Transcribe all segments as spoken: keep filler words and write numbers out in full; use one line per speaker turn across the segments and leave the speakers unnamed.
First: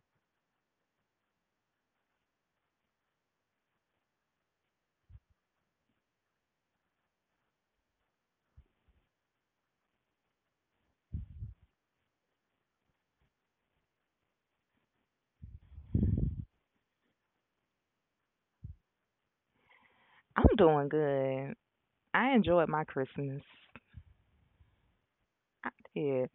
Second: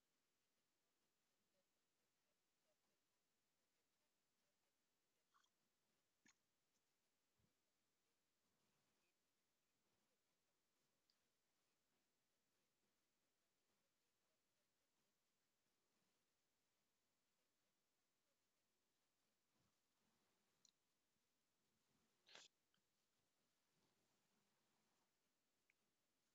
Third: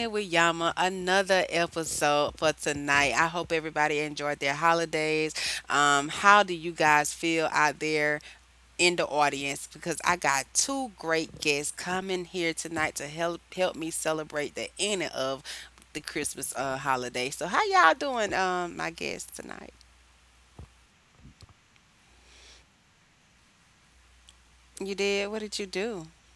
it with Yama. Another episode for tonight. I hope everybody enjoyed their holidays. Um, how do you guys feel out there in the audience? Because I got two great guests coming here tonight to help help me celebrate the ending of the Christmas uh, holiday. So, how y'all doing? Um, my guests tonight.
I'm doing good. I enjoyed my Christmas.
You did? What did you
I
do?
did.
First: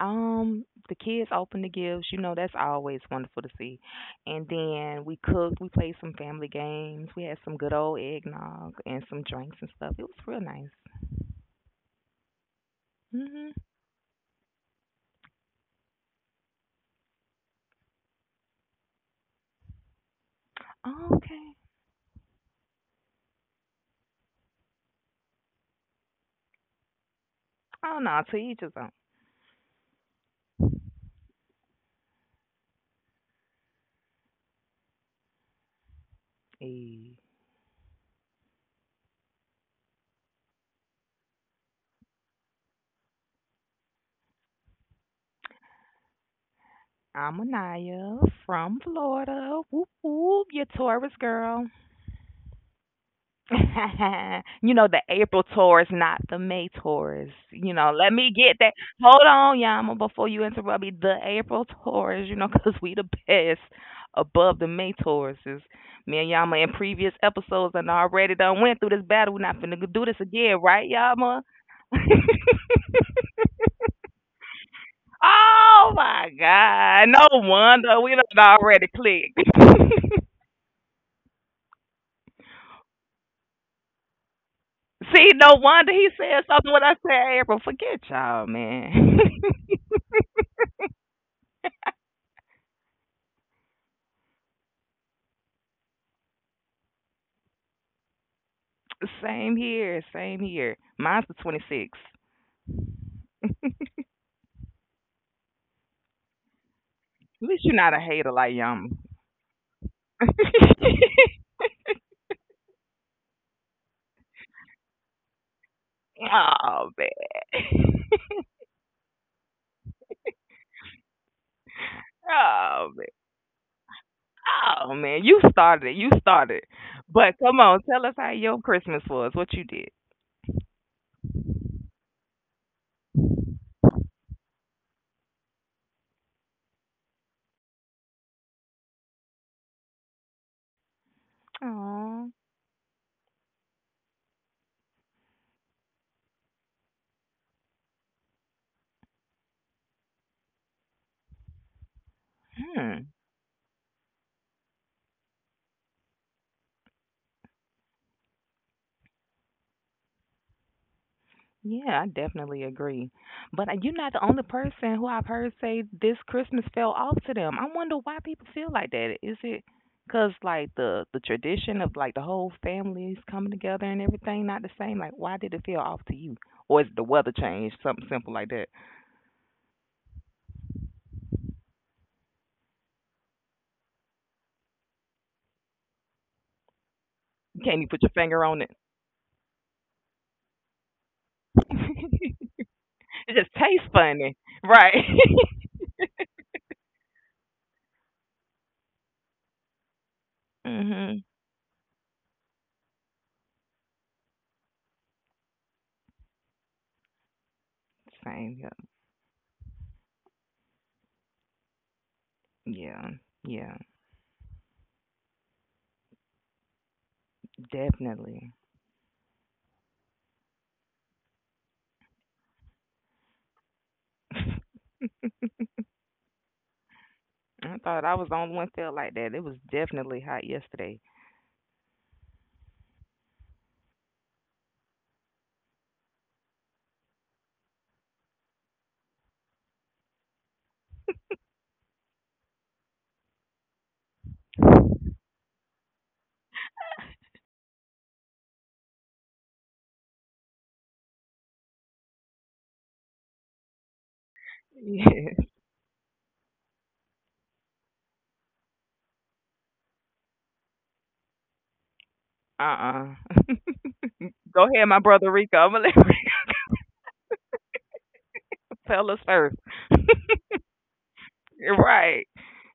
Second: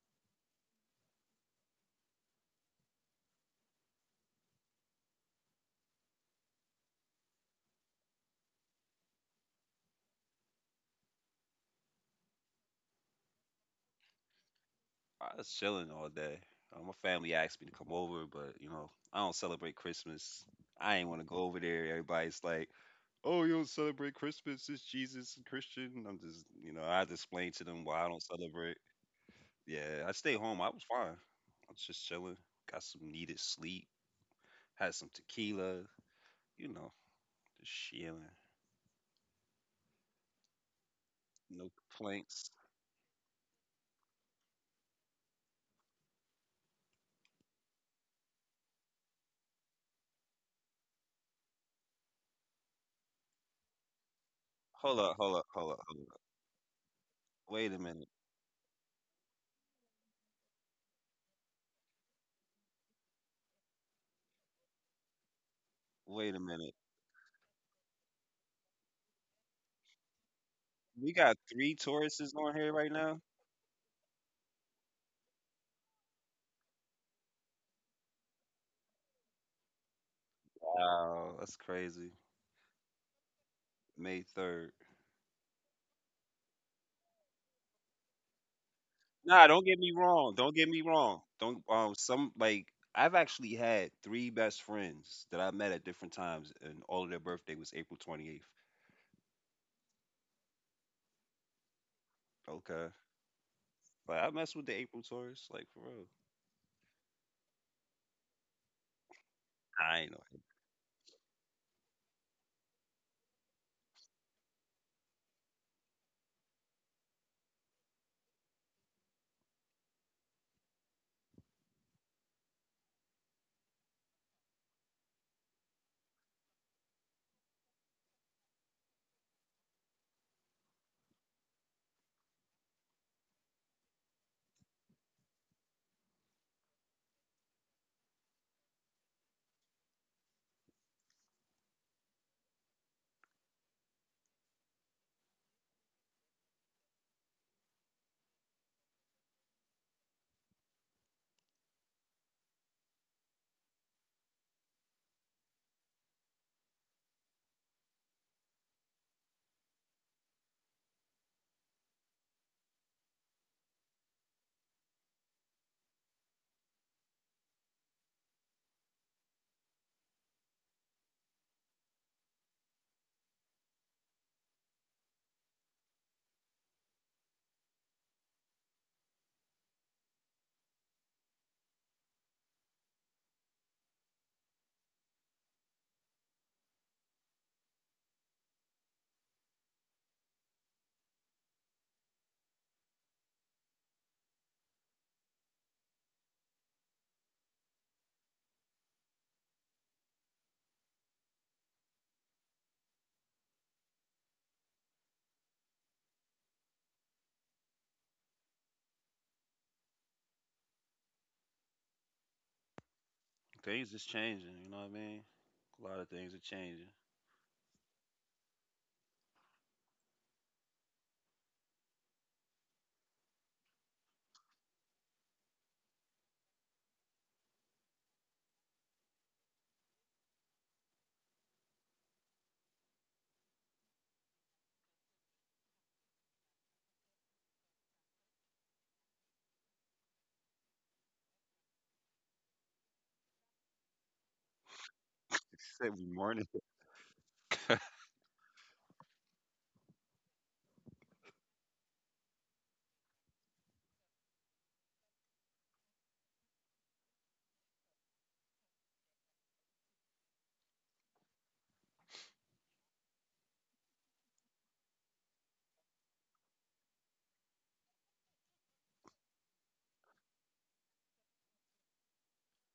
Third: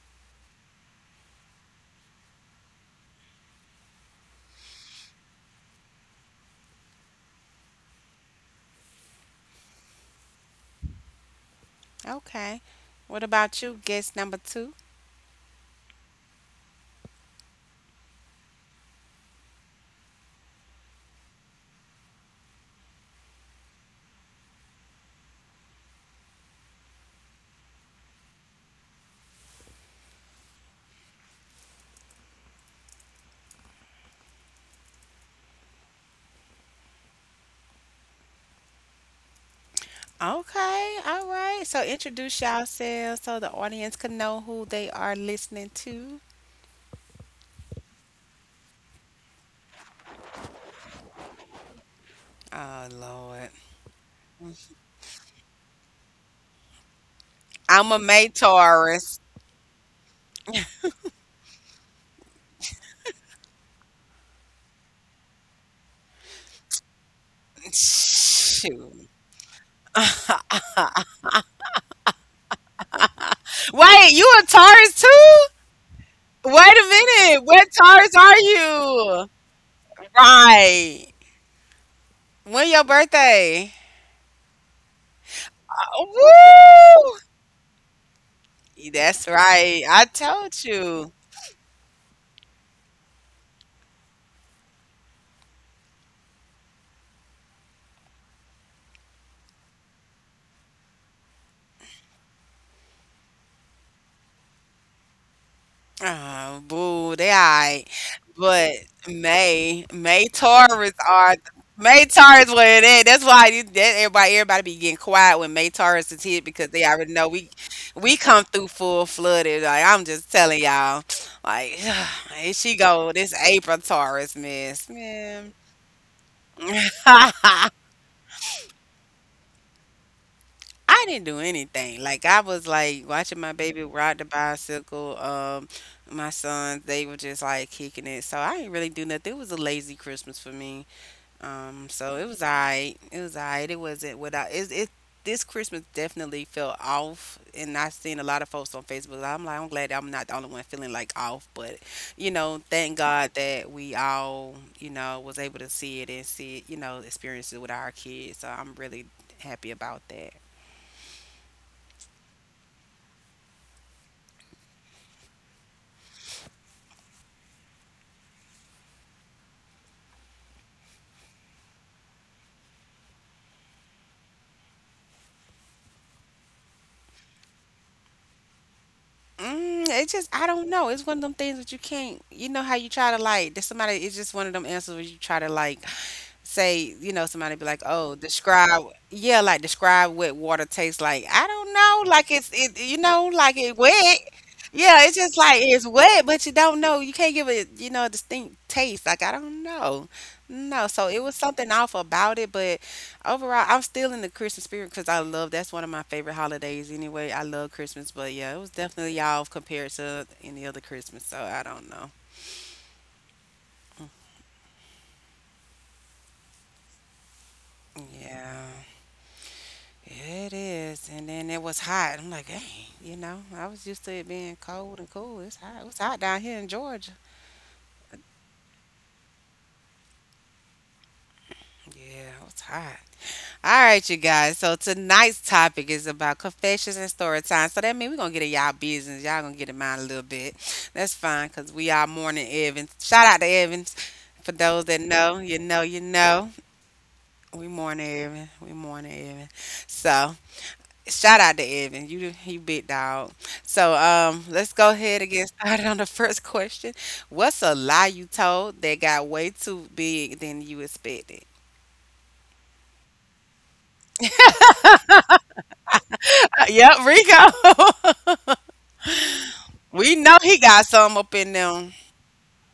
Um, the kids opened the gifts. You know, that's always wonderful to see. And then we cooked. We played some family games. We had some good old eggnog and some drinks and stuff. It was real nice.
Okay. What
Mhm.
about you, guest number two?
I was chilling all day. Uh, my family asked me to come over, but you know, I don't celebrate Christmas. I ain't want to go
Okay.
over there. Everybody's like, "Oh, you don't celebrate Christmas? It's Jesus and Christian." And I'm just, you know, I had to explain to them
Oh
why I
no,
don't
to each his
celebrate.
own.
Yeah, I stayed home. I was fine. I was just chilling. Got some needed sleep. Had some tequila. You know,
Hey,
just chilling.
Okay, all right.
No
So introduce
complaints.
yourselves so the audience can know who they are listening to.
I'm Anaya from Florida. Whoop whoop, your Taurus girl.
Oh Lord.
You know
Hold
the
up, hold
April
up, hold up,
tours,
hold
not
up.
the May tours.
Wait
You
a
know,
I'm a
minute.
let
May
me get that.
Taurus.
Hold on, Yama, before you interrupt me. The April tours, you know, 'cause we the best above the May tours. Is me and
Wait a
Yama in
minute.
previous episodes and already done went through this
Shoot.
battle. We're not finna do this again, right,
We got
Yama?
three Tauruses on here right now.
Wait, you a Taurus too?
Oh my
Wait a
God! No
minute. What
wonder we
Taurus are
done already
you?
clicked.
Right.
Wow, that's crazy.
When your birthday?
May third.
See, no wonder he said something when I
Woo!
said April. Forget y'all, man.
That's
Nah, don't get
right.
me
I
wrong. Don't
told
get me
you.
wrong. Don't um some like I've actually had three best friends that I met at different times and all of their birthday was April twenty-eighth.
Same here, same here. Mine's the twenty-sixth.
Okay. Like I mess with the April tourists, like for real.
Oh, boo, they
At least you're
alright.
not a hater like
But
Yum.
May,
I ain't
May
know.
Taurus are May Taurus what it is. That's why you, that everybody everybody be getting quiet when May Taurus is hit because they
Oh
already know we
man.
we come through full flooded. Like I'm just telling y'all, like here she
Oh man.
go this April Taurus miss,
Oh man. You
man.
started it. You started it. But come on, tell us how your Christmas was, what you did.
I didn't do anything. Like I was like watching my baby ride the bicycle. Um, my sons, they were just like kicking it. So I didn't really do nothing. It was a lazy Christmas for me. Um, so it
Oh.
was alright. It was alright. It wasn't without it. It this Christmas definitely felt off, and I seen a lot of folks on Facebook. I'm like, I'm glad I'm not the only one feeling like off, but you know, thank
Hmm.
God that we all, you know, was able to see it and see it, you know, experience it with our kids. So I'm really happy about that.
Yeah, I definitely agree. But uh, you're not the only person who I've heard say this Christmas fell off to them. I wonder why people feel like that. Is it because like the the tradition of like the whole families coming together and everything not the same? Like, why did it feel off to you? Or is the weather change? Something simple like that.
Mm, it's just I don't know. It's one of them things that you can't. You know how you try to like. There's somebody. It's just one of them answers where you try to like say. You know, somebody be
Can't
like,
you put your
"Oh,
finger on it?
describe." Yeah, like describe what water tastes like. I don't know. Like it's
It
it. You know,
just
like it
tastes
wet.
funny, right?
Yeah, it's just like it's wet, but you don't know. You can't give it. You know, a distinct taste. Like I don't know. No, so
Mhm.
it was something off about it, but overall, I'm still in the Christmas spirit because I love that's one of my favorite holidays anyway. I love Christmas, but
Same.
yeah, it was
Yeah.
definitely y'all compared to any other Christmas, so I don't know.
Yeah. Yeah.
Things is changing, you know what I mean? A lot of things are changing.
Definitely.
Yeah, it is. And then it was hot. I'm like, dang, you know, I was used to it being cold and cool. It's hot. It's hot down here in Georgia.
I thought I was the only one felt like that. It was definitely hot yesterday.
Yeah, it was hot. All right, you guys. So tonight's topic is about confessions and story time. So that means we're gonna get in y'all business. Y'all gonna get in mine a little bit. That's fine, cause we are mourning Evans. Shout out to Evans. For those that know, you know,
Except
you
we morning.
know. We mourning Evan. We mourning Evan. So shout out to Evan. You you big dog. So um let's go ahead
Yes.
and get started on the first question. What's a lie you told that got way too big than you expected?
Uh-uh. Go ahead, my brother Rico. I'm gonna let Rico
Uh, yep, Rico.
tell us first.
We know he got some up in
You're
them.
right.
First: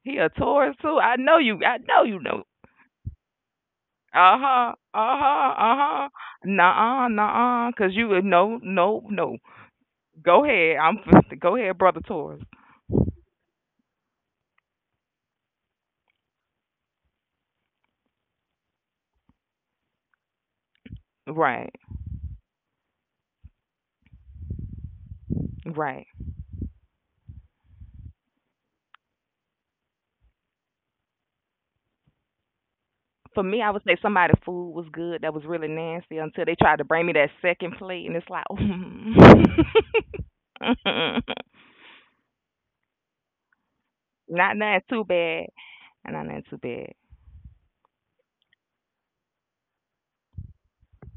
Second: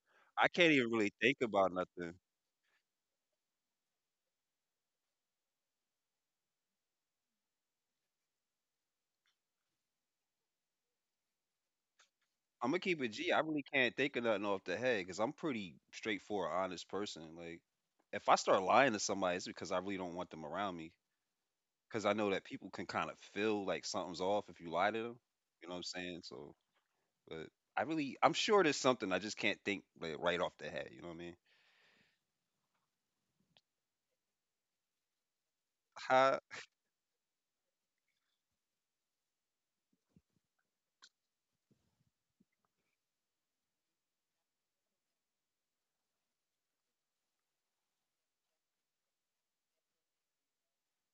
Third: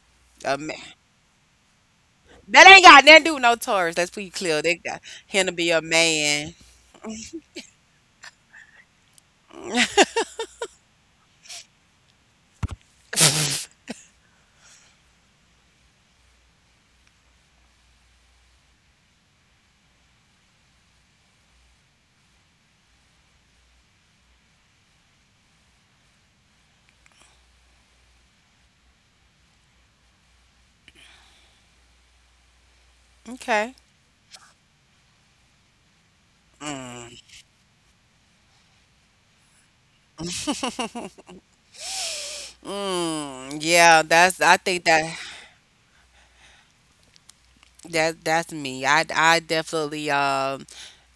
He a
I
A
can't
Taurus
man.
even
too.
really
I
think
know you.
about
I know
nothing.
you know.
That ain't got nothing to do with no Taurus. Let's be
Uh
clear.
huh.
They got
Uh
him
huh.
to be
Uh
a
huh.
man.
Nah. Nah. Cause you would- no. No. No. Go ahead. I'm. Go ahead, brother Taurus.
I'm gonna keep it G. I really can't think of nothing off the head because I'm pretty straightforward, honest person. Like, if I start lying to somebody, it's because I really don't want them around me.
Right.
Because I know that people can kind of feel like something's off if you lie to them. You know what I'm
Right.
saying? So, but I really, I'm sure there's something I just can't think like, right off the head. You know what I mean?
For me, I
Okay.
would say somebody's food was good that was really nasty
How,
until they tried to bring me that second plate, and it's like,
Mm, yeah, that's
not
I
nothing
think
too
that
bad. And not nothing too bad.
that that's me. I I definitely um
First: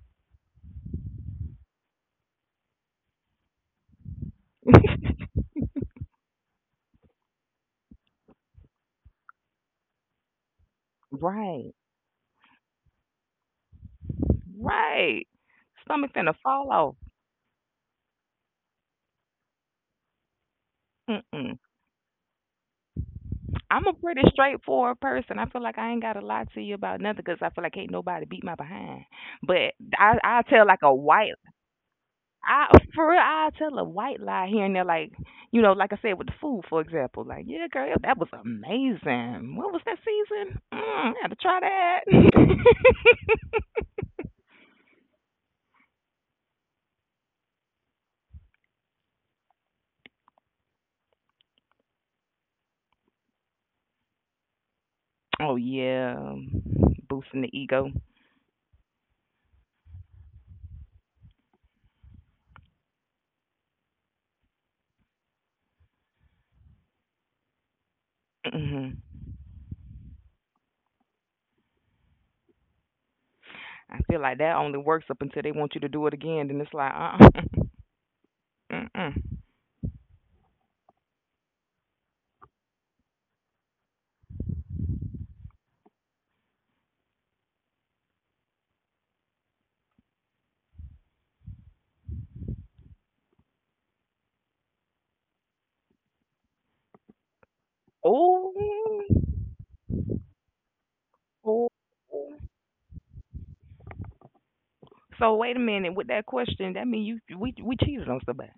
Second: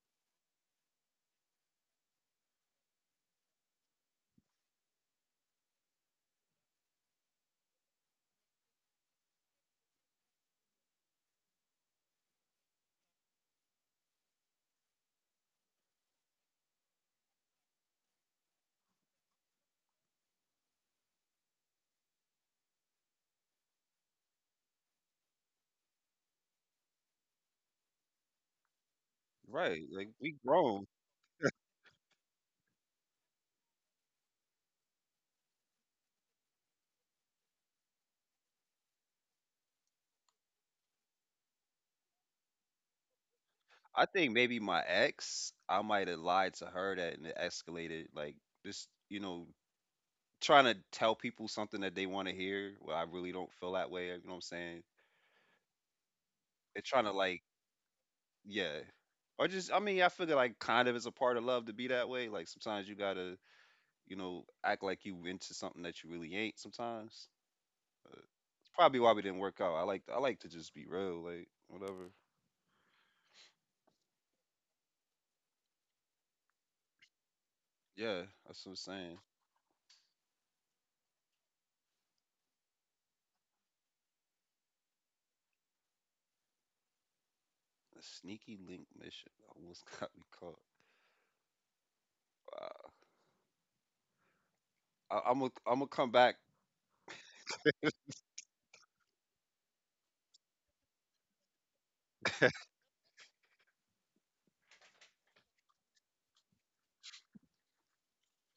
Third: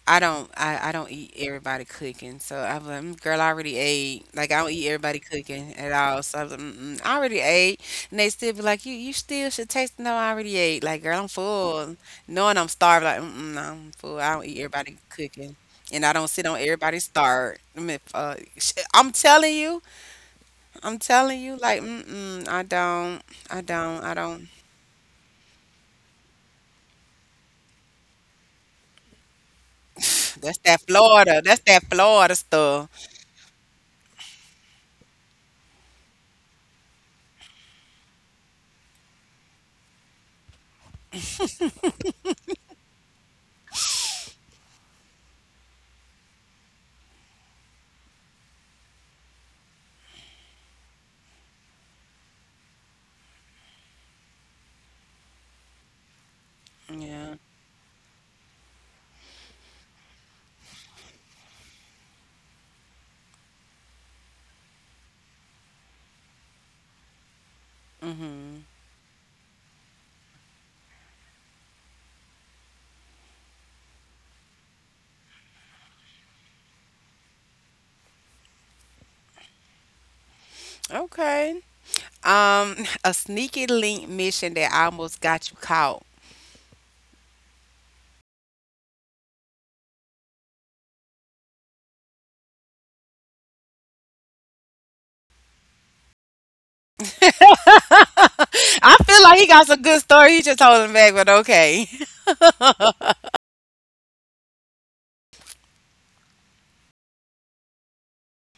I don't I, I don't eat everybody cooking. So I was like, "Mm, girl, I already ate. Like I don't eat everybody cooking at all. So I was like, Mm-mm, I already ate. And they still be like, you you still should taste. No, I already ate. Like girl, I'm
Right.
full. Knowing I'm starved. Like mm mm, no, I'm full. I don't eat everybody
Right.
cooking. And I
Stomach
don't
finna
sit on
fall off.
everybody's start. I mean, uh, sh- I'm telling you, I'm telling you,
Mm-mm.
like, mm-mm, I don't, I
I'm a
don't, I
pretty
don't.
straightforward person. I feel like I ain't gotta lie to you about nothing, cause I feel like ain't nobody beat my behind. But
right? Like
I
we
I
That's
tell
that
like
grown.
a white
Florida. That's that Florida
I
stuff.
for real I tell a white lie here and there, like you know, like I said with the food, for example. Like, yeah girl, that was amazing. What was that season? Mm, I had to try that.
I think maybe my ex, I might have lied to her that and it escalated. Like this, you know, trying to tell people something that they want to hear. Well, I really don't feel that way. You know what I'm saying?
Oh yeah,
They're trying to
Yeah.
boosting
like,
the ego.
yeah, or just I mean, I figure like kind of is a part of love to be that way. Like sometimes you gotta, you know, act like you into something that you really ain't. Sometimes it's
Mm-hmm.
Hmm.
probably why we didn't work out. I like I like to just be real, like whatever.
I feel like that only works up until they want you to do it again. Then it's like, uh,
Yeah, that's what I'm
uh-uh,
saying.
mm.
Okay. Um, a sneaky link mission that almost got you caught.
A sneaky link mission almost got me caught. Wow. I, I'm gonna I'm gonna come back.
Oh,
I feel like he got some good story. He just holding back, but
oh.
okay.
So wait a minute. With that question, that mean you we we cheated on somebody.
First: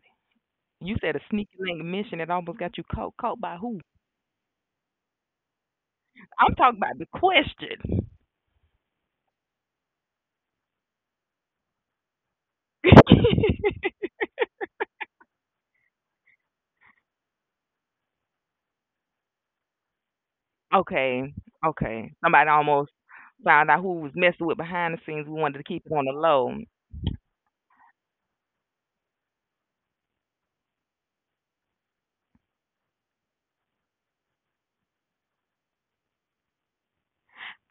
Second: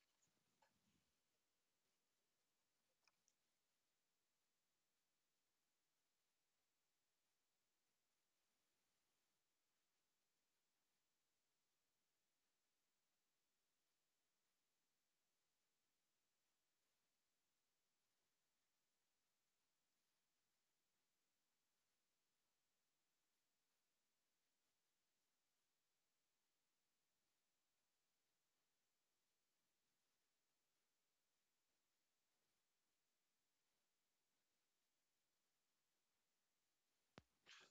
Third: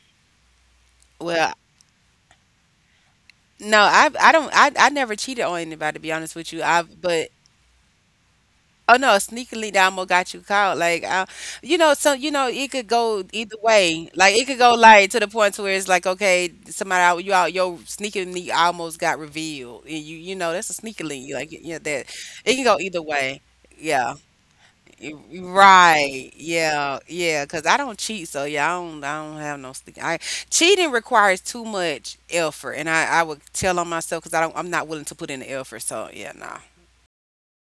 You said a
Well,
sneaky link mission that almost got you caught. Caught by who?
no, I I don't I, I never cheated on anybody to be honest with
I'm
you.
talking
I
about the
but
question.
oh no, a sneaky link that almost got you caught. Like uh, you know, so you know it could go either way. Like it could go like to the point to where it's like okay, somebody out you out your sneaky link almost got revealed, and you you know that's a sneaky link.
Okay,
Like yeah, that
okay. Somebody
it can go
almost
either way.
found out who was
Yeah.
messing with behind the scenes. We wanted to keep it on the
Right.
low.
Yeah. Yeah. Cause I don't cheat, so yeah, I don't. I don't have no stick. I cheating requires too much effort, and I I would tell on myself because I don't. I'm not willing to put in the effort. So yeah, no.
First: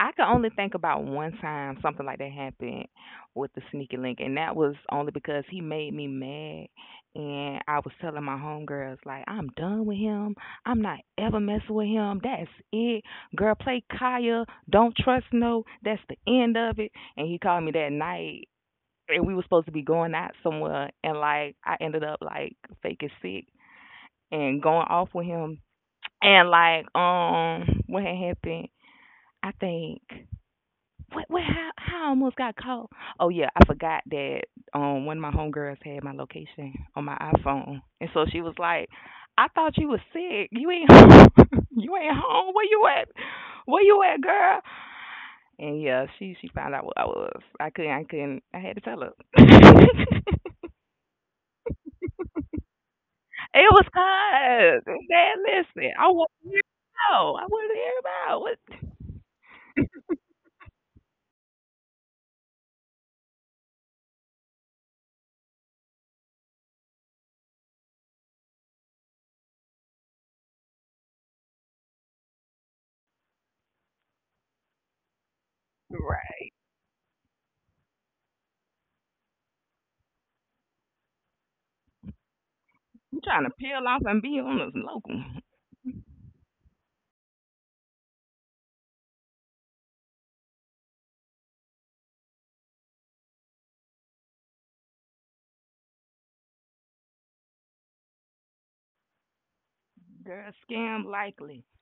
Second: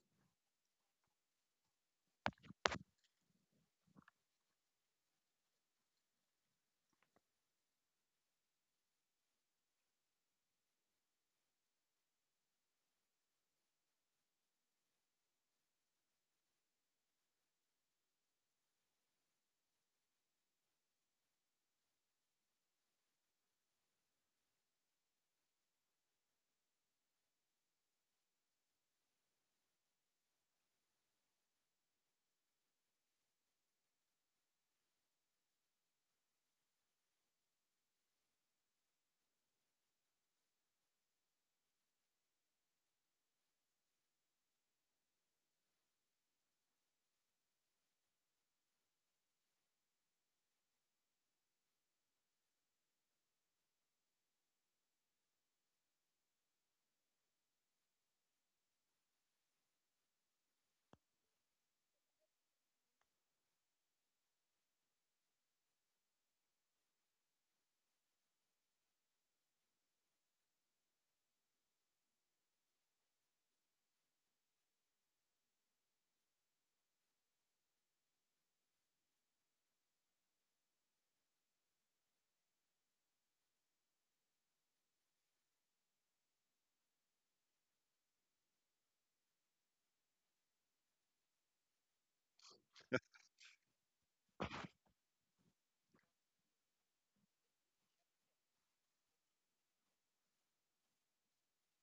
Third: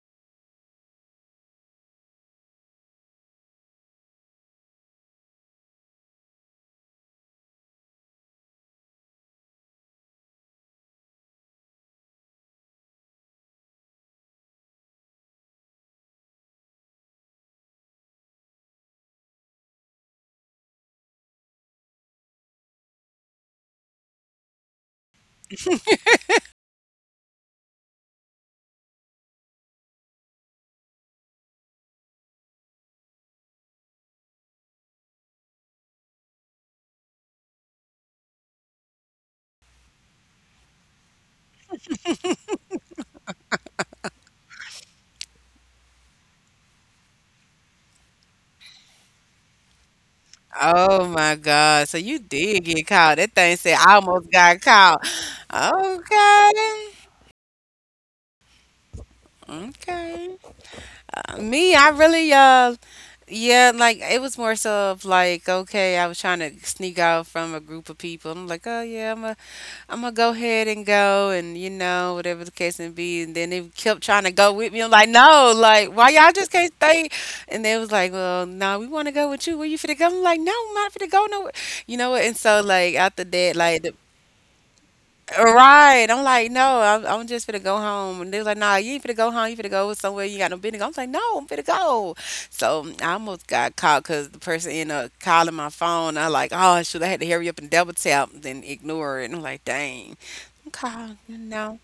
I can only think about one time something like that happened with the sneaky link, and that was only because he made me mad. And I was telling my homegirls like, I'm done with him. I'm not ever messing with him. That's it, girl. Play Kaya. Don't trust no. That's the end of it. And he called me that night, and we were supposed to be going out somewhere, and like I ended up like faking sick and going off with him. And like, um, what had happened? I think what what how how I almost got caught. Oh yeah, I forgot that um one of my homegirls had my location on my iPhone. And so she was like, I thought you was sick. You ain't home. You ain't home. Where you at? Where you at, girl? And yeah, she she found out what I was. I couldn't I couldn't I had to tell her. It
Oh my God. So you did get caught. That thing said
was
I almost got
cause,
caught.
man, listen, I want to
Okay.
know. I want to hear about what.
Okay. Me, I really uh yeah, like it was more so of like, okay, I was trying to sneak out from a group of people. I'm like, oh yeah, I'm a I'm gonna go ahead and go, and you know, whatever the case may be. And then they kept trying to go with me. I'm like, no, like, why y'all just
Right.
can't stay? And they was like, well, no, we want to go with you. Where you finna go? I'm like, no, I'm not finna go nowhere. You know what? And so, like,
You
after
trying to
that, like,
peel
the,
off and be on this local.
right. I'm like, no, I'm, I'm just finna go home. And they was like, nah, you ain't finna go home. You finna go somewhere you got no business. I'm like, no, I'm finna go. So I almost got caught because the person ended up calling my phone. I like, oh, should I had to hurry up and double tap, then ignore it. And I'm like, dang.
Girl scam
Call you
likely.
know.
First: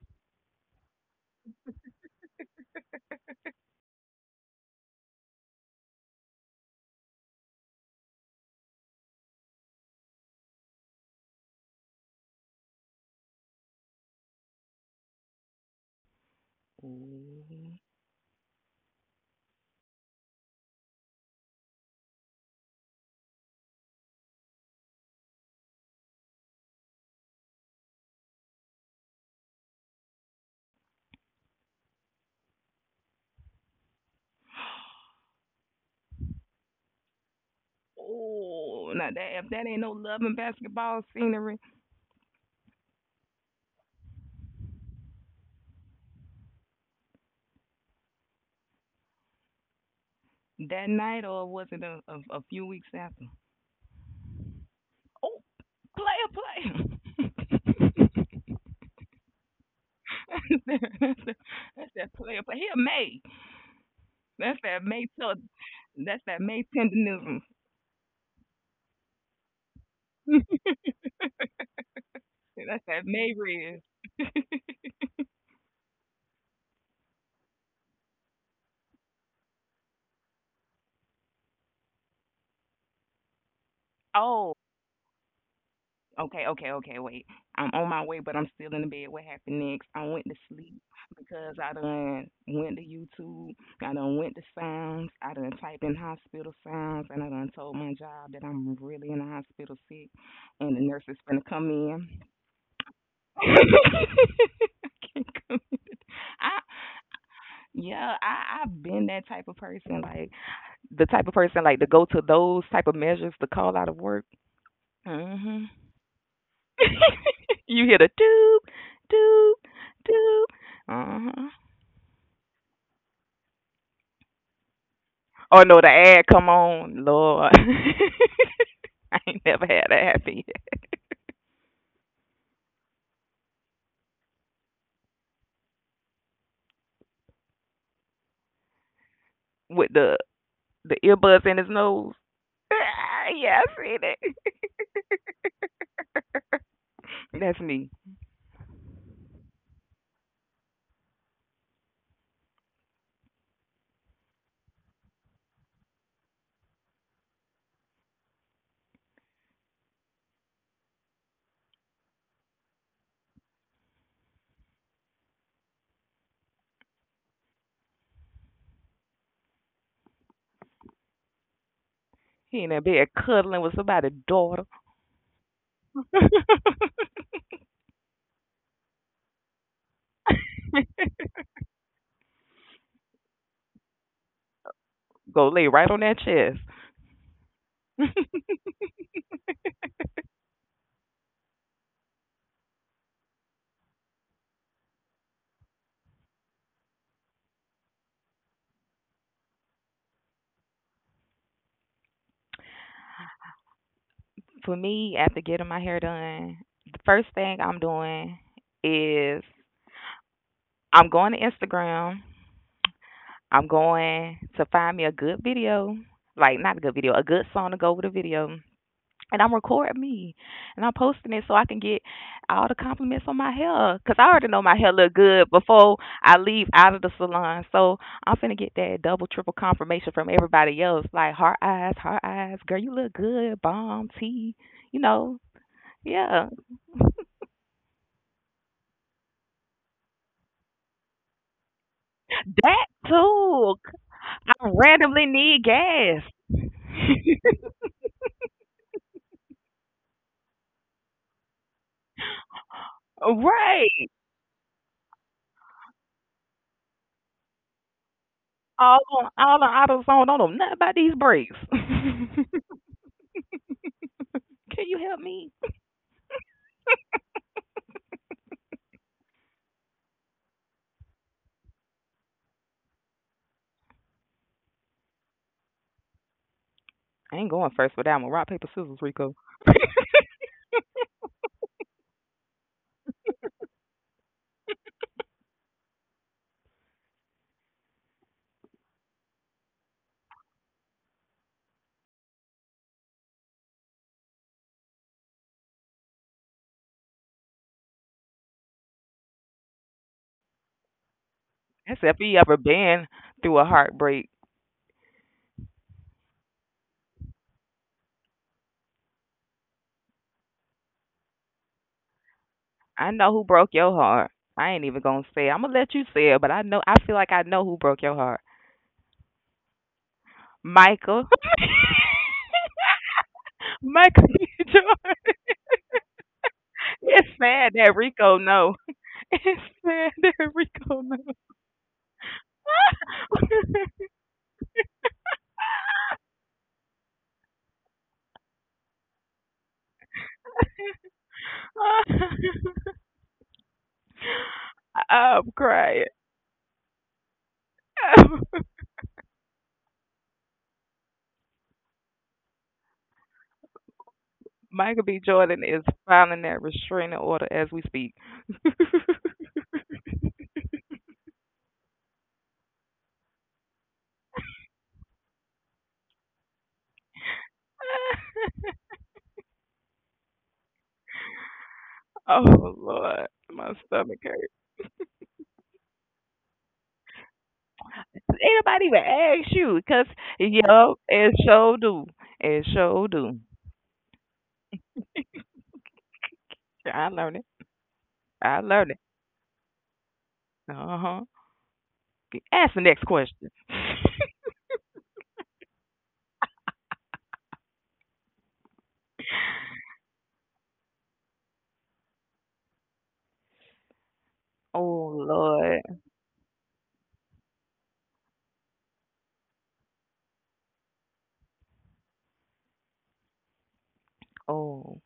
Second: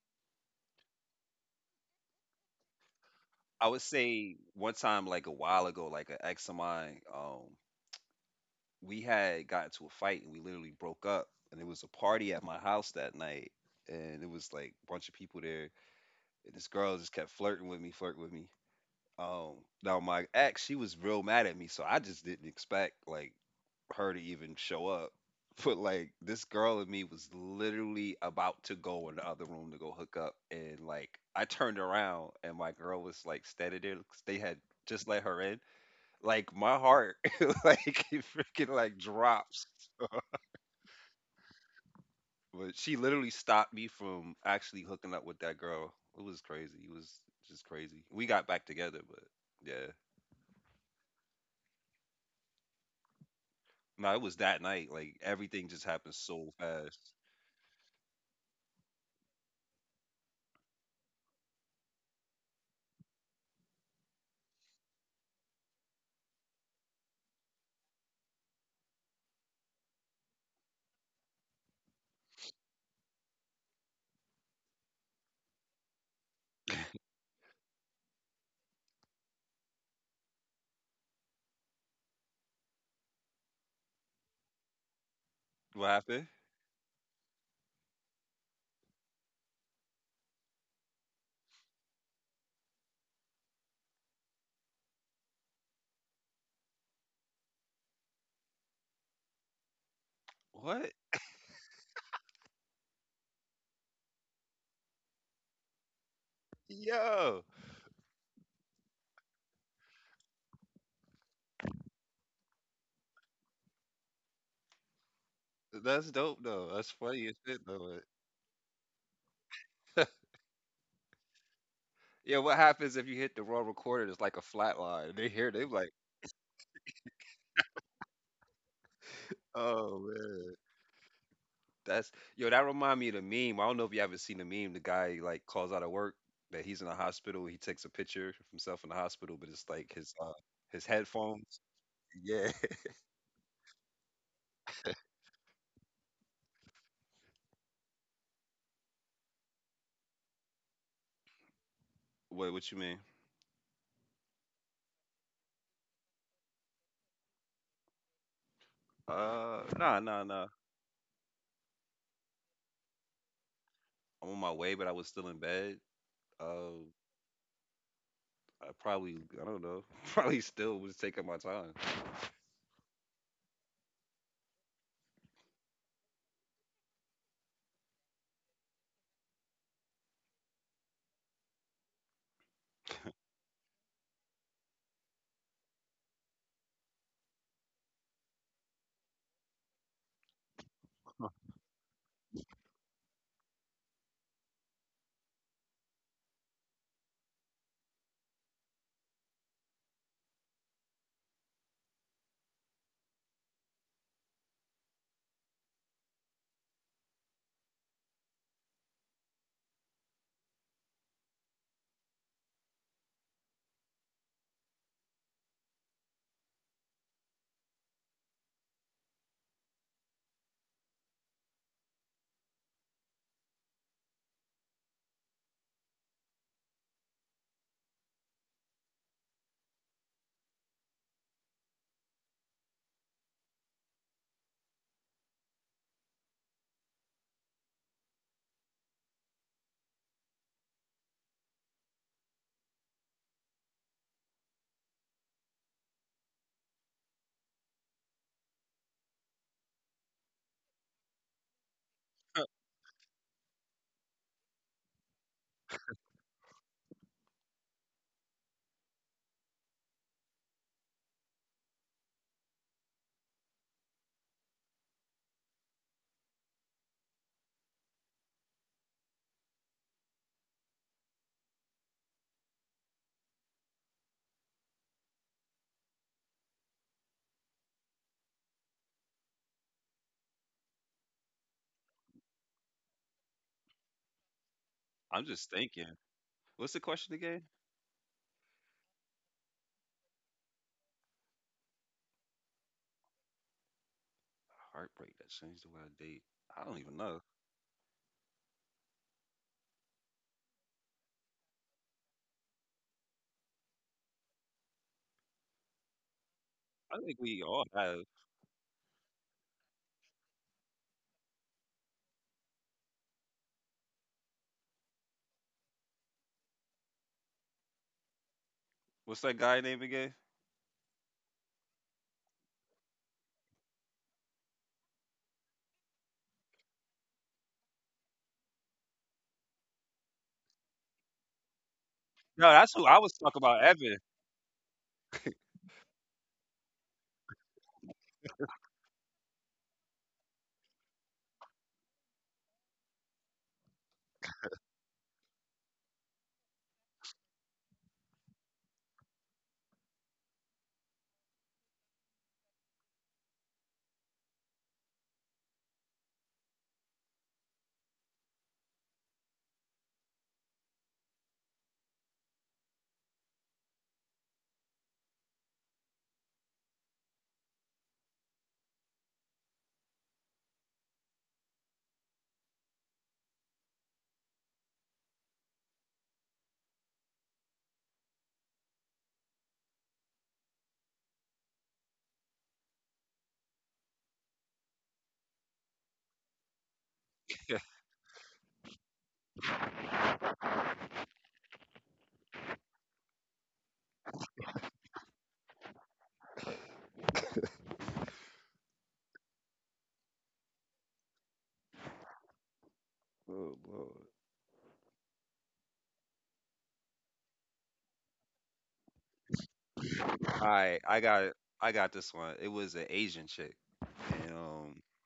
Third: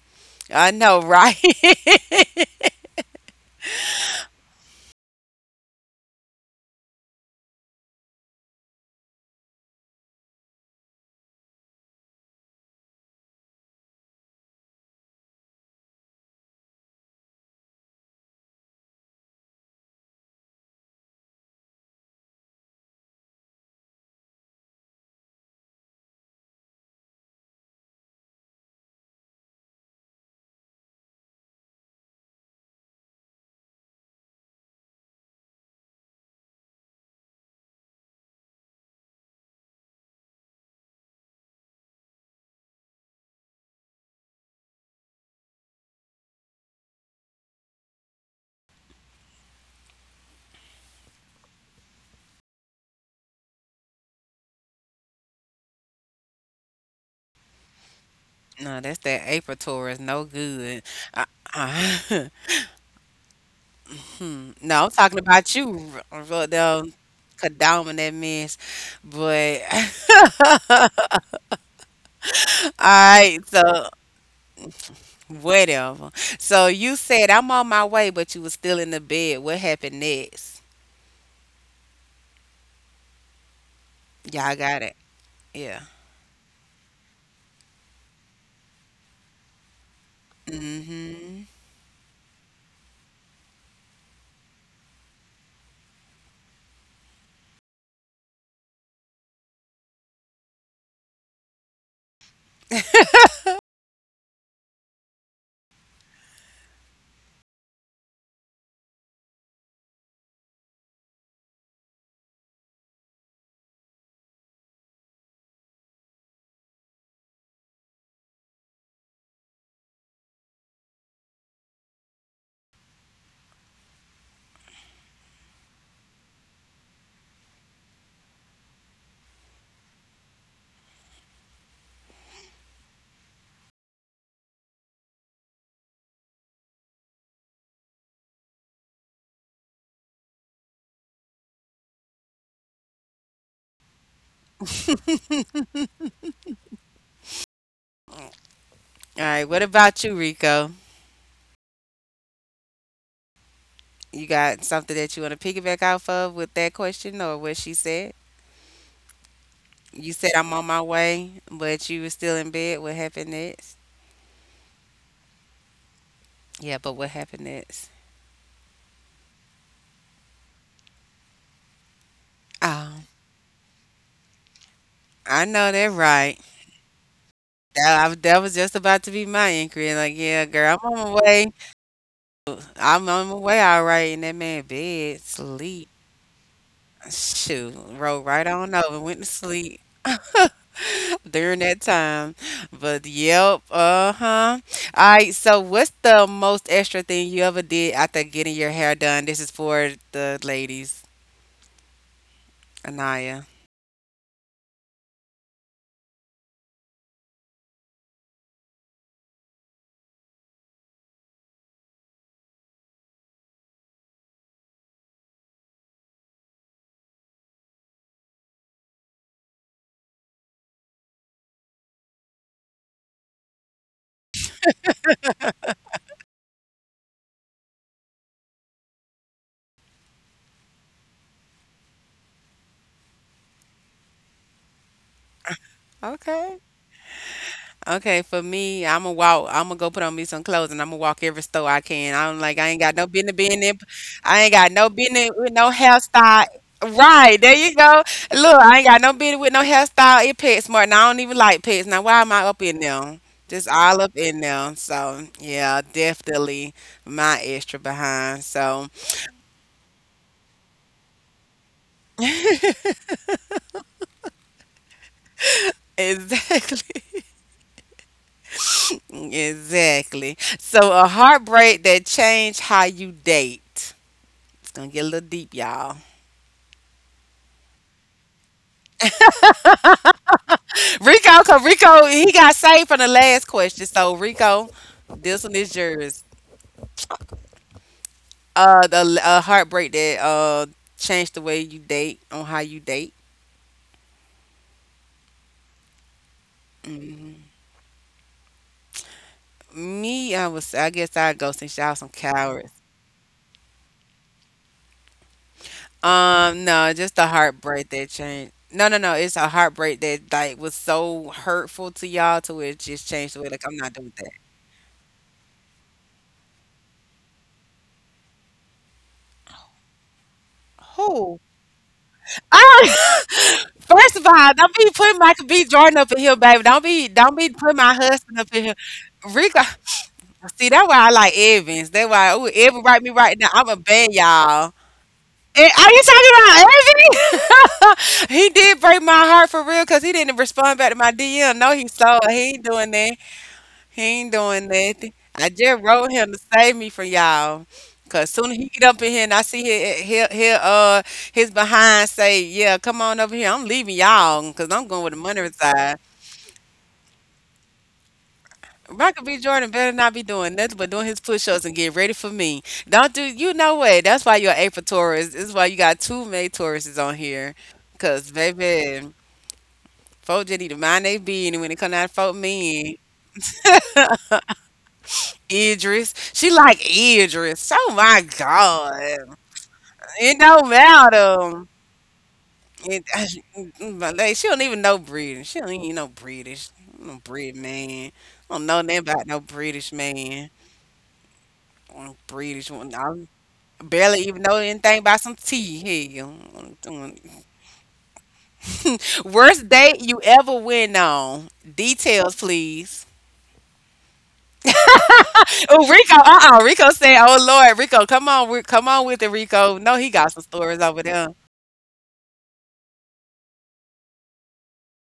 I know, right?
I would say one time like a while ago, like an ex of mine. Um, we had got into a fight and we literally broke up. And it was a party at my house that night, and it was like a bunch of people there. And this girl just kept flirting
Ooh.
with me, flirting with me. Um, Now my ex, she was real mad at me, so I just didn't expect like her to even show up. But like this girl and me was literally about to go in the other room to go hook up, and like I turned around and my girl was like standing there. 'Cause they had just let her in, like my heart like it freaking
Oh,
like
now that, if that
drops.
ain't no love and basketball scenery.
But she literally stopped me from actually hooking up with that girl. It was crazy. It was just crazy. We got back together, but yeah.
That night, or was it a, a, a few weeks after?
No, it was that night. Like
Oh,
everything just happened
player,
so
player.
fast.
No, that's that April tour is no
That's,
good.
that, that's,
Uh,
that, that's
uh,
that player, player. He a May.
hmm.
That's
No,
that
I'm
May.
talking
tel-
about you, R-
That's that May
Rodell,
tendenism.
Kadama, that mess. But, all
That's that
right,
May red.
so whatever. So you said I'm on my way, but you was still in the bed. What happened next? Y'all
Oh.
got it. Yeah.
What happened?
Okay, okay, okay, wait. I'm on my way, but I'm still in the bed. What happened next? I went to sleep
Mm-hmm.
because I done went to YouTube. I done went to sounds. I done typed in hospital sounds, and I done told my job that I'm really in the hospital sick, and the
What?
nurse is gonna come in. I can't come in. I
Yo,
Yeah, I I've been that type of person, like the type of person like to go to those type of measures to call out of work. Mhm.
that's dope though. That's funny as shit
You hear
though.
the doop, doop,
but-
doop. Uh-huh.
Yeah, what happens if you hit the wrong recorder? It's like a flat line. They hear,
Oh
they
no, the
like,
ad come on, Lord. I ain't never had
oh
that happen
man.
yet.
That's yo. That remind me of the meme. I don't know if you ever seen the meme. The guy like calls out of work that he's in the hospital. He takes a picture of himself in the hospital, but it's like
With
his
the
uh, his
the earbuds in
headphones.
his nose.
Yeah.
Ah, yeah, I seen it. That's me.
All right, what about you, Rico?
Wait, what you mean?
You got something that you want to piggyback off of with that question or what she said?
Uh, nah,
You
nah,
said
nah.
I'm on my way, but you were still in bed. What happened next?
I'm on my way, but I was still in bed.
Yeah,
Uh,
but what happened next?
I probably, I don't know. Probably still was taking my time.
He in that
Oh,
bed cuddling with somebody's daughter.
I know that right. That, I, that was just about to be my inquiry. Like, yeah, girl, I'm on my way. I'm on my way, all right. And that man bed
Go lay
sleep.
right on that chest.
Shoot, rolled right on over, went to sleep. during that time. But yep, uh-huh. All right, so what's the most extra thing you ever did after getting your hair done? This is for the ladies. Anaya.
For me, after getting my hair done, the first thing I'm doing is I'm going to Instagram. I'm going to find me a good video, like not a good video, a good song to go with a video. And I'm recording me, and I'm posting it so I can get all the compliments on my hair. Cause I already know my hair look good before I leave out of the salon. So I'm finna get that double, triple confirmation from everybody else. Like heart eyes, heart eyes, girl, you look good, bomb tea, you know, yeah,
Okay. Okay, for me, I'm gonna walk. I'm gonna go put on me some clothes, and I'm gonna walk every store I can. I'm like, I ain't
that
got no business being in.
too.
I ain't got
I
no business
randomly
with
need
no
gas,
hairstyle. Right there, you go. Look, I ain't got no business with no hairstyle. It pets more, and I don't even like pets. Now, why am I up in there? Just all
right?
up in there. So yeah, definitely my extra behind. So
All on, all on AutoZone. Don't know nothing about these brakes. Can you help me?
exactly, exactly. So a heartbreak that changed how you date. Gonna get a little deep, y'all.
I ain't going first for that one. Rock paper scissors, Rico.
Rico, cause Rico he got saved from the last question. So Rico,
I'm
this
just
one is
thinking.
yours.
What's the question again?
Uh, the uh, heartbreak that uh changed the way you date on how you date.
Heartbreak that changed the way I date. I don't even know.
Mm-hmm. Me, I was. I guess I'd go since y'all some
Except if you ever
cowards.
been through a heartbreak.
Um, no,
I think
just a
we all
heartbreak
have.
that changed. No, no, no. It's a heartbreak that like was so hurtful to y'all to where it just
I know
changed the
who
way. Like
broke
I'm
your
not doing
heart. I ain't even gonna say it. I'm gonna let you say it, but I know. I feel like I know who broke your heart.
What's that guy name again?
Michael.
that. Oh, first
Michael
of
B.
all, don't be putting
Jordan.
Michael B. Jordan up in here, baby. Don't be
It's
don't be
sad
putting
that
my
Rico
husband up in here.
know. It's
Rico,
sad that
see that's
Rico
why I
know.
like Evans. That's why ooh,
No, that's
Evan
who I
write me
was
right
talking
now.
about,
I'm a
Evan.
bad y'all. Eh, are you talking about Evan? he did break my heart for real because he didn't respond back to my D M. No, he slow. He ain't doing that. He ain't doing nothing. I
I'm
just
crying.
wrote him to save me from y'all. Cause soon as he get up in here and I see his, his, his uh his behind say, yeah, come on over here. I'm leaving y'all because I'm
Michael
going with the
B.
money
Jordan is
reside.
filing that restraining order as we speak.
Michael B. Jordan better not be doing nothing but doing his push ups and getting ready for me. Don't do you know what? That's why you're an April Taurus. This is why you got two May Tauruses on here. Cause baby, folks just need to mind they being and when they come out folk
Oh
men.
Lord, my stomach hurts.
Idris. She like Idris. Oh my
Anybody even
God.
ask you? Cause
It don't
yup, it
matter.
sure do. It
It,
sure do.
but like, she don't even know British. She don't even know British.
I
No
learned it.
Brit man. I
I
don't know
learned
nothing
it.
about no British man.
Uh huh.
Mm, British
Ask the
one.
next
I
question.
barely even know anything about some tea. Hell. Worst date you ever went on. Details, please.
Oh Lord.
Oh Lord.
Oh, Rico. Uh uh Rico said, Oh Lord, Rico, come on, Ri- come on with it, Rico. No, he got
All
some
right,
stories
I
over there.
got I got this one. It was an Asian chick, and um,
Oh.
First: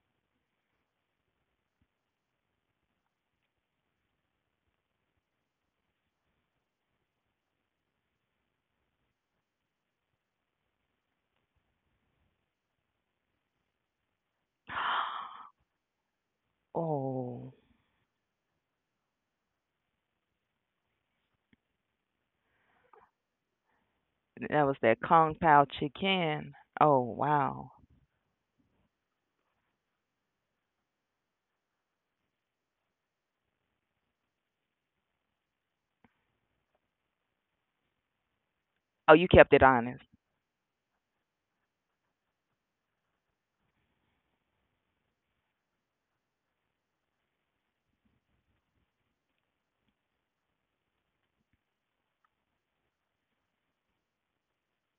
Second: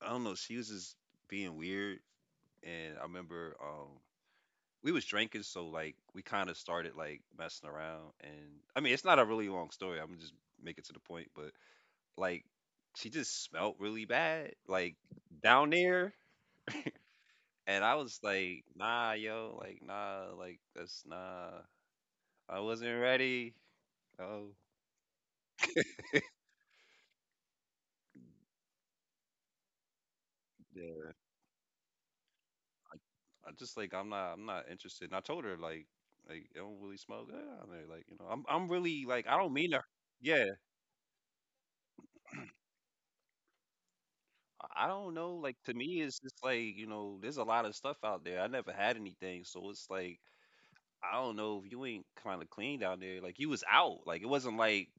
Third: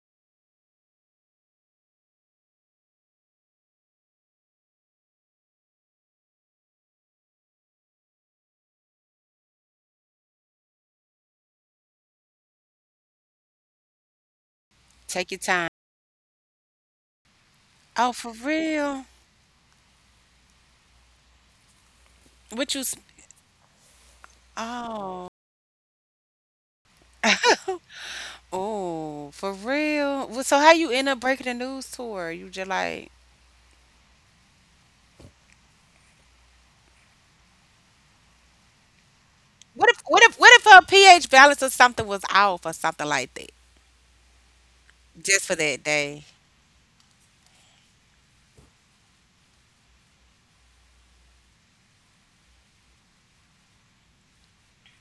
I don't know. She was just being weird, and I remember um, we was drinking, so like we kind of started like messing around, and I mean it's not a really long story. I'm gonna just make it to the point, but like she just smelled really bad, like
Take your time.
down there,
Oh.
and I
Oh,
was
for
like,
real?
nah, yo, like nah, like that's nah. I
What you? S-
wasn't ready. Oh.
That was that
Oh,
Kong Pao chicken. Oh wow.
oh, for real? Well, so how you end up breaking the news to her? You just like,
I just like I'm not I'm not interested. And I told her like like it don't really smell good out there. Like you know I'm I'm really
Oh,
like
you
I don't
kept it
mean to.
what if,
honest.
what if,
Yeah,
what if her pH balance or something was off or something like that,
I I don't know.
just for
Like to
that
me, it's
day?
just like you know there's a lot of stuff out there. I never had anything, so it's like I don't know if you ain't kind of clean down there. Like you was out. Like it wasn't like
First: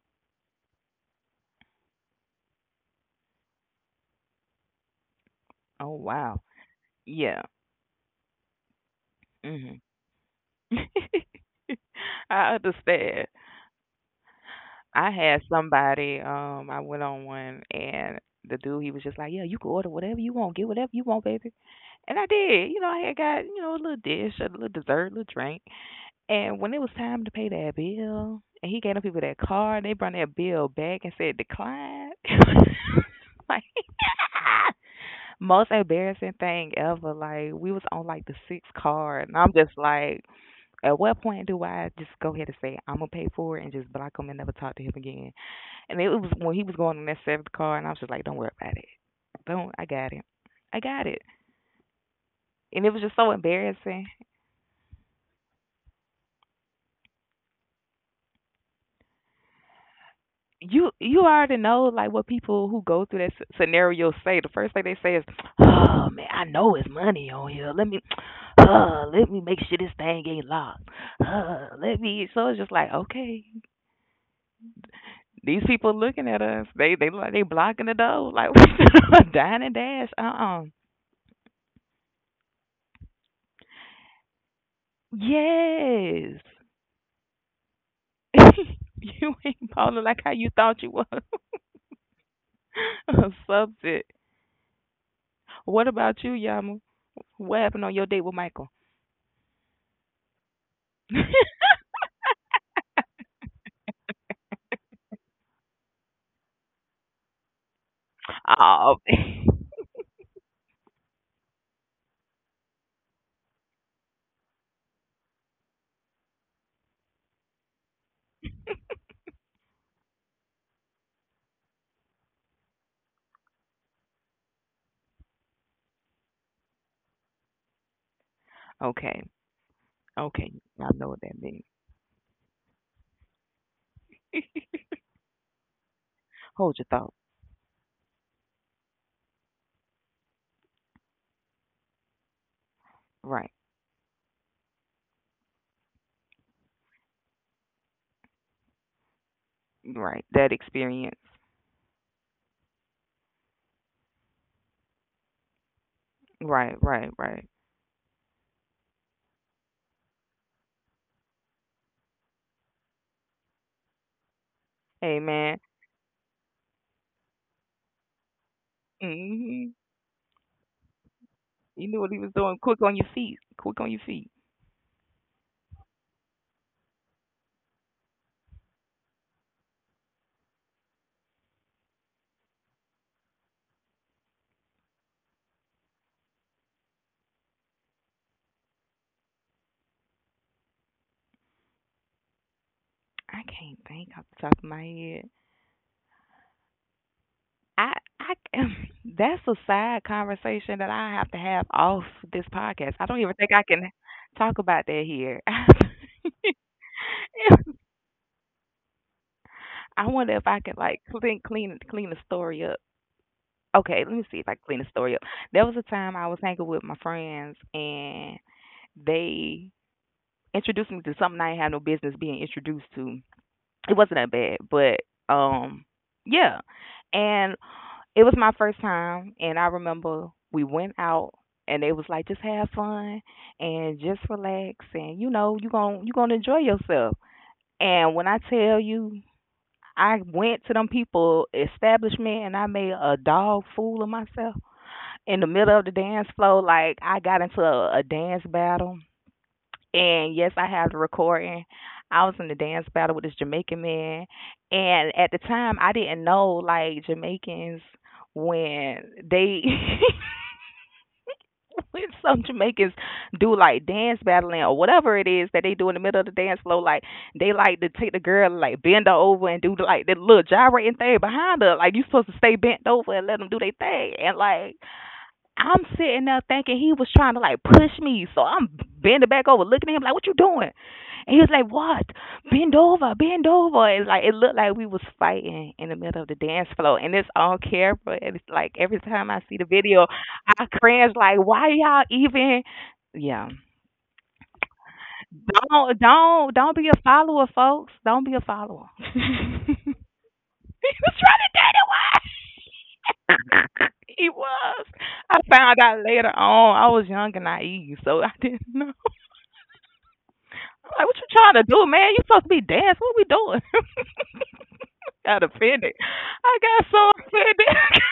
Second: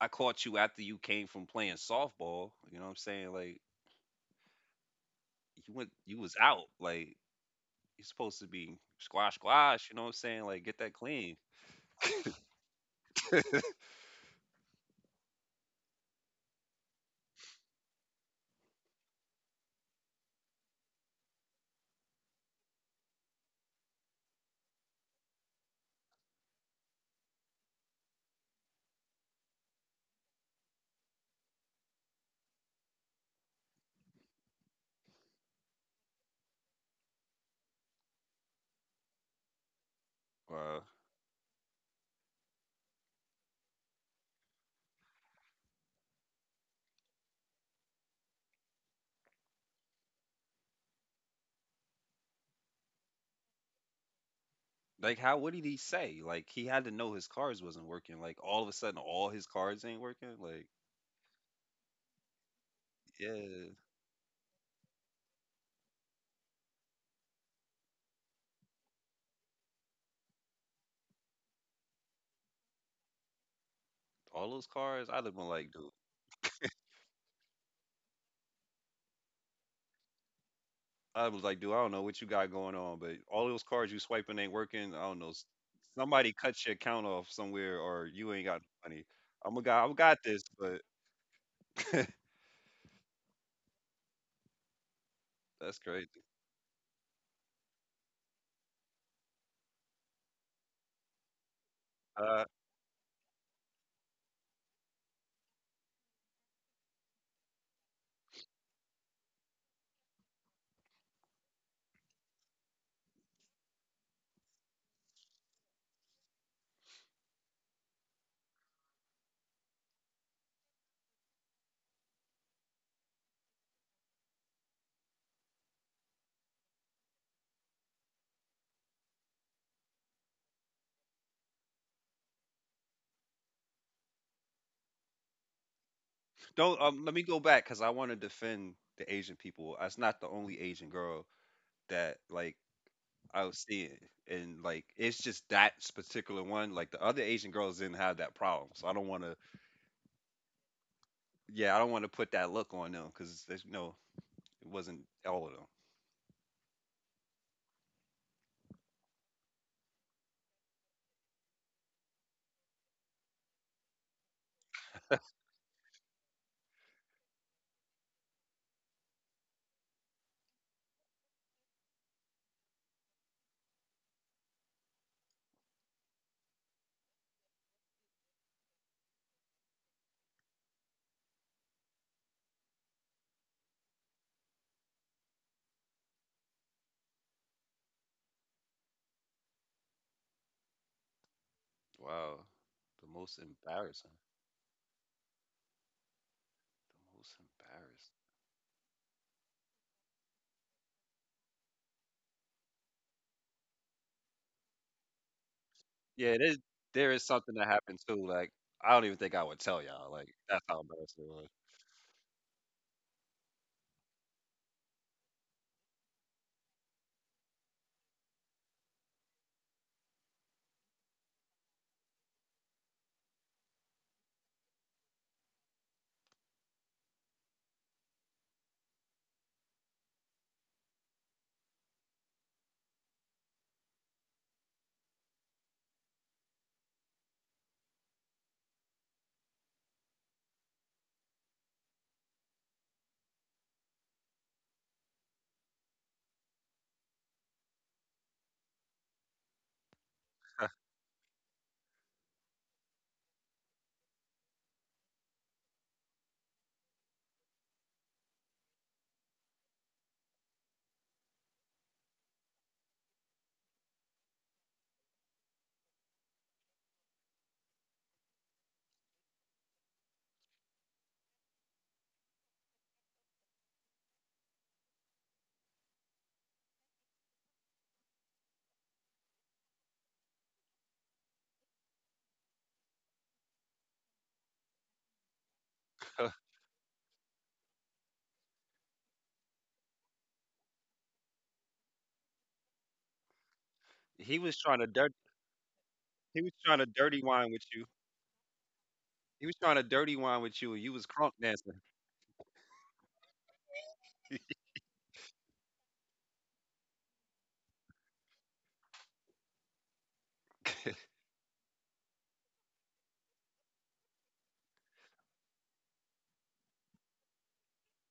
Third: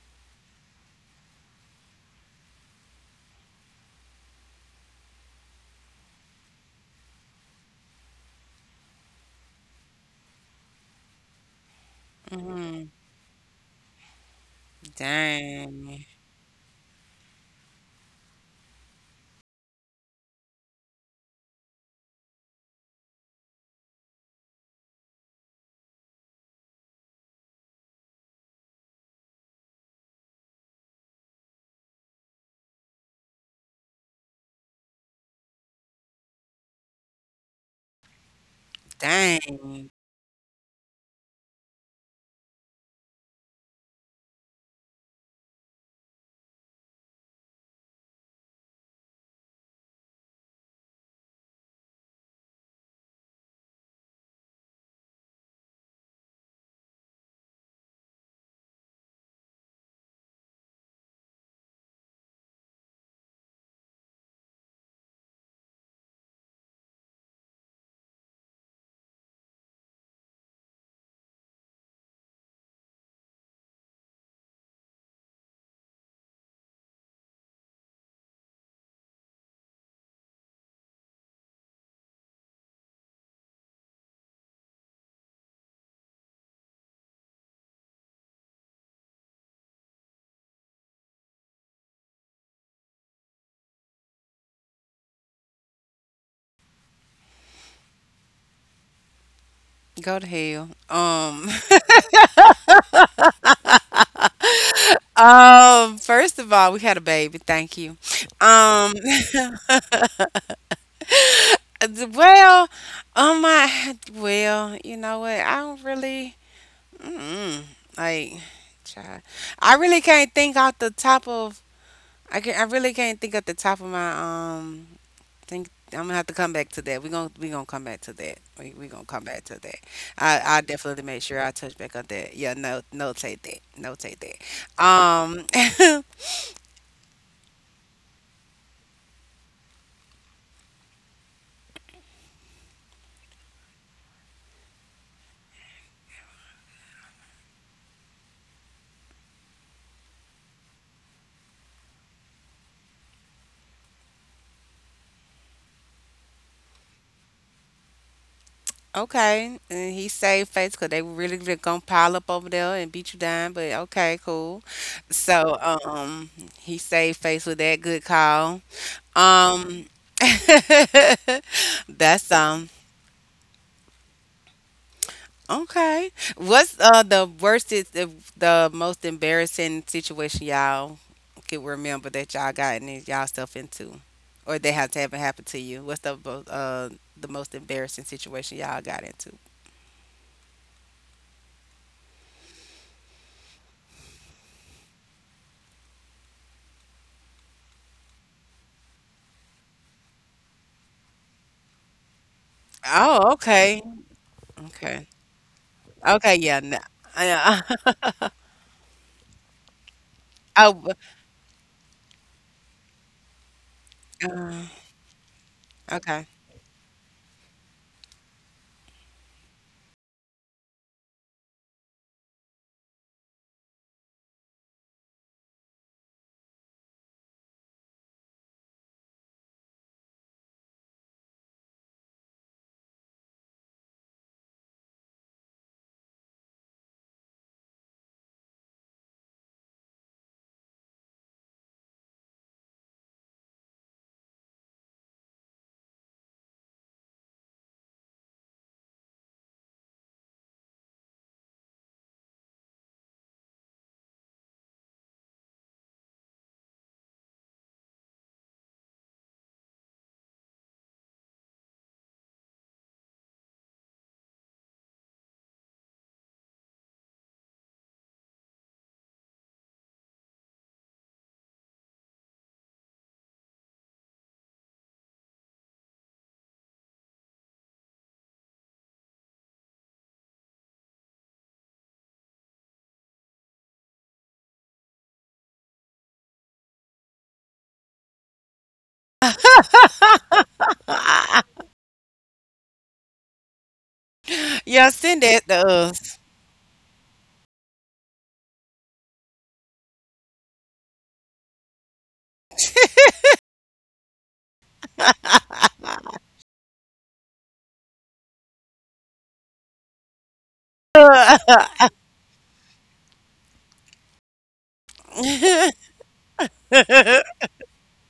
I caught you after you came from playing softball. You know what I'm saying? Like you went
Oh
you was
wow.
out. Like
Yeah.
you're supposed to be squash
Mhm.
squash. You know what I'm saying? Like get that clean.
I
Mm-hmm.
understand. I had
Dang,
somebody, um, I went on one, and the dude he was just like, yeah, you can order whatever you want, get whatever you want, baby. And I did. You know, I had got, you know, a little dish, a little dessert, a little drink. And when it was time to pay that bill, and he gave them people that card, they brought that bill back and said decline. Like most embarrassing thing ever. Like we was on like the sixth card, and I'm just
dang.
like,
Wow.
at what point do I just go ahead and say I'm gonna pay for it and just block him and never talk to him again? And it was when he was going in that seventh car, and I was just like, "Don't worry about it. Don't. I got it. I got it." And it was just so embarrassing.
Like, how? What did he say? Like, he had to know his cards wasn't working. Like, all of a sudden, all his cards ain't working. Like,
You you already know like what people who go through that s-
yeah,
scenario say. The first thing they say is, "Oh man, I know it's money on here. Let me, uh, let me make sure this thing ain't locked. Uh, let me." So it's just like, okay.
all those cards. I'd have been
These
like, dude.
people looking at us. They they like they blocking the door. Like dine and dash. Uh uh.
I was like, dude, I don't know what you got going on, but all those cards you swiping ain't working. I don't know. s- Somebody
Yes.
cut your account off somewhere, or you ain't got no money.
You
I'm a
ain't
guy. I
balling like
got
how
this,
you
but
thought you was. A subject.
that's
What
crazy.
about you, Yama? What happened on your date with Michael?
Go to hell. Um,
Uh,
um. First of all, we had a baby. Thank you.
Oh.
Um. Well, um. I well, you know what? I don't really. Mm, like, child, I really can't think off the top of. I can. I really can't think at the top of my. Um, think I'm gonna have to come back to that. We gonna we gonna come back to that. We we gonna
Okay.
come back to that. I
Okay.
I
I
definitely
know what
make
that
sure I
means.
touch back on that. Yeah, no, notate that. Notate that. Um.
Hold
don't.
your
Um,
thought.
let me go back because I want to defend the Asian people. That's not the only Asian girl that like I
Right.
was seeing. And like it's just that particular one. Like the other Asian girls didn't have that problem, so I don't want to.
Right. That experience.
Yeah, I don't want to put that look on them because there's no. It wasn't all of them.
Right. Right. Right.
Okay, and he saved face because they were really really gonna pile up over there and beat you down. But okay, cool.
Hey man.
So um, he saved face with that good call.
Mhm.
Um,
You knew what he was
that's
doing.
um
Quick on your feet. Quick on your feet.
okay. What's uh the worst is the, the most embarrassing situation y'all can remember that y'all gotten in- y'all stuff into, or that has haven't happened to you? What's the bo- uh the most embarrassing situation y'all got into?
Wow, the most
I can't
embarrassing.
think off the top of my head.
The most
I,
embarrassing.
I, that's a side conversation that I have to have off this podcast. I don't even
Oh,
think I
okay,
can talk about that
okay,
here.
Yeah,
okay,
there's
yeah, no.
there is something
Yeah.
that happened too. Like I don't even think I would tell
I
y'all. Like
wonder if I
that's
could
Oh,
how
w-
like
embarrassing
clean,
it
clean, clean the story up. Okay, let me see if I can
uh,
clean the story up. There was a time I
okay.
was hanging with my friends and they introduced me to something I had no business being introduced to. it wasn't that bad, but um, yeah. And it was my first time, and I remember we went out, and they was like, just have fun and just relax, and you know, you gon' you gonna enjoy yourself. And when I tell you, I went to them people establishment, and I made a dog fool of myself in the middle of the dance floor. Like I got into a, a dance battle and yes, I have the recording. I was in the dance battle with this Jamaican man, and at the time, I didn't know like Jamaicans when they when some Jamaicans do like dance battling or whatever it is that they do in the middle of the dance floor, like they like to take the girl like bend her over and do like that little gyrating thing behind her. Like you supposed to stay bent over and let them do their thing, and like I'm sitting there thinking he was trying to like push me, so I'm bending back over, looking at him like, "What you doing?" And he was like, "What? Bend over, bend over." It's like it looked like we was fighting in the middle of
was.
the dance floor, and it's on camera. And it's like every time I see the video, I cringe. Like, why y'all even? Yeah,
He was trying to
Yeah,
dirty.
send that to
don't
He
don't
was
don't
trying to
be a
dirty
follower,
wine with you.
folks. Don't be a follower.
He was trying
he
to
was
dirty wine with you, and you was crunk
trying to date
dancing.
a wife. he was. I found out later on. I was young and naive, so I didn't know. I'm like, what you trying
us.
to do, man? You supposed to be dancing. What we doing? got offended. I got so offended.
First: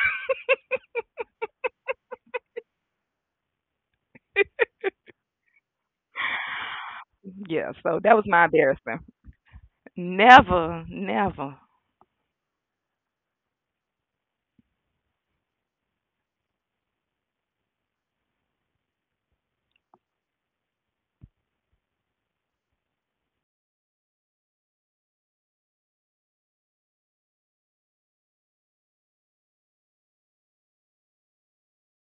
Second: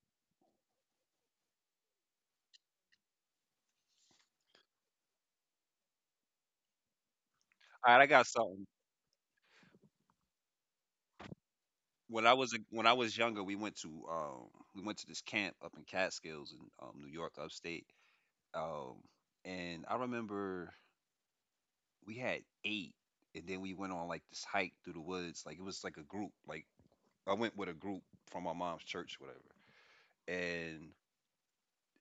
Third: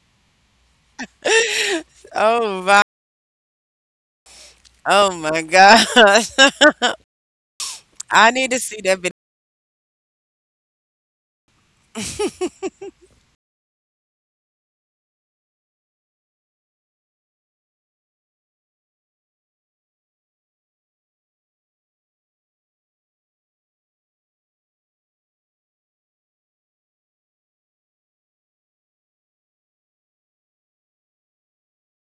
Oh, oh my God.
yeah,
All
so
right, I
that was
got
I
my
need to
something.
see that
embarrassment. Never, never.
When
video.
I was a, when I was younger, we went to um we went to this camp up in Catskills in um, New York, upstate. Um, and I remember we had eight, and then we went on like this hike through the woods. Like it was like a group. Like I went with a group from my mom's church, whatever. And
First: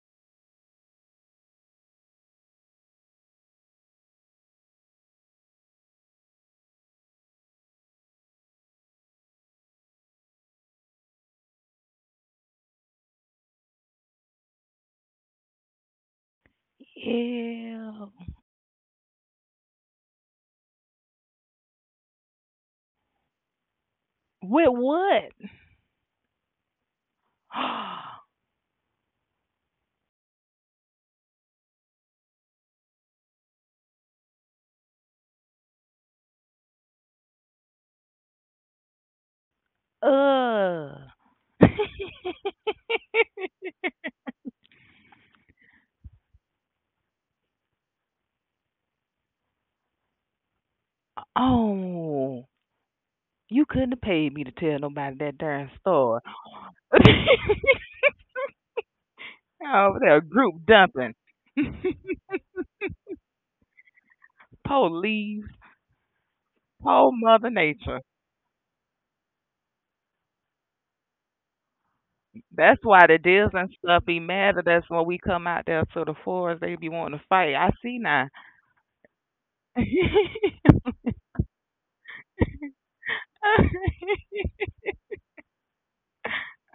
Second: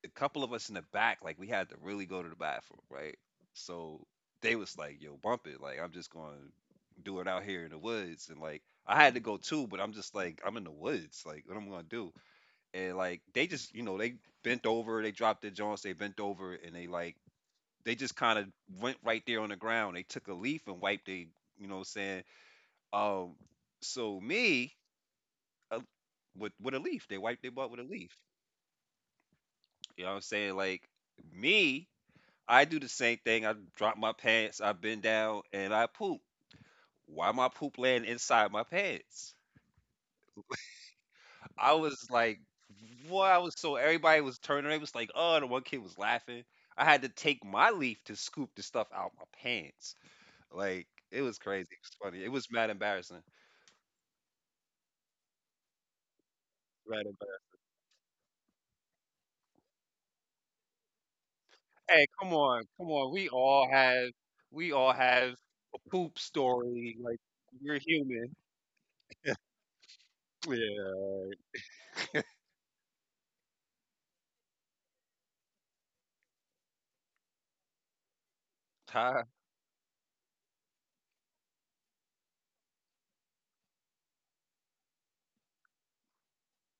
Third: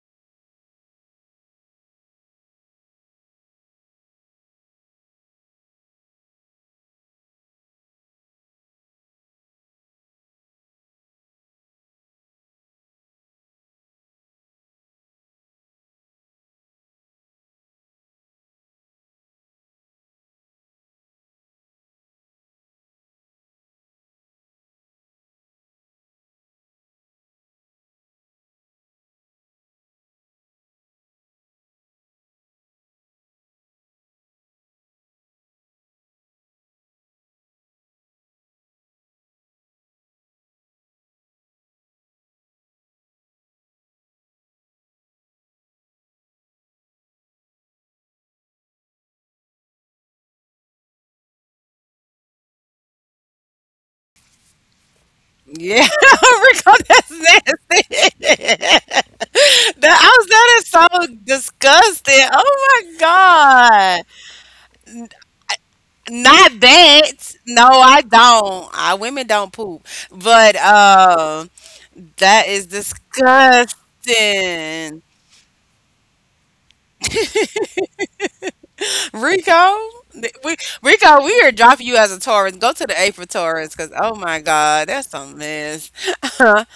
a couple of us in the back, like we had to really go to the bathroom, right? So they was like, "Yo, bump it!" Like I'm just going to do it out here in the woods, and like I had to go too, but I'm just like I'm in the woods. Like what am I gonna do? And like they just, you know, they bent over they dropped their joints, they bent over and they like they
Ew.
just kind of went right there on the ground. They took a leaf and wiped they, you know what I'm saying, um so
With
me,
what?
uh, with with a leaf they wiped their butt with a leaf, you know what I'm saying, like me, I do the same thing. I drop my pants, I bend down and I poop. Why my poop land inside my pants?
uh.
I was like, what? I was so everybody was turning. It was like, oh, the one kid was laughing. I had to take my leaf to scoop the stuff out my pants. Like it was crazy. It was funny. It was
Oh.
mad embarrassing.
You couldn't have paid me to tell nobody that darn
Yeah,
story.
Rico,
Mad
that's
embarrassing.
nasty. That,
Over
I
there,
was, that
group
is so
dumping.
Hey, come
disgusting.
on,
Oh
come
my
on. We all
God.
have, we all have
Police.
a poop
Not
story.
Whole
Like
that.
Mother
No,
we're
Nature.
I
human.
don't. I women don't poop. But
Yeah.
um that is
That's why the deals and
disgusting.
stuff be mad at us when we come out there to the forest. They be wanting to fight. I see now.
Ty.
Rico, th- we, Rico, we are dropping you as a Taurus. Go to the A for Taurus because, oh my God, that's a mess.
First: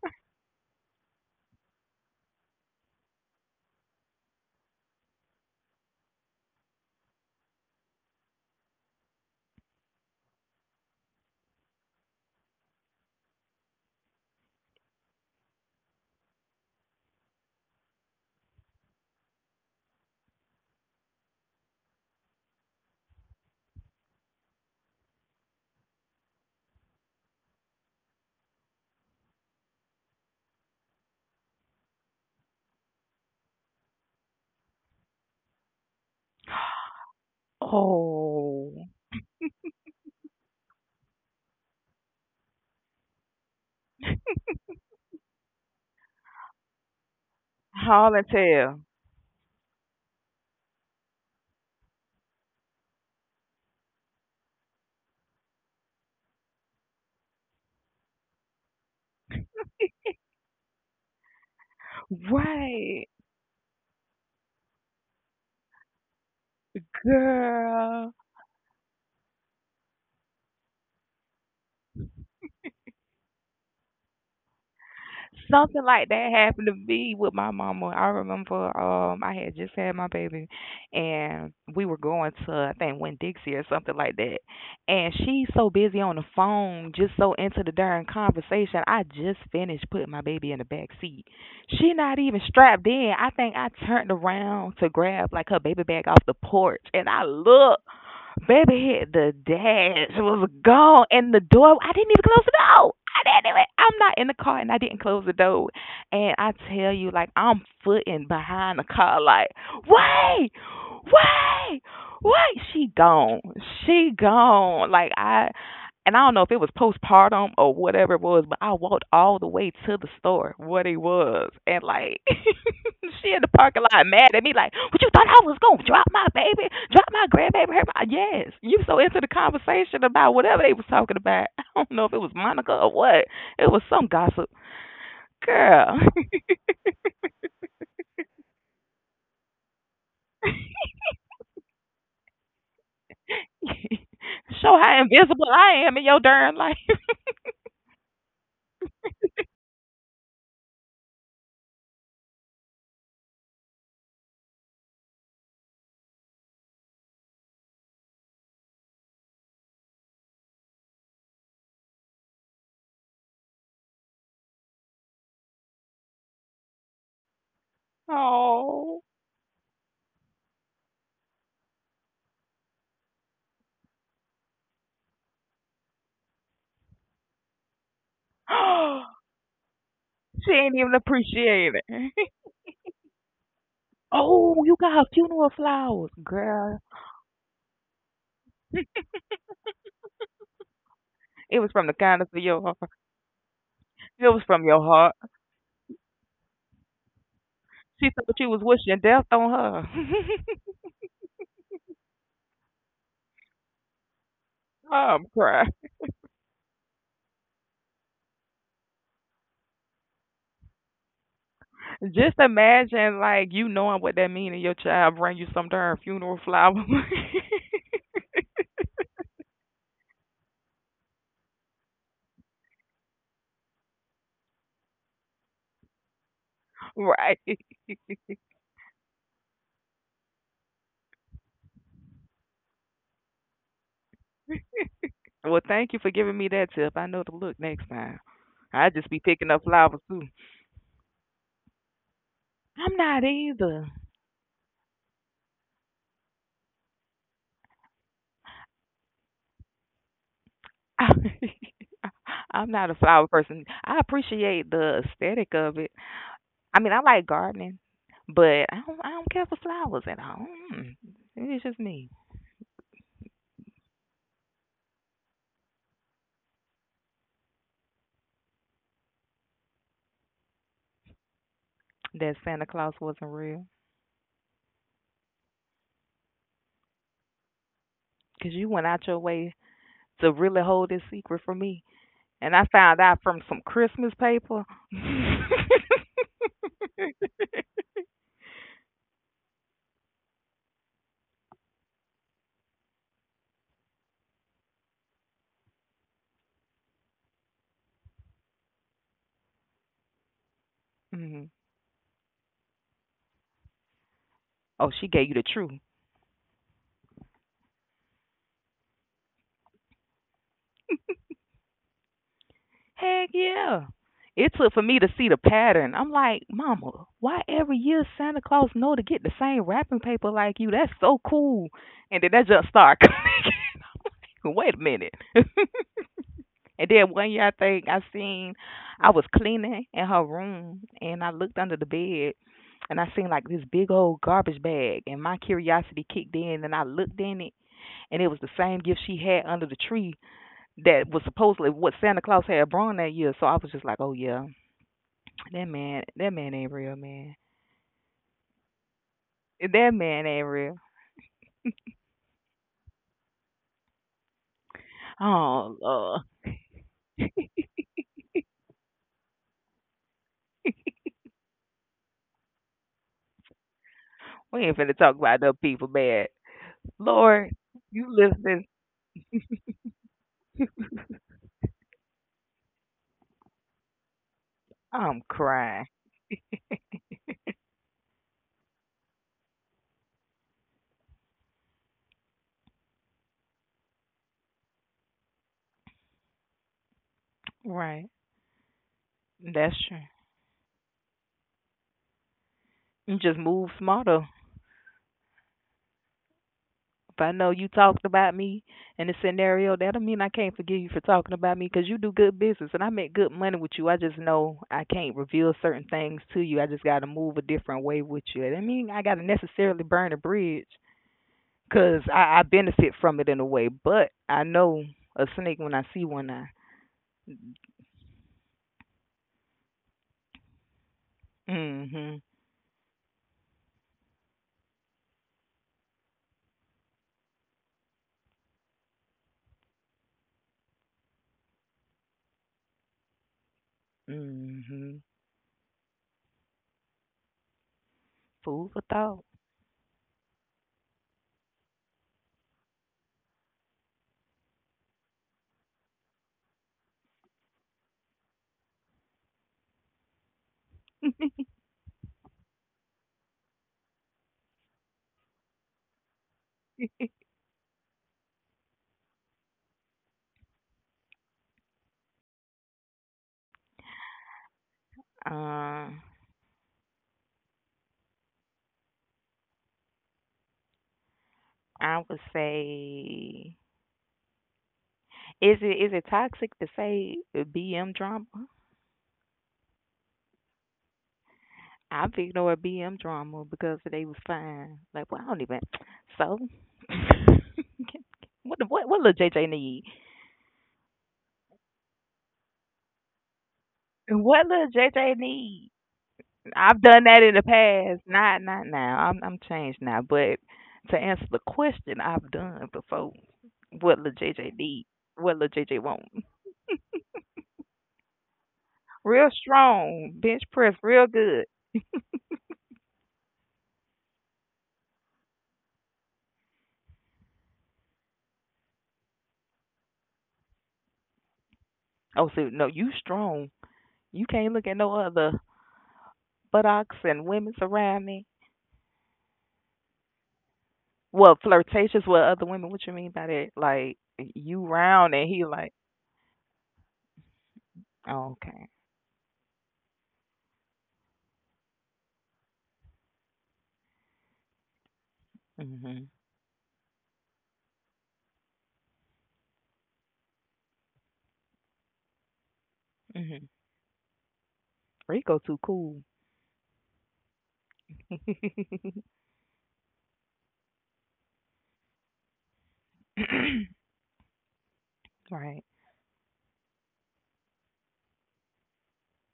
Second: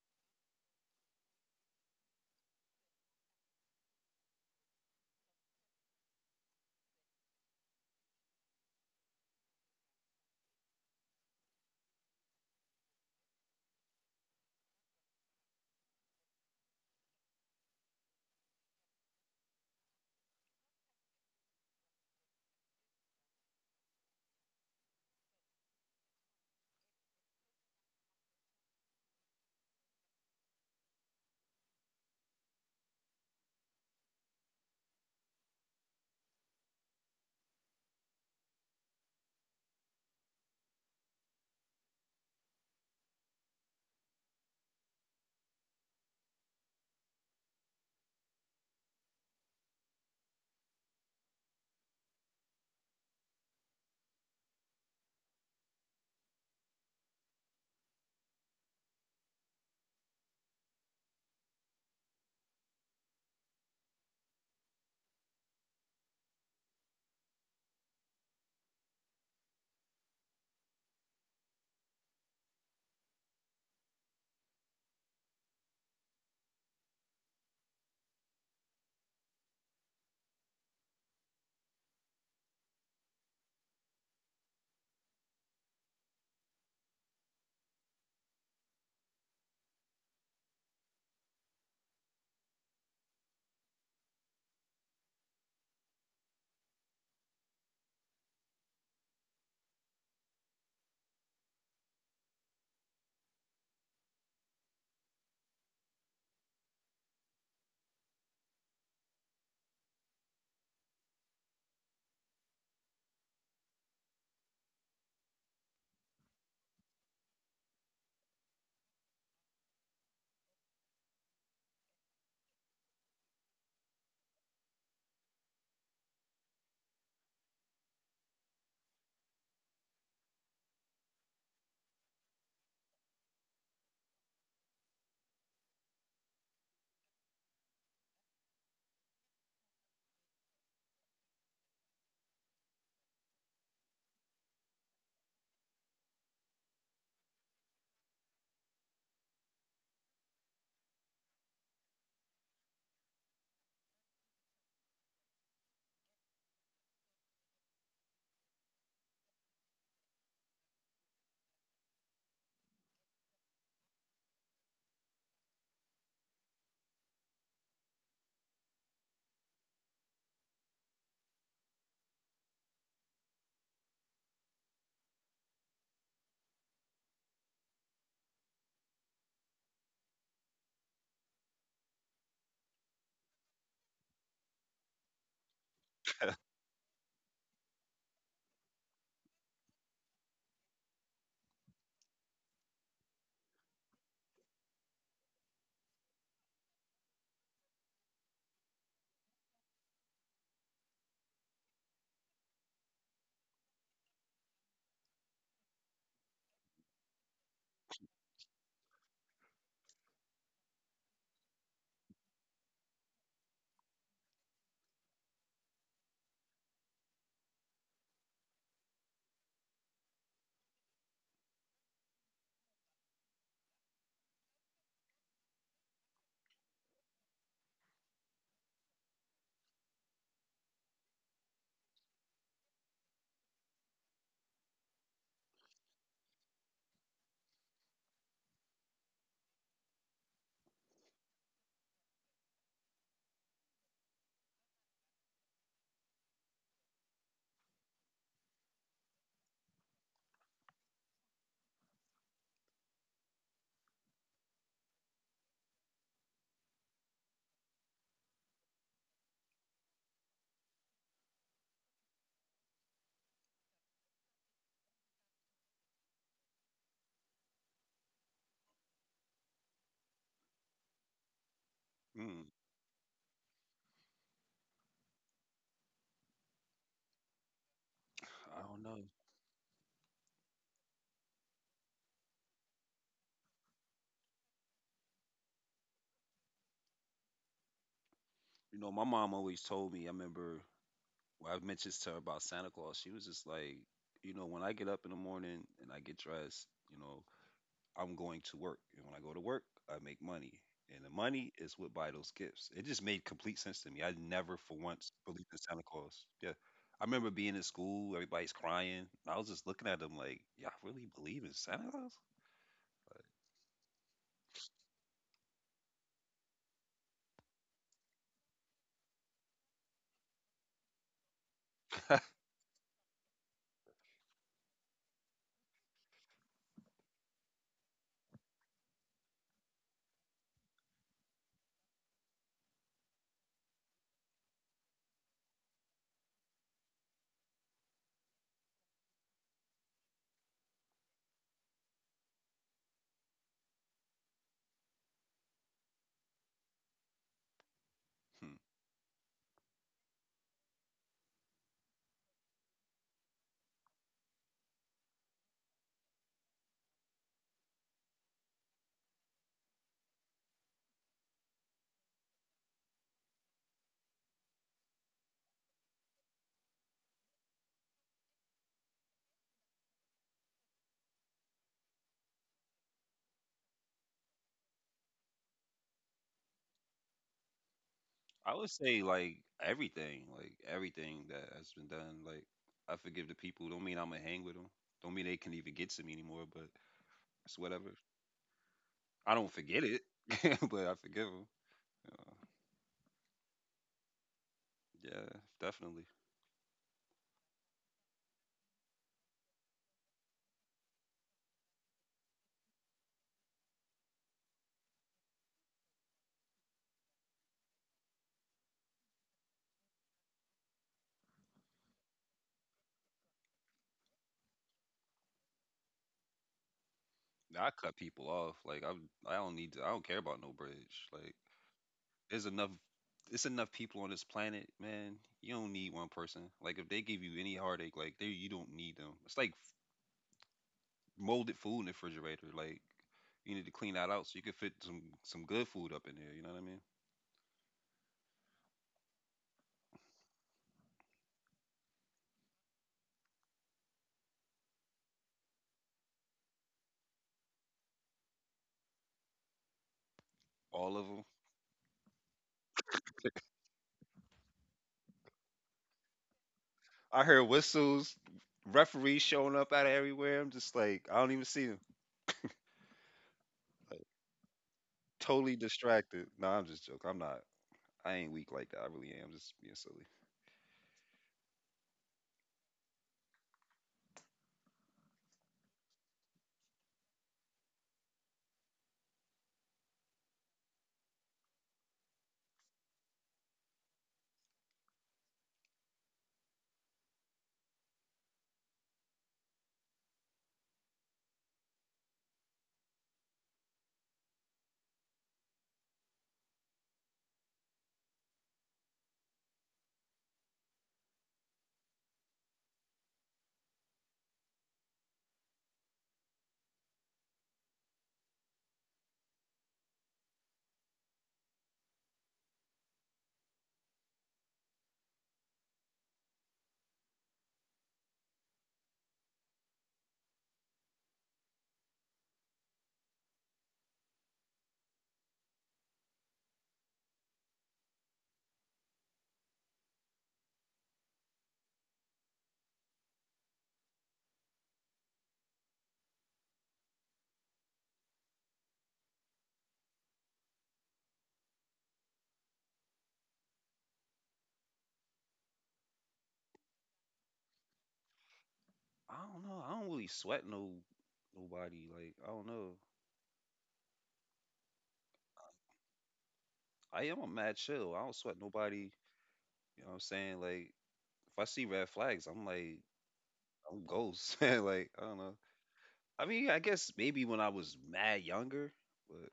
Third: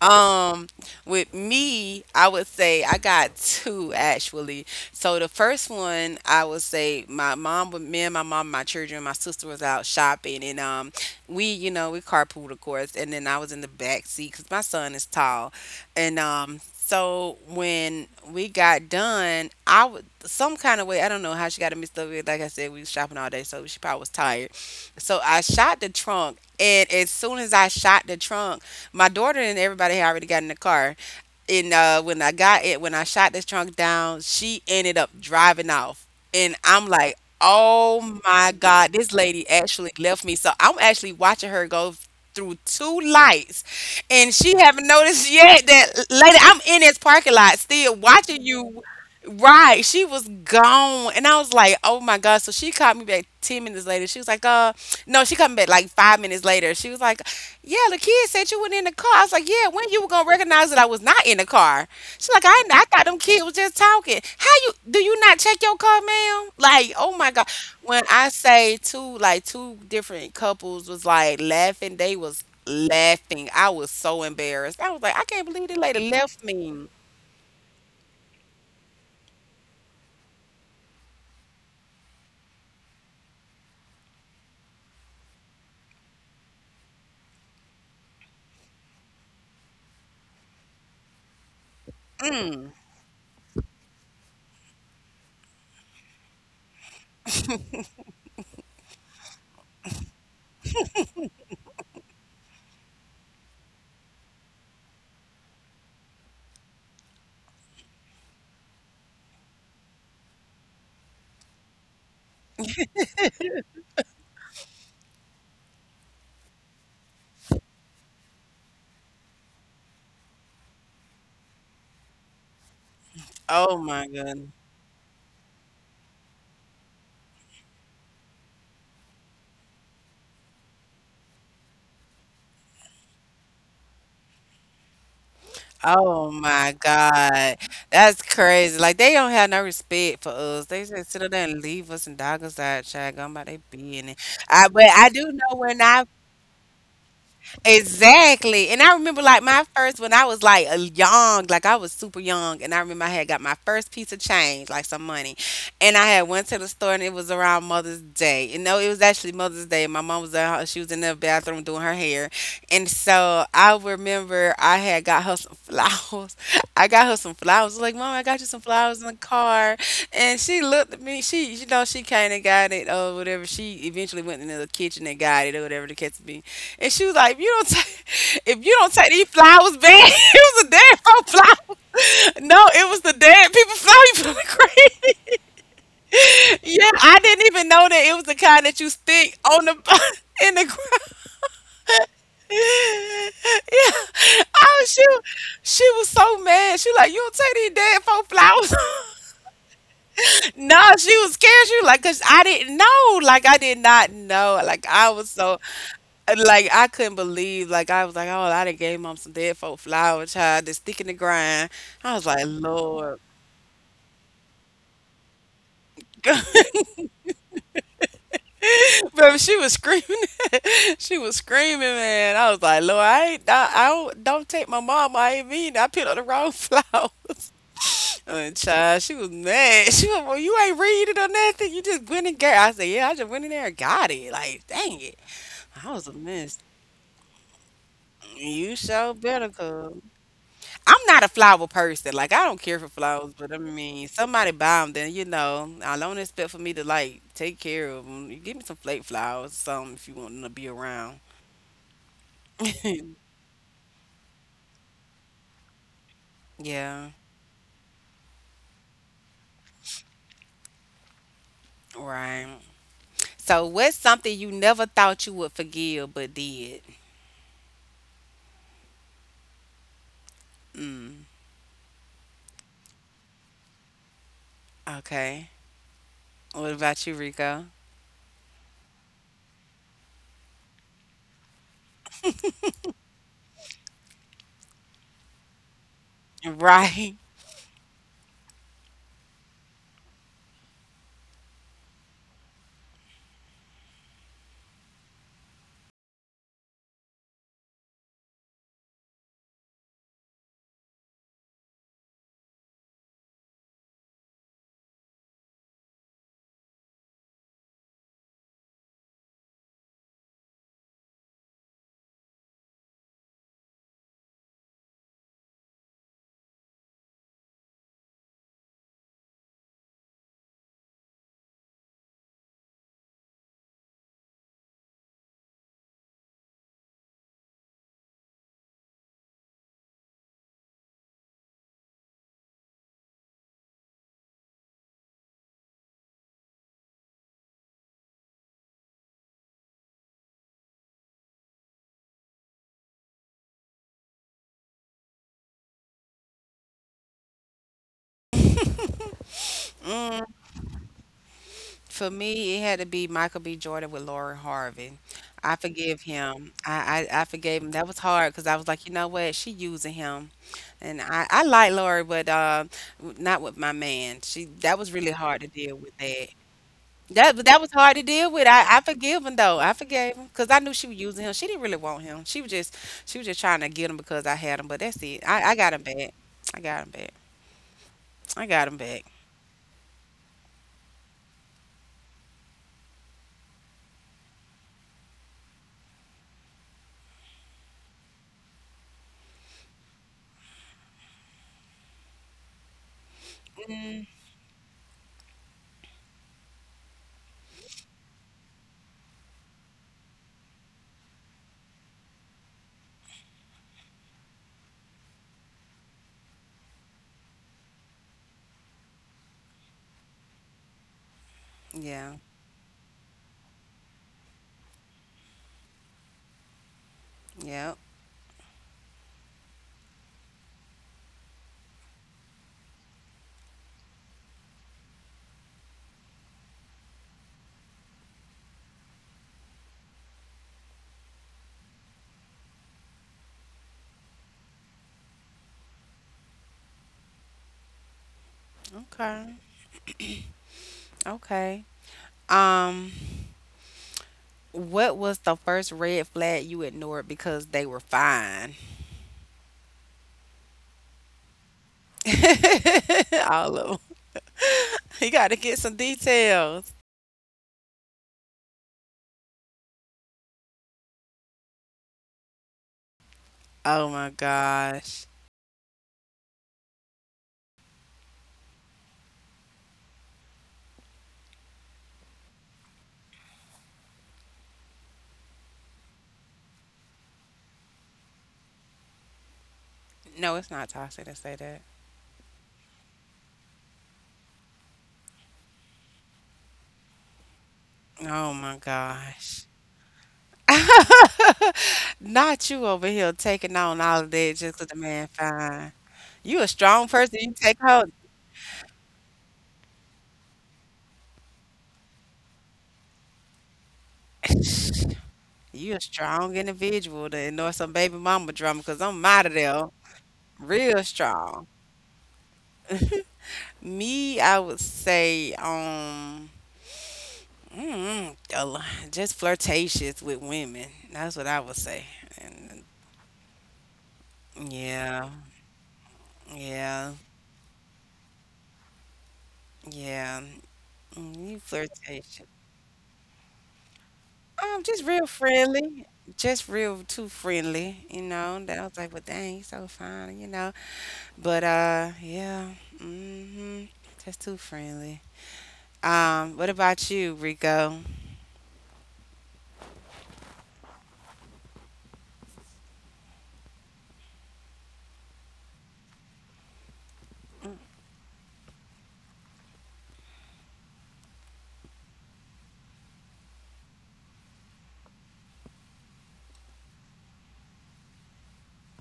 Um, with me, I would say I got two actually. So the first one, I would say my mom, with me and my mom, my children, my sister was out shopping, and um, we, you know, we carpooled of course, and then I was in the back seat because my son is tall, and um, so when we got done, I would some kind of way I don't know how she got a mixed up with. Like I said, we was shopping all day, so she probably was tired. So I shot the trunk, and as soon as I shot the trunk, my daughter and everybody had already got in the car. And uh, when I got it, when I shot this trunk down, she ended up driving off. And I'm like, oh my
oh,
God, this lady actually left me. So I'm actually watching her go through two lights. And she haven't noticed yet that lady, I'm in this parking lot still
haul and
watching
tail.
you. Right, she was gone, and I was like, "Oh my god!" So she called me back ten minutes later. She was like, "Uh, no." She called me back like five minutes later. She was like, yeah, the kid said you were in the car. I was like, yeah, when you were gonna recognize that I was not in the car? She's like, I, I thought
Right,
them kids was just talking. How you do you not check your car, ma'am? Like, oh my god. When
girl.
I say two, like two different couples was like laughing, they was laughing. I was so embarrassed. I was like, I can't believe this
Something like
lady
that
left
happened to
me.
me with my mama. I remember um I had just had my baby and we were going to I think Winn Dixie or something like that. And she's so busy on the phone, just so into the darn conversation. I just finished putting my baby in the back seat. She not even strapped in. I think I turned around to grab like her baby bag off the porch and I look. Baby the dash, was gone, and the door, I didn't even close the door. I didn't even, I'm not in the car, and I didn't close the door. And I tell you, like, I'm footing behind the car, like, wait, wait, wait. She gone. She gone. Like, I, and I don't know if it was postpartum or whatever it was, but I walked all the way to the store, what it was, and like she in the
Oh
parking lot
my
mad at me
god.
like, what you thought I was going to drop my baby, drop my grandbaby? Her, my, yes, you so into the conversation about whatever they was talking about. I don't know if it was Monica or what. It was some gossip. Girl,
Oh my God. That's crazy. Like they don't have no respect for us. They just sit up there and leave us and dog us out, child, going about their business. I
show
but
how
I do
invisible
know when
I am in
I
your darn life.
exactly. And I remember like my first when I was like a young, like I was super young, and I remember I had got my first piece of change, like some money. And I had went to the store and it was around Mother's Day. You know, it was actually Mother's Day. My mom was at she was in the bathroom doing her hair. And so I remember I had got her some flowers. I got her some flowers. I was like, Mom, I got you some flowers
Oh,
in the car. And she looked at me. She, you know, she kind of got it or whatever. She eventually went into the kitchen and got it or whatever the case be. And she was like, "If you don't, take, if you don't take these flowers back,
she
it was a
ain't even
dead folk
appreciate
flower.
it.
No, it was the dead people flower. You feeling
Oh, you got
crazy?
funeral flowers. Girl,
yeah, I didn't even know that it was the kind that you stick on the in the ground.
it was from the kindness of
yeah,
your heart. It was from your
oh, she,
heart.
she was so mad. She like, you don't take these dead
She
folk
thought you was
flowers."
wishing death on her.
No, she was scared. She was like, cause I didn't know. Like I did not know. Like I
I'm
was so,
crying.
like I couldn't believe. Like I was like, oh, I done gave mom some dead folk flower child. Just sticking the grind. I was
Just
like,
imagine,
Lord.
like, you knowing what that means and your child bring you some darn funeral flower.
But she was screaming. She was screaming, man. I was like, Lord, I ain't, I, I don't, don't take my mom. I ain't mean. I picked up the wrong
right.
flowers. And child, she was mad. She was, like, well, you ain't read it or nothing. You just went and got. I said, yeah, I just went in there and got it. Like, dang it.
Well,
I
thank you
was
for
a
giving me
mess.
that tip. I know to look next time.
You
I just
sure
be
better
picking up flowers
come.
too.
I'm not a flower person. Like I don't care for
I'm not
flowers, but I
either.
mean, somebody buy them, then you know. I don't expect for me to like take care of them. You give me some flake flowers, some if you want them to be around.
I'm not a flower person. I appreciate the aesthetic of it. I mean, I
Yeah,
like gardening, but I don't, I don't care for flowers at all. Mm. It's just me.
right. So what's something you never thought you would forgive but did? Mm,
That
Mm,
Santa Claus wasn't real.
okay. What about you, Rico?
'Cause
I
you
don't
went
know.
out your way to really hold this secret from me. And I found out from some Christmas paper.
Right.
You know, my mom always told me. I remember when I mentioned this to her about Santa Claus. She was just like, you know, when I get up in the morning and I get dressed, you know, I'm going to work. And when I go to work, I make money. And the
Mhm.
money is what buy those gifts. It just made complete sense to me. I never for
Oh, she
once
gave you the
believed in
truth.
Santa Claus. Yeah. I remember being in school, everybody's crying. I was just looking at them like, y'all really believe in Santa Claus?
Heck yeah. It took for me to see the pattern. I'm like, Mama, why every year Santa Claus know to get the same wrapping paper like you? That's so cool. And then that just started wait a minute. and then one year I think I seen I was cleaning in her room and I looked under the bed and I seen like this big old garbage bag and my curiosity kicked in and I looked in it and it was the same gift she had under the tree that was supposedly what Santa Claus had brought that year. So I was just like, oh yeah, that man, that man ain't real, man.
Hmm.
That man ain't real.
For me, it had to be Michael B. Jordan with Lauren Harvey. I
Oh
forgive
Lord,
him. I, I, I forgave him. That was hard because I was like, you know what? She using him, and I, I like Lauren, but uh, w- not with my man. She
we ain't
that was
finna
really
talk about
hard to
no
deal
people,
with that.
bad.
That
Lord,
that was hard to
you
deal with.
listening?
I, I forgive him though. I forgave him because I knew she was using him. She didn't really want him. She was just she was just trying to get him because I had him. But that's
I'm
it. I, I got him
crying.
back. I got him back. I
I
got
would
him back.
say like everything, like everything that has been done. Like I forgive the people. Don't mean I'm gonna hang with them. Don't mean they can even get to me anymore. But it's whatever.
Right,
I don't
that's
forget
true.
it, but I forgive them.
You just move
Mm,
smarter.
Yeah, definitely.
If I know you talked about me in a scenario, that'll mean I can't forgive you for talking about me because you do good business and I make good money with you. I just know I can't reveal certain things to you. I just got to move a different way with you. I mean, I got to necessarily burn a bridge because
yeah.
I, I benefit from it in a way, but I know a snake when I see one. I
Nah, I
Yeah.
cut people off. Like I'm, I don't need to. I don't care about no bridge. Like
mhm
there's enough. It's enough people on this planet, man. You don't need one person. Like if they give you any heartache, like they you don't need them. It's like molded food in the refrigerator. Like you need to clean that out so you can fit
mhm
some some good food up in there. You know what I mean?
food for thought.
Okay. Okay. Um, what was the first red flag you ignored because they were fine?
All of them.
All of them. You got to get some details.
I heard whistles, referees showing up out of everywhere. I'm just like I don't even see them.
Oh
Like
my gosh.
totally
Uh,
distracted. No, I'm just joking. I'm not. I ain't weak like that. I really am. Just being silly.
I would say, is it is it toxic to say B M drama?
No, it's not toxic to say that.
I picked over B M drama because they was fine. Like, well, I don't even. So,
Oh
what
my
what what little J J
gosh.
need?
Not you over here taking on all of
What
that
little
just 'cause the
J J
man
need?
fine. You a
I've
strong
done that
person.
in the
You take
past.
hold.
Not not now. I'm I'm changed now. But to answer the question, I've done before. What little J J need? What little J J
You a
want?
strong individual to ignore some baby mama drama because I'm
Real
out of there.
strong bench press,
Real
real good.
strong. Me, I would say, um, mm, a lo- just flirtatious with women. That's what I would say.
Oh, so no,
And
you strong. You can't look at no
yeah,
other buttocks
yeah,
and women around me.
yeah.
Well,
Mm, you
flirtatious with other
flirtatious.
women. What you mean by that? Like you
Um, just
round and
real
he like,
friendly. Just real too friendly, you
oh, okay.
know. That I was like, well, dang, you so fine, you know. But uh, yeah, mm-hmm. Just too friendly.
Mhm.
Um, what about you, Rico?
I don't know. I don't really sweat no nobody. Like I don't know.
Mhm. Rico too cool.
I am a mad chill. I don't sweat nobody. You know what I'm saying? Like if I see red flags, I'm like I'm ghost. Like I don't know.
right.
I mean, I guess maybe when I was mad younger, but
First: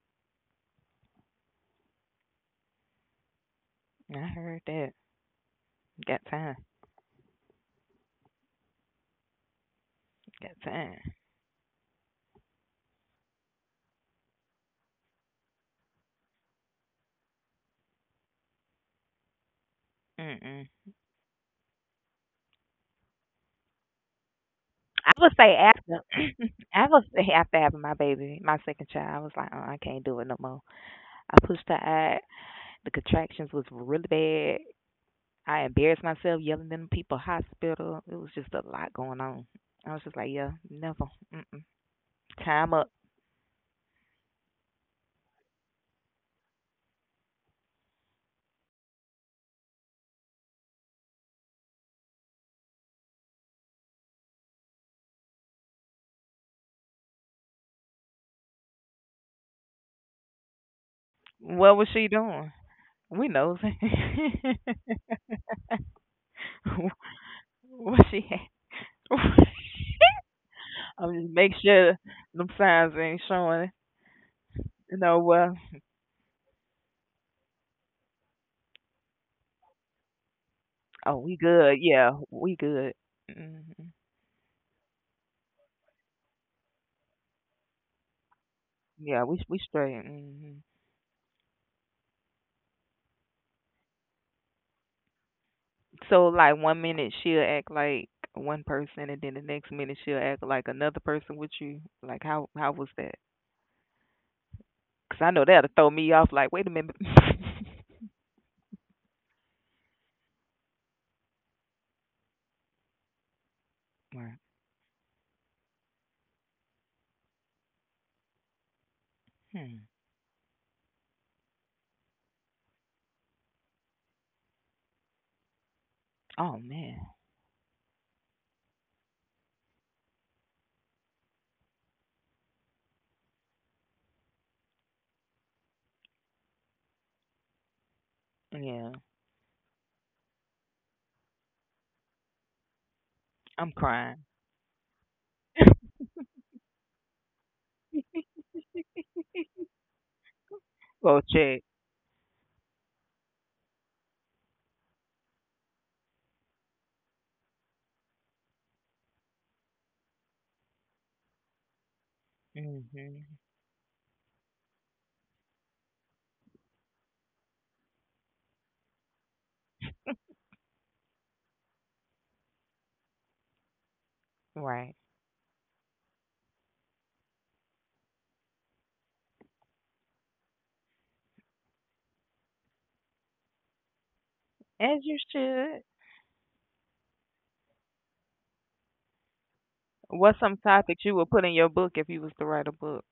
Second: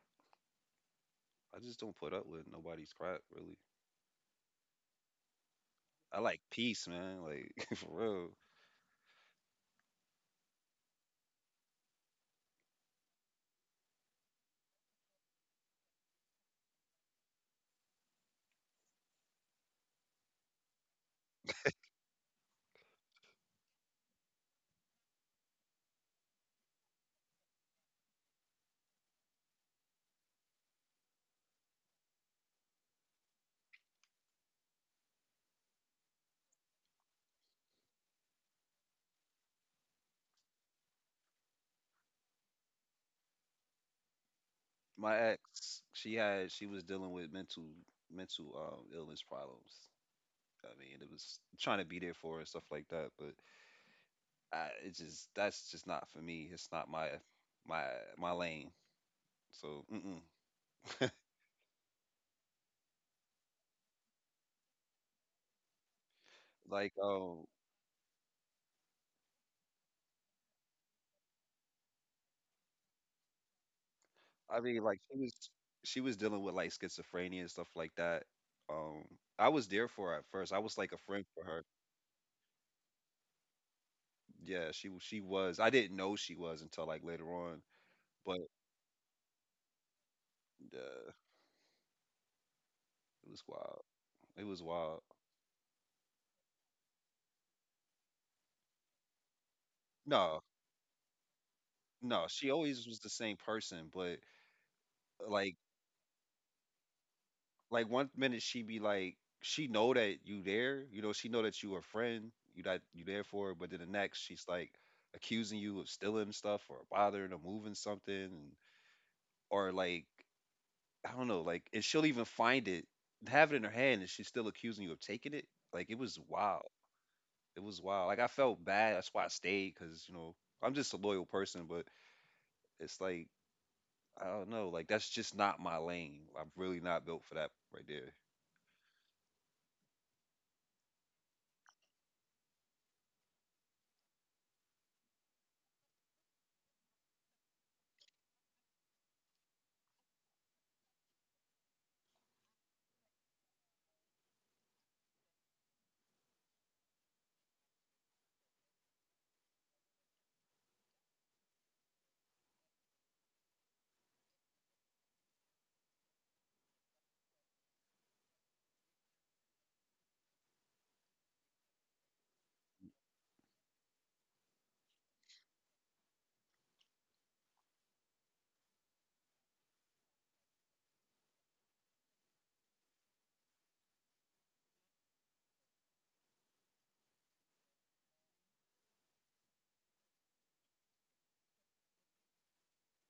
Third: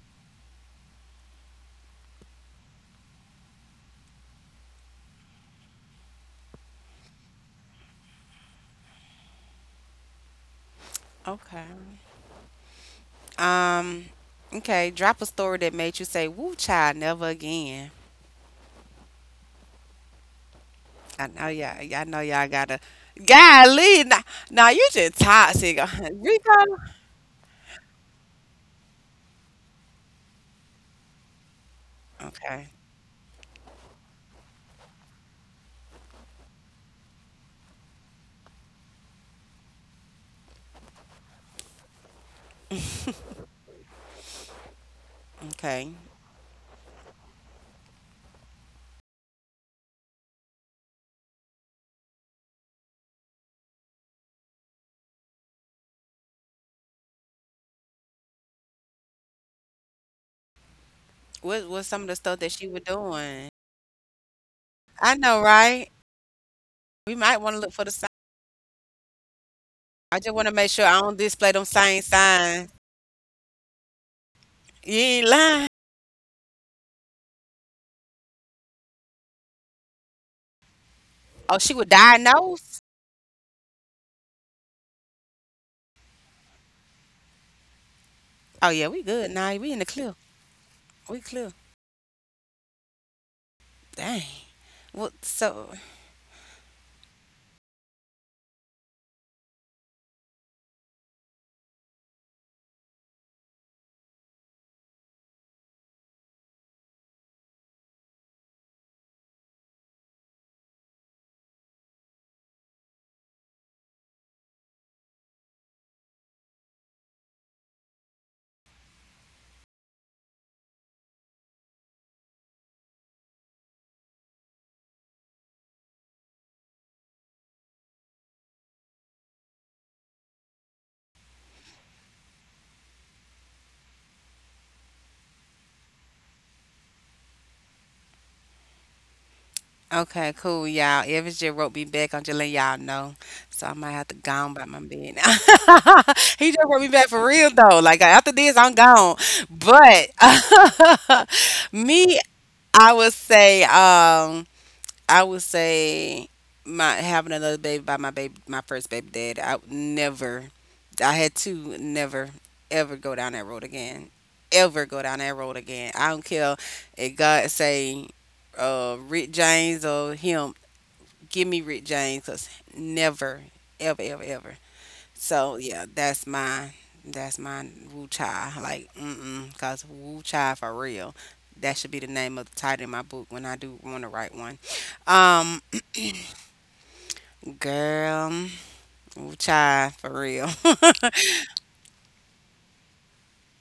I just don't put up with nobody's crap really.
I heard that.
I
Got
like
time.
peace, man. Like for real.
Got time.
Okay. Um, okay, drop a story that made you say, "Woo, child, never again."
Mm-mm.
I know y'all. I know y'all gotta. Golly, now, now you
I would
just
say
toxic.
after
Rico.
I would say after having my baby, my second child, I was like, uh, I can't do it no more. I pushed her out.
Okay,
The contractions was really bad. I embarrassed myself yelling at them people hospital. It was just a lot going on. I was just like, yeah, never. Mm-mm. Time up.
My
okay.
ex, she had she was dealing with mental mental um illness problems. I mean, it was trying to be there for her and stuff like that, but I, it's just that's just not for me. It's not my my my lane. So mm-mm.
What was some of the
What was
stuff that
she
she was
doing?
doing?
We knows.
I know, right? We might
like
want to look for the
um,
sign.
what she had.
I just want to make sure I don't display
I'm
them
just
same
make sure
signs.
them signs ain't showing.
You
I
ain't
mean
You
like
lying.
know
she was
what?
she was dealing with like schizophrenia and stuff like that. Um, I was there for her at first. I was like a
Oh,
Oh,
she
friend
we
would
for her.
good. Yeah,
diagnose.
we good. Hmm
Yeah, she w- she was. I didn't know she was until like later on.
Oh yeah,
But
we good now. We
Yeah,
in the
we we
clear.
straight. Hmm
We clear.
uh, it was
Dang.
wild. It was
What?
wild.
So
So like one minute she'll act like one person, and then the next minute she'll act
No,
like another person with you. Like
no,
how
she
how
always
was
was the
that?
same person, but
Because I know
like
that'll throw me off like, wait a minute.
like one minute she be like she know that you there, you know, she know that you a friend, you that you there for her, but then the next
Right.
she's like accusing you of stealing stuff or bothering or moving something or
hmm.
like I don't know, like, and she'll even find it, have it in her hand and she's still accusing you of taking it. Like it was
Oh,
wild,
man.
it was wild. Like I felt bad, that's why I stayed, because you know I'm just a loyal person, but it's like I don't know, like that's just not my lane, I'm really not built for that right there.
Yeah.
okay, cool, y'all. Evans just wrote me back. I'm just letting y'all know. So I might have to
I'm
go on by
crying.
my bed now. he just wrote me back for real though. Like after this, I'm gone. But
Go check.
me, I would say, um, I would say my having another baby by my baby my first baby dad. I would never I had to never ever go down that road
Hmm
again. Ever go down that road again. I don't care if God say uh Rick James or him, give me Rick James 'cause never, ever, ever, ever.
Right.
So yeah, that's my that's my Wu Chai. Like, mm-mm, cause Wu Chai for real. That should be the name of the title in my book when I do want to write one.
As
Um,
you should.
Girl, ooh, child, for real.
What's some topics you would put in your book if you was to write a book?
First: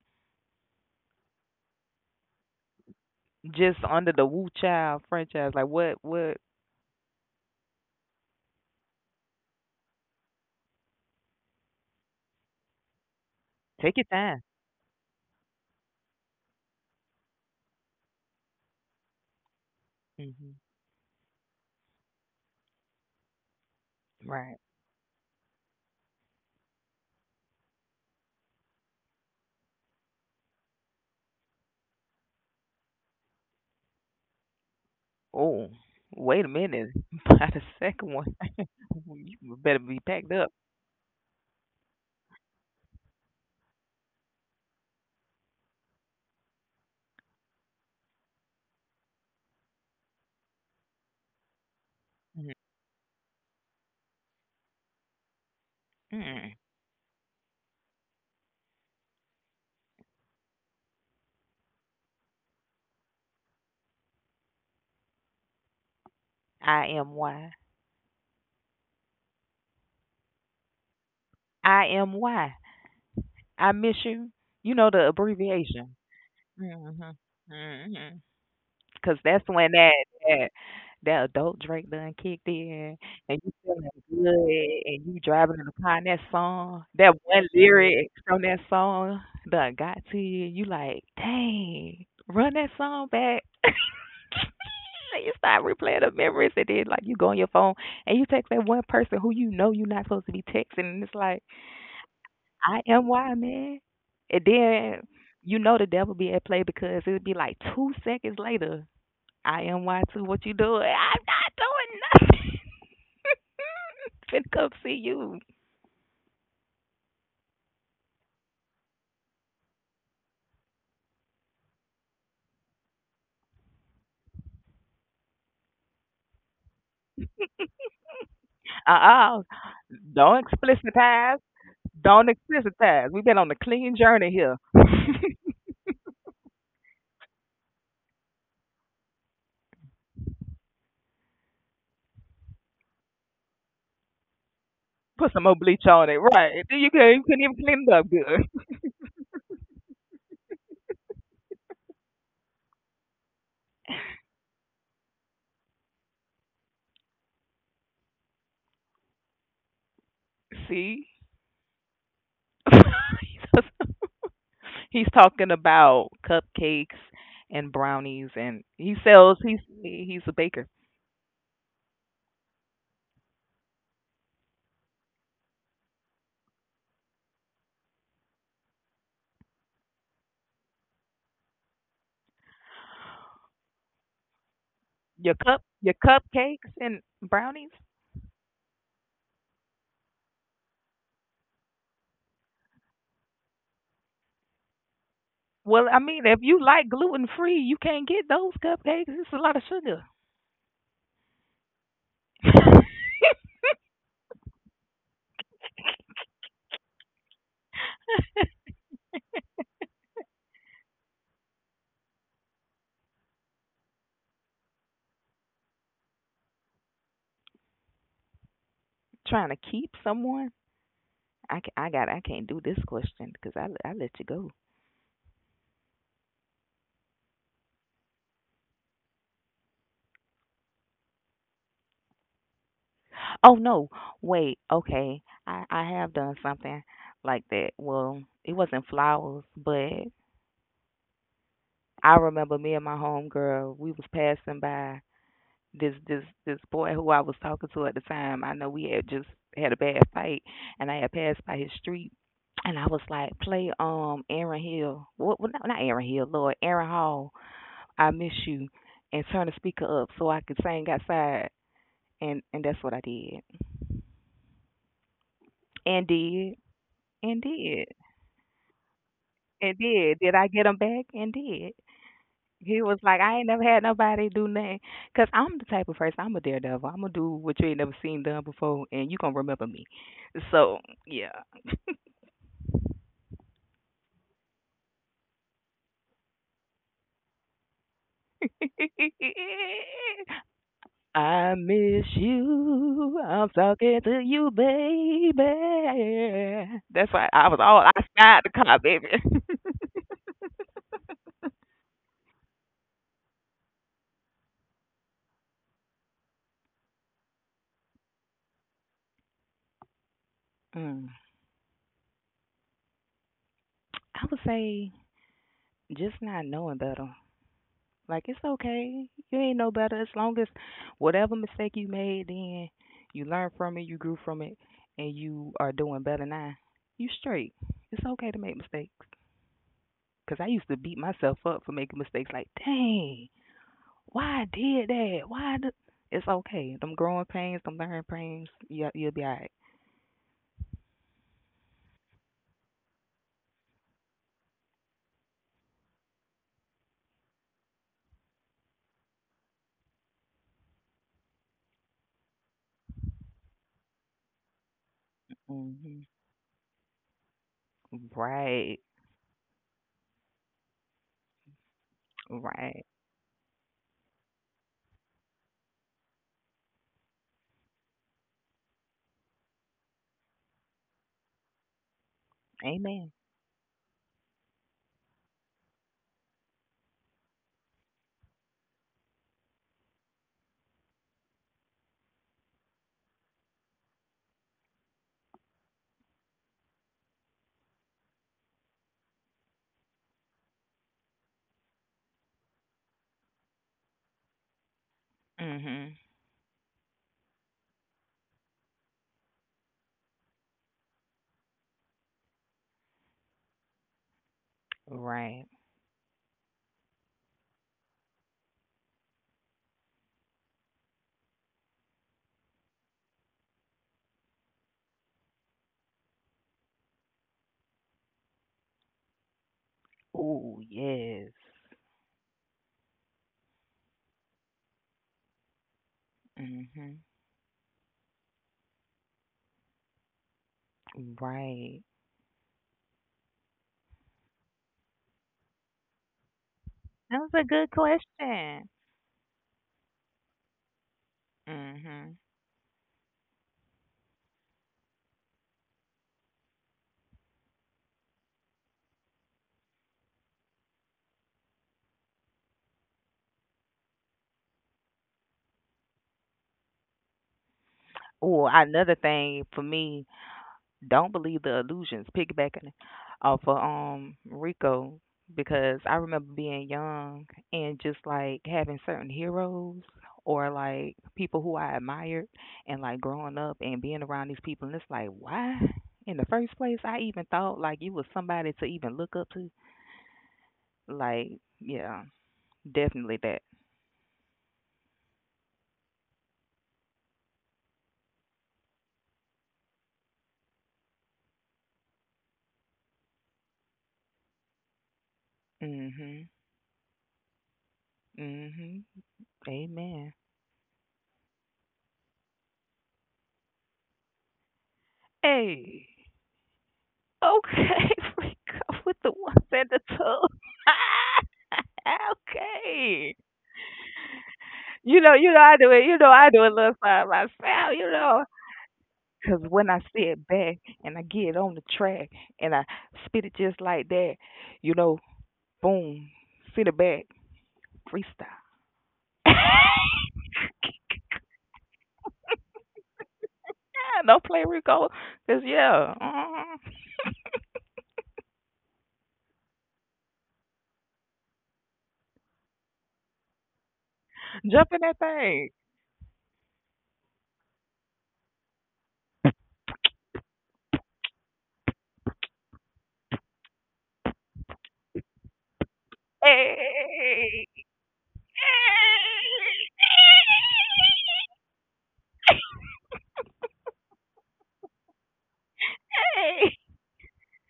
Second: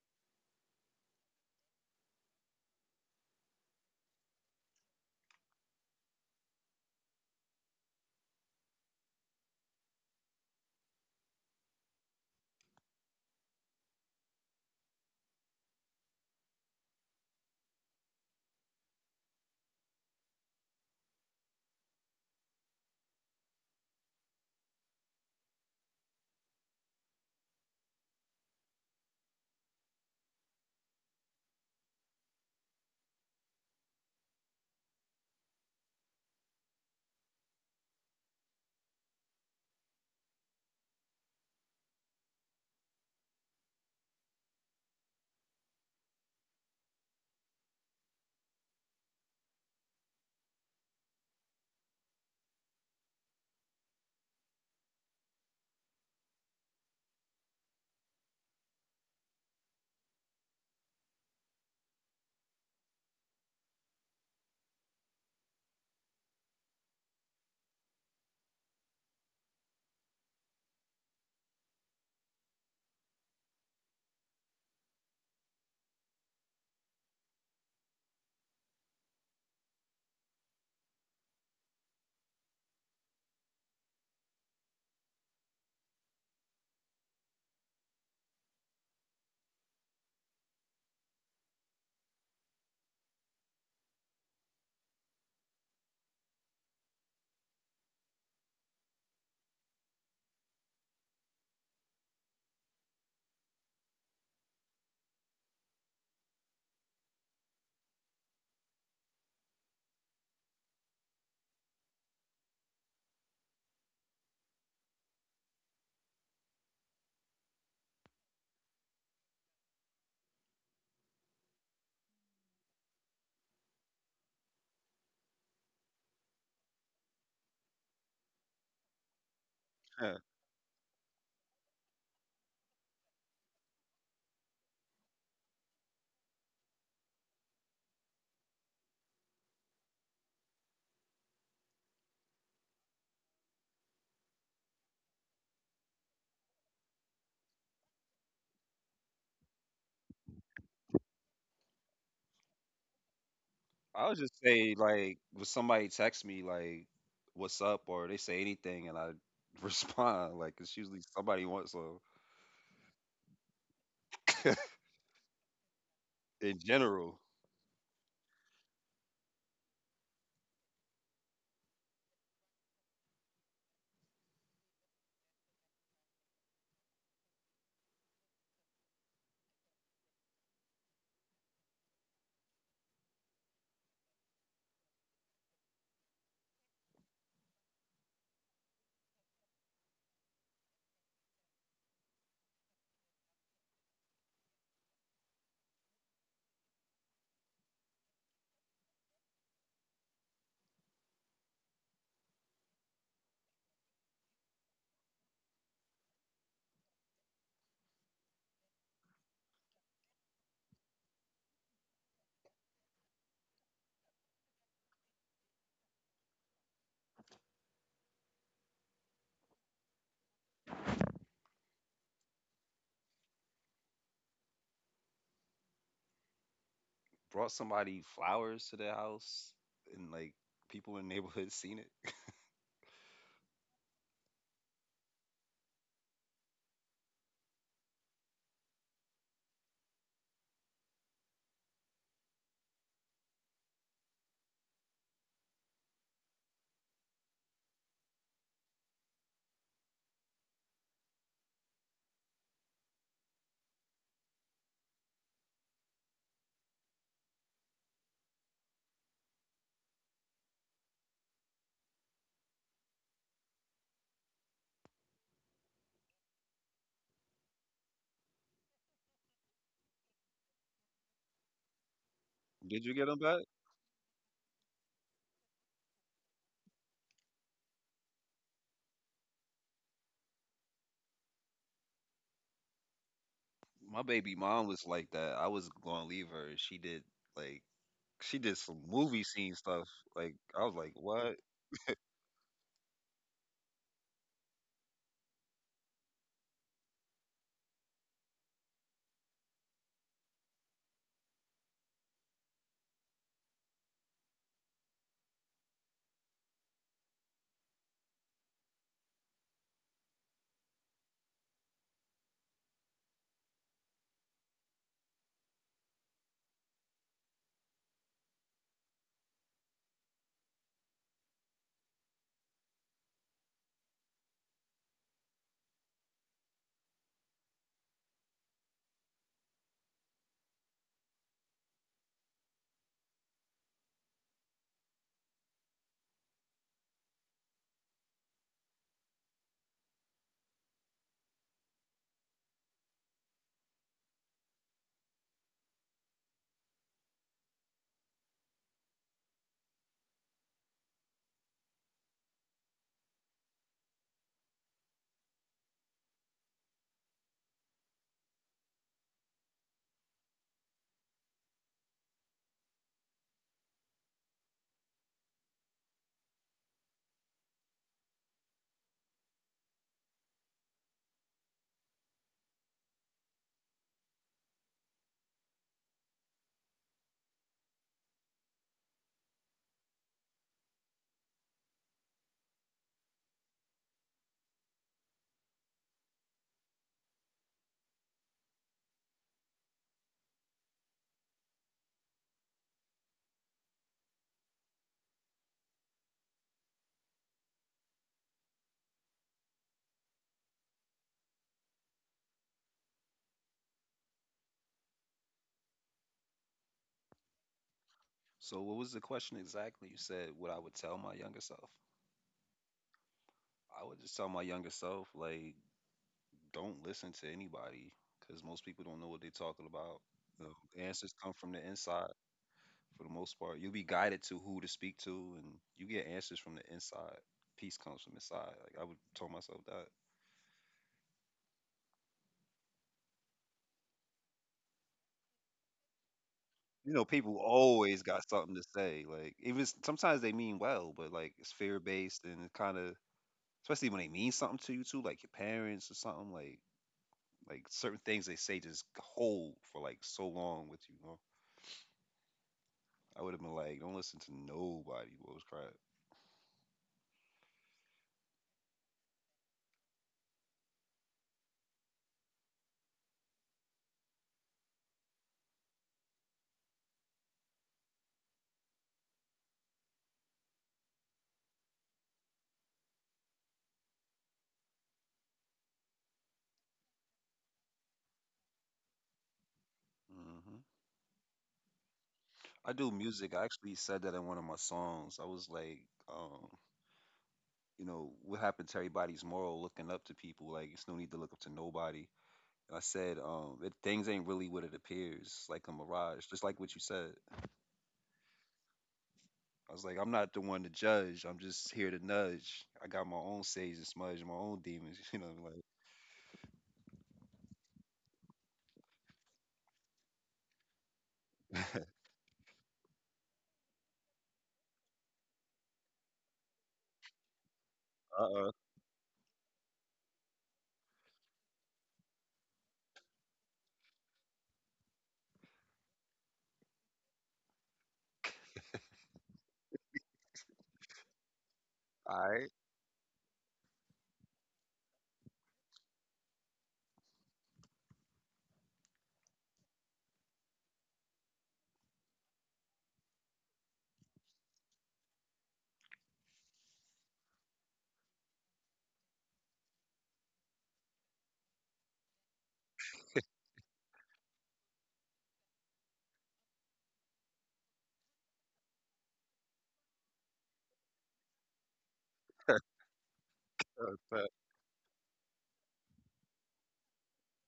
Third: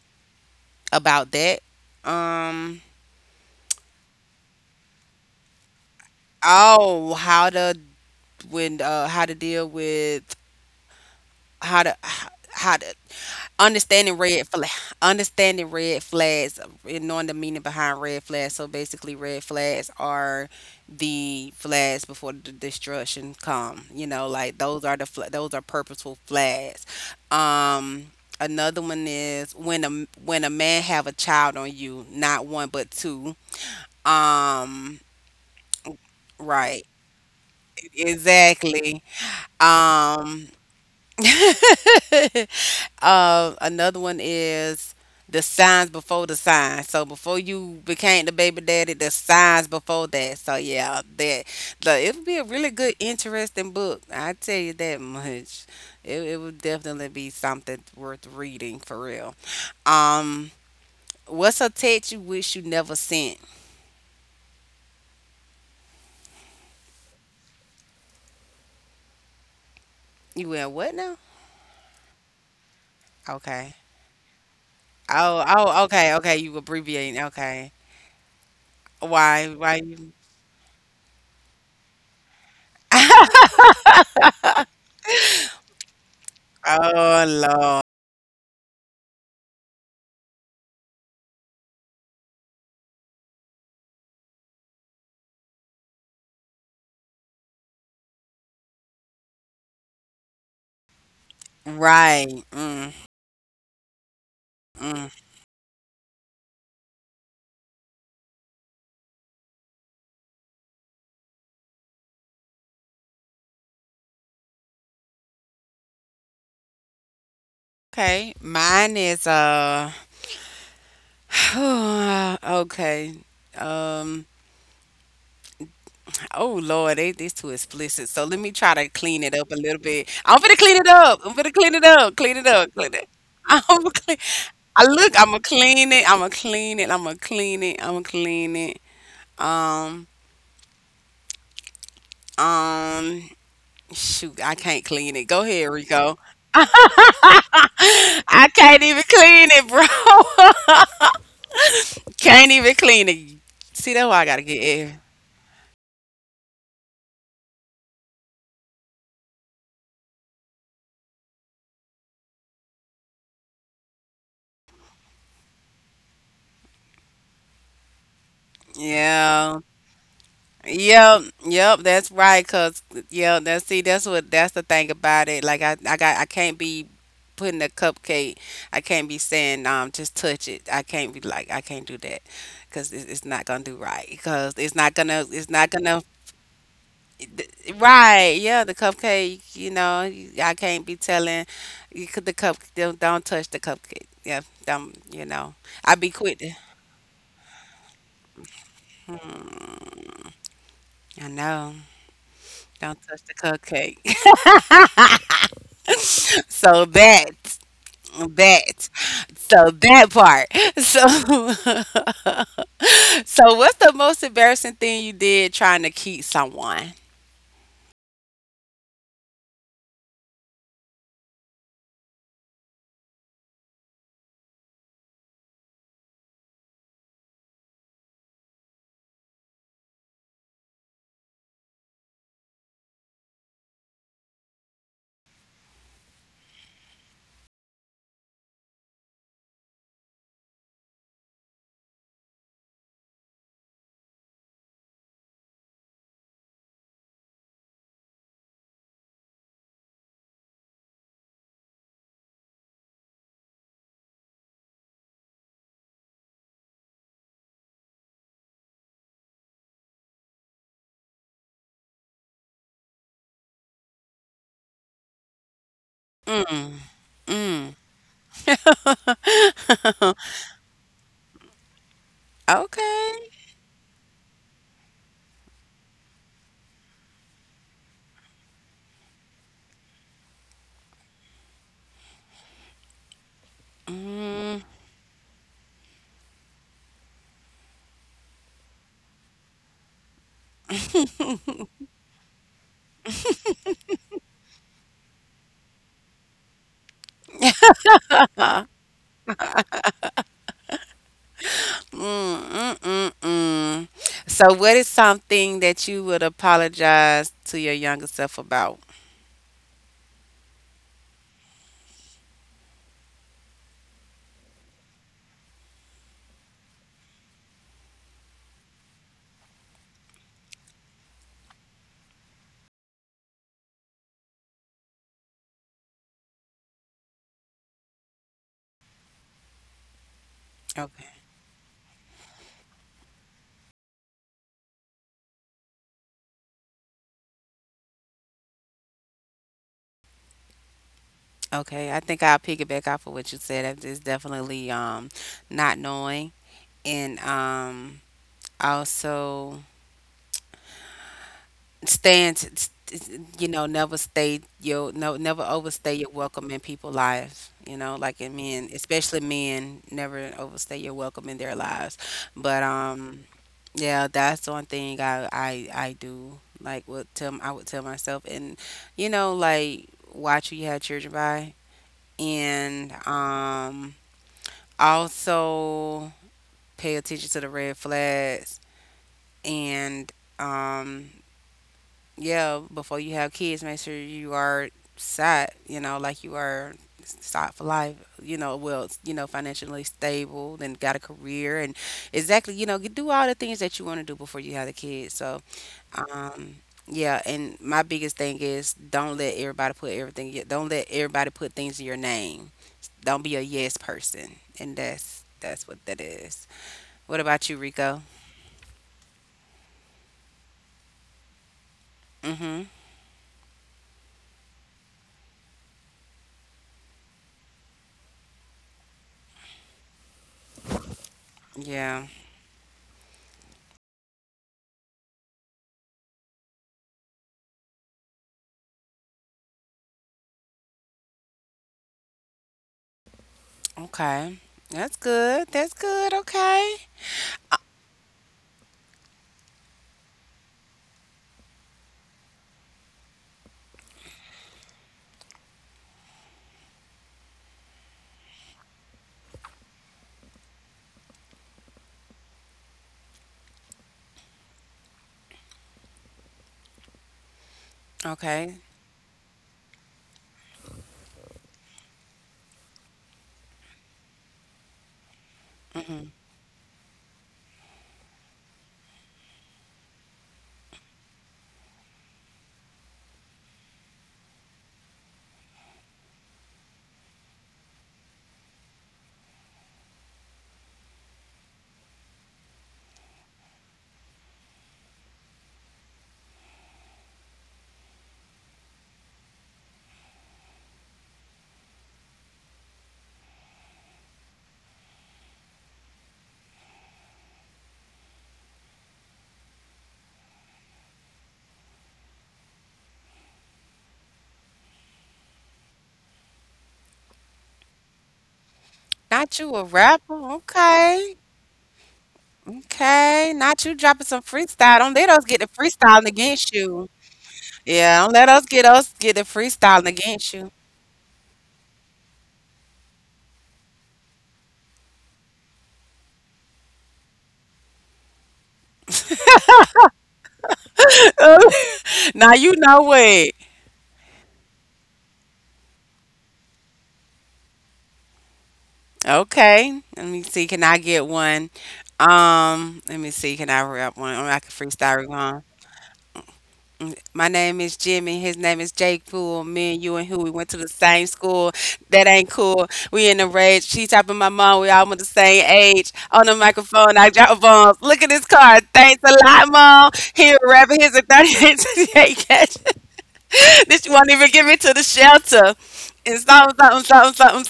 About that. Um.
Just under the Woo Child franchise. Like, what, what?
Oh, how to when uh how to deal with how to how to
Take your
understanding
time.
red flag understanding red flags and knowing the meaning behind red flags, so basically red flags are
Hmm
the flags before the destruction come, you know,
Right.
like those are the fl- those are purposeful flags. um Another one is when a when a man have a child on you, not one but two. um
Oh, wait a
right,
minute. By the second one,
exactly.
you better be packed
um
up.
Uh, another one is the signs before the sign. So before you became the baby daddy, the signs before that. So yeah, that the it would be a
Mhm.
really good, interesting book. I tell you that much. It it
Mm.
would definitely be something worth reading for real. Um, what's a text you wish you never sent?
I am why.
You went what now?
I am why. I
Okay.
miss you. You know the
Oh oh
abbreviation.
okay okay. You
Mhm.
abbreviating. Okay.
Mhm. Cause that's
Why
when
why
that
you?
that that adult Drake done kicked in, and you feeling good, and you driving in the car. And that song, that
Oh,
one
Lord.
lyric from that song, done got to you. You like, dang, run that song back. you start replaying the memories, and then like you go on your phone and you text that one person who you know you're not supposed to be texting, and it's like
Right.
I
Mm,
am why, man. And then
mm.
you know the devil be at play because it'd be like two seconds later. I am why too. What you doing? I'm not doing nothing. Finna come see you.
Okay, mine is uh okay. Um oh, Lord, they this too explicit. So let me try to
Uh
clean it
uh-uh. uh.
up a little
Do
bit. I'm
not
gonna clean it up. I'm
explicitize.
gonna clean it up.
Don't
Clean it up. Clean it.
explicitize. We've been on a
I'm gonna
clean
clean.
journey here.
I look. I'm gonna clean it. I'm gonna clean it. I'm gonna clean it. I'm gonna clean it. Um um Shoot, I can't clean
Put
it.
some
Go
more
ahead,
bleach on it,
Rico.
right? Then you can you couldn't even clean it up good.
I can't even clean it, bro. Can't even clean it. See,
I
that's
would
why I
just
gotta
say
get.
like when somebody texts me like what's up or they say anything and I respond, like it's usually
See,
somebody wants some.
he's talking about
In
cupcakes
general,
and brownies, and he sells. He's
Yeah.
he's a baker.
Yep. Yep. That's right. Cause yeah. That's see. That's what. That's the thing about it. Like I. I got. I can't be putting a cupcake. I can't be saying um. Just touch it. I can't be like. I can't do that. Cause it's, it's not gonna do right. Cause it's not gonna.
Your
It's
cup,
not
your
gonna.
cupcakes and brownies.
Right. Yeah. The cupcake. You know. you- I can't be telling. You could the cup. Don't, don't touch the cupcake. Yeah. Don't. You know.
Well,
I
I
be
mean, if
quick.
you like gluten free, you can't get those cupcakes. It's a lot of sugar.
I know. Don't touch the cupcake. So that. That. So that part. So so what's the most embarrassing thing you did trying to keep someone?
Trying to keep someone. I ca I got. I can't do this question because I I let you go.
brought somebody flowers to their house and like people in the neighborhood seen it.
Oh no, wait. Okay, I I have done something like that. Well, it wasn't flowers, but I remember me and my homegirl. We was passing by this this this boy who I was talking to at the time. I know we had just had a bad fight, and I had passed by his street, and I was like, "Play um Aaron Hill, what well, not Aaron Hill, Lord, Aaron Hall, I miss you," and turn the speaker up so I could sing outside, and and that's what I did, and did,
Mm.
and
Mm.
did, and did. Did I get him back? And did. He
Did you
was
get them
like,
Okay.
I
back?
ain't never had nobody do nothing. Cause I'm the type of person, I'm a daredevil. I'm gonna do what you ain't never seen done before, and you gonna remember me. So yeah.
My baby mom was like that. I was gonna leave her. And she did like she did some movie scene stuff. Like I was like, what?
I miss you. I'm talking to you, baby. That's why I was all I outside the car, baby.
Mm, mm, mm. mm. So what is something that you would apologize to your younger self about?
Mm. I would say just not knowing better. Like it's okay. You ain't no better. As long as whatever mistake you made then you learn from it, you grew from it, and you are doing better now. You straight. It's okay to make mistakes. Cause I used to beat
Okay.
myself up for making mistakes like, dang, why I did that? Why I d it's okay. Them growing pains, them learning pains, you you'll be alright.
Okay, I think I'll piggyback off of what you said. That is definitely um not knowing, and um also Stand, you know, never stay your no, never overstay
Mhm.
your welcome in people's lives. You know, like in men,
Right.
especially men, never overstay your welcome in their lives. But
Right.
um, yeah, that's one thing I I I do like what tell I would tell myself, and you know, like watch who you have children by, and
Amen.
um, also pay attention to the red flags, and um yeah, before you have kids, make sure you are set, you know, like you are set for life, you know, well, you know, financially stable, then got a career and exactly, you know, you do all the things that you want to do before you have the kids. So,
Mhm.
um, yeah, and my biggest thing is don't let everybody put everything, yeah, don't let everybody put things in your name. Don't be a yes person. And that's
Right.
that's what that is. What about you, Rico?
So what was the question exactly? You said what I would tell my younger self.
Mhm.
I would just tell my younger self like don't listen to anybody because most people don't know what they're talking about.
Oh
The answers
yes.
come from the
Yeah.
inside for the most part. You'll be guided to who to speak to, and you get answers from the
Mhm.
inside. Peace comes from inside. Like I would tell myself that.
Right.
Okay. That's good. That's good. Okay.
You know,
That's
people
a good
always got something to
question.
say. Like even s- sometimes they mean well, but like it's fear
Hmm.
based and it kind of, especially when they mean something to you too, like your parents or something. Like like certain things they say just hold for like so long with you. You know? I would have been like, don't listen to nobody. What was crap.
Well,
Okay.
another thing for me, don't believe the illusions. Piggybacking off of um Rico, because I
Mm-mm.
remember being young and just like having certain heroes or like people who I admired, and like growing up and being around these people, and it's like, why in the first place I even thought like you was somebody to even look up to.
Hmm.
Like, yeah,
I do
definitely
music.
that.
I actually said that in one of my songs. I was like, um, you know, what happened to everybody's moral looking up to people? Like, it's no need to look up to nobody. And I said, um, it, things ain't really what it appears, like a mirage,
Mhm.
just like what you said.
Mhm.
I was like, I'm
Amen.
not the one to judge. I'm just here to nudge. I got my own sage and smudge, my own demons. You know, like,
Hey, okay, we go with the
Not
ones
you a
and the
rapper.
twos.
Okay.
Okay,
Okay. Not you dropping some freestyle. Don't
you
let
know,
us
you know,
get the
I do it. You
freestyling
know, I do it
against
a little
you.
by myself. You
Yeah, don't
know,
let us
uh-uh,
get us get the
because when I
freestyling
sit
against you.
back and I get on the track and I spit it just like that, you know, boom, sit it back, freestyle.
all
Now
right,
you know what.
Yeah, no play Rico, cause yeah, mm,
Okay. Let me see. Can I get one? Um, let me see. Can I rap one? Or I can
jump in that
freestyle one.
thing.
My name is Jimmy. His name is Jake Poole. Me and you and who? We went to the same school. That ain't cool. We in the rage. She tapping my mom. We all went the same age. On the
Hey,
microphone, I drop
hey.
bombs. Look at this car. Thanks a lot, mom. Here, rapper. Here's a thirty-eight cash. This you won't
uh,
even give me to the shelter. And
Hey.
something,
Hey.
something, something, something,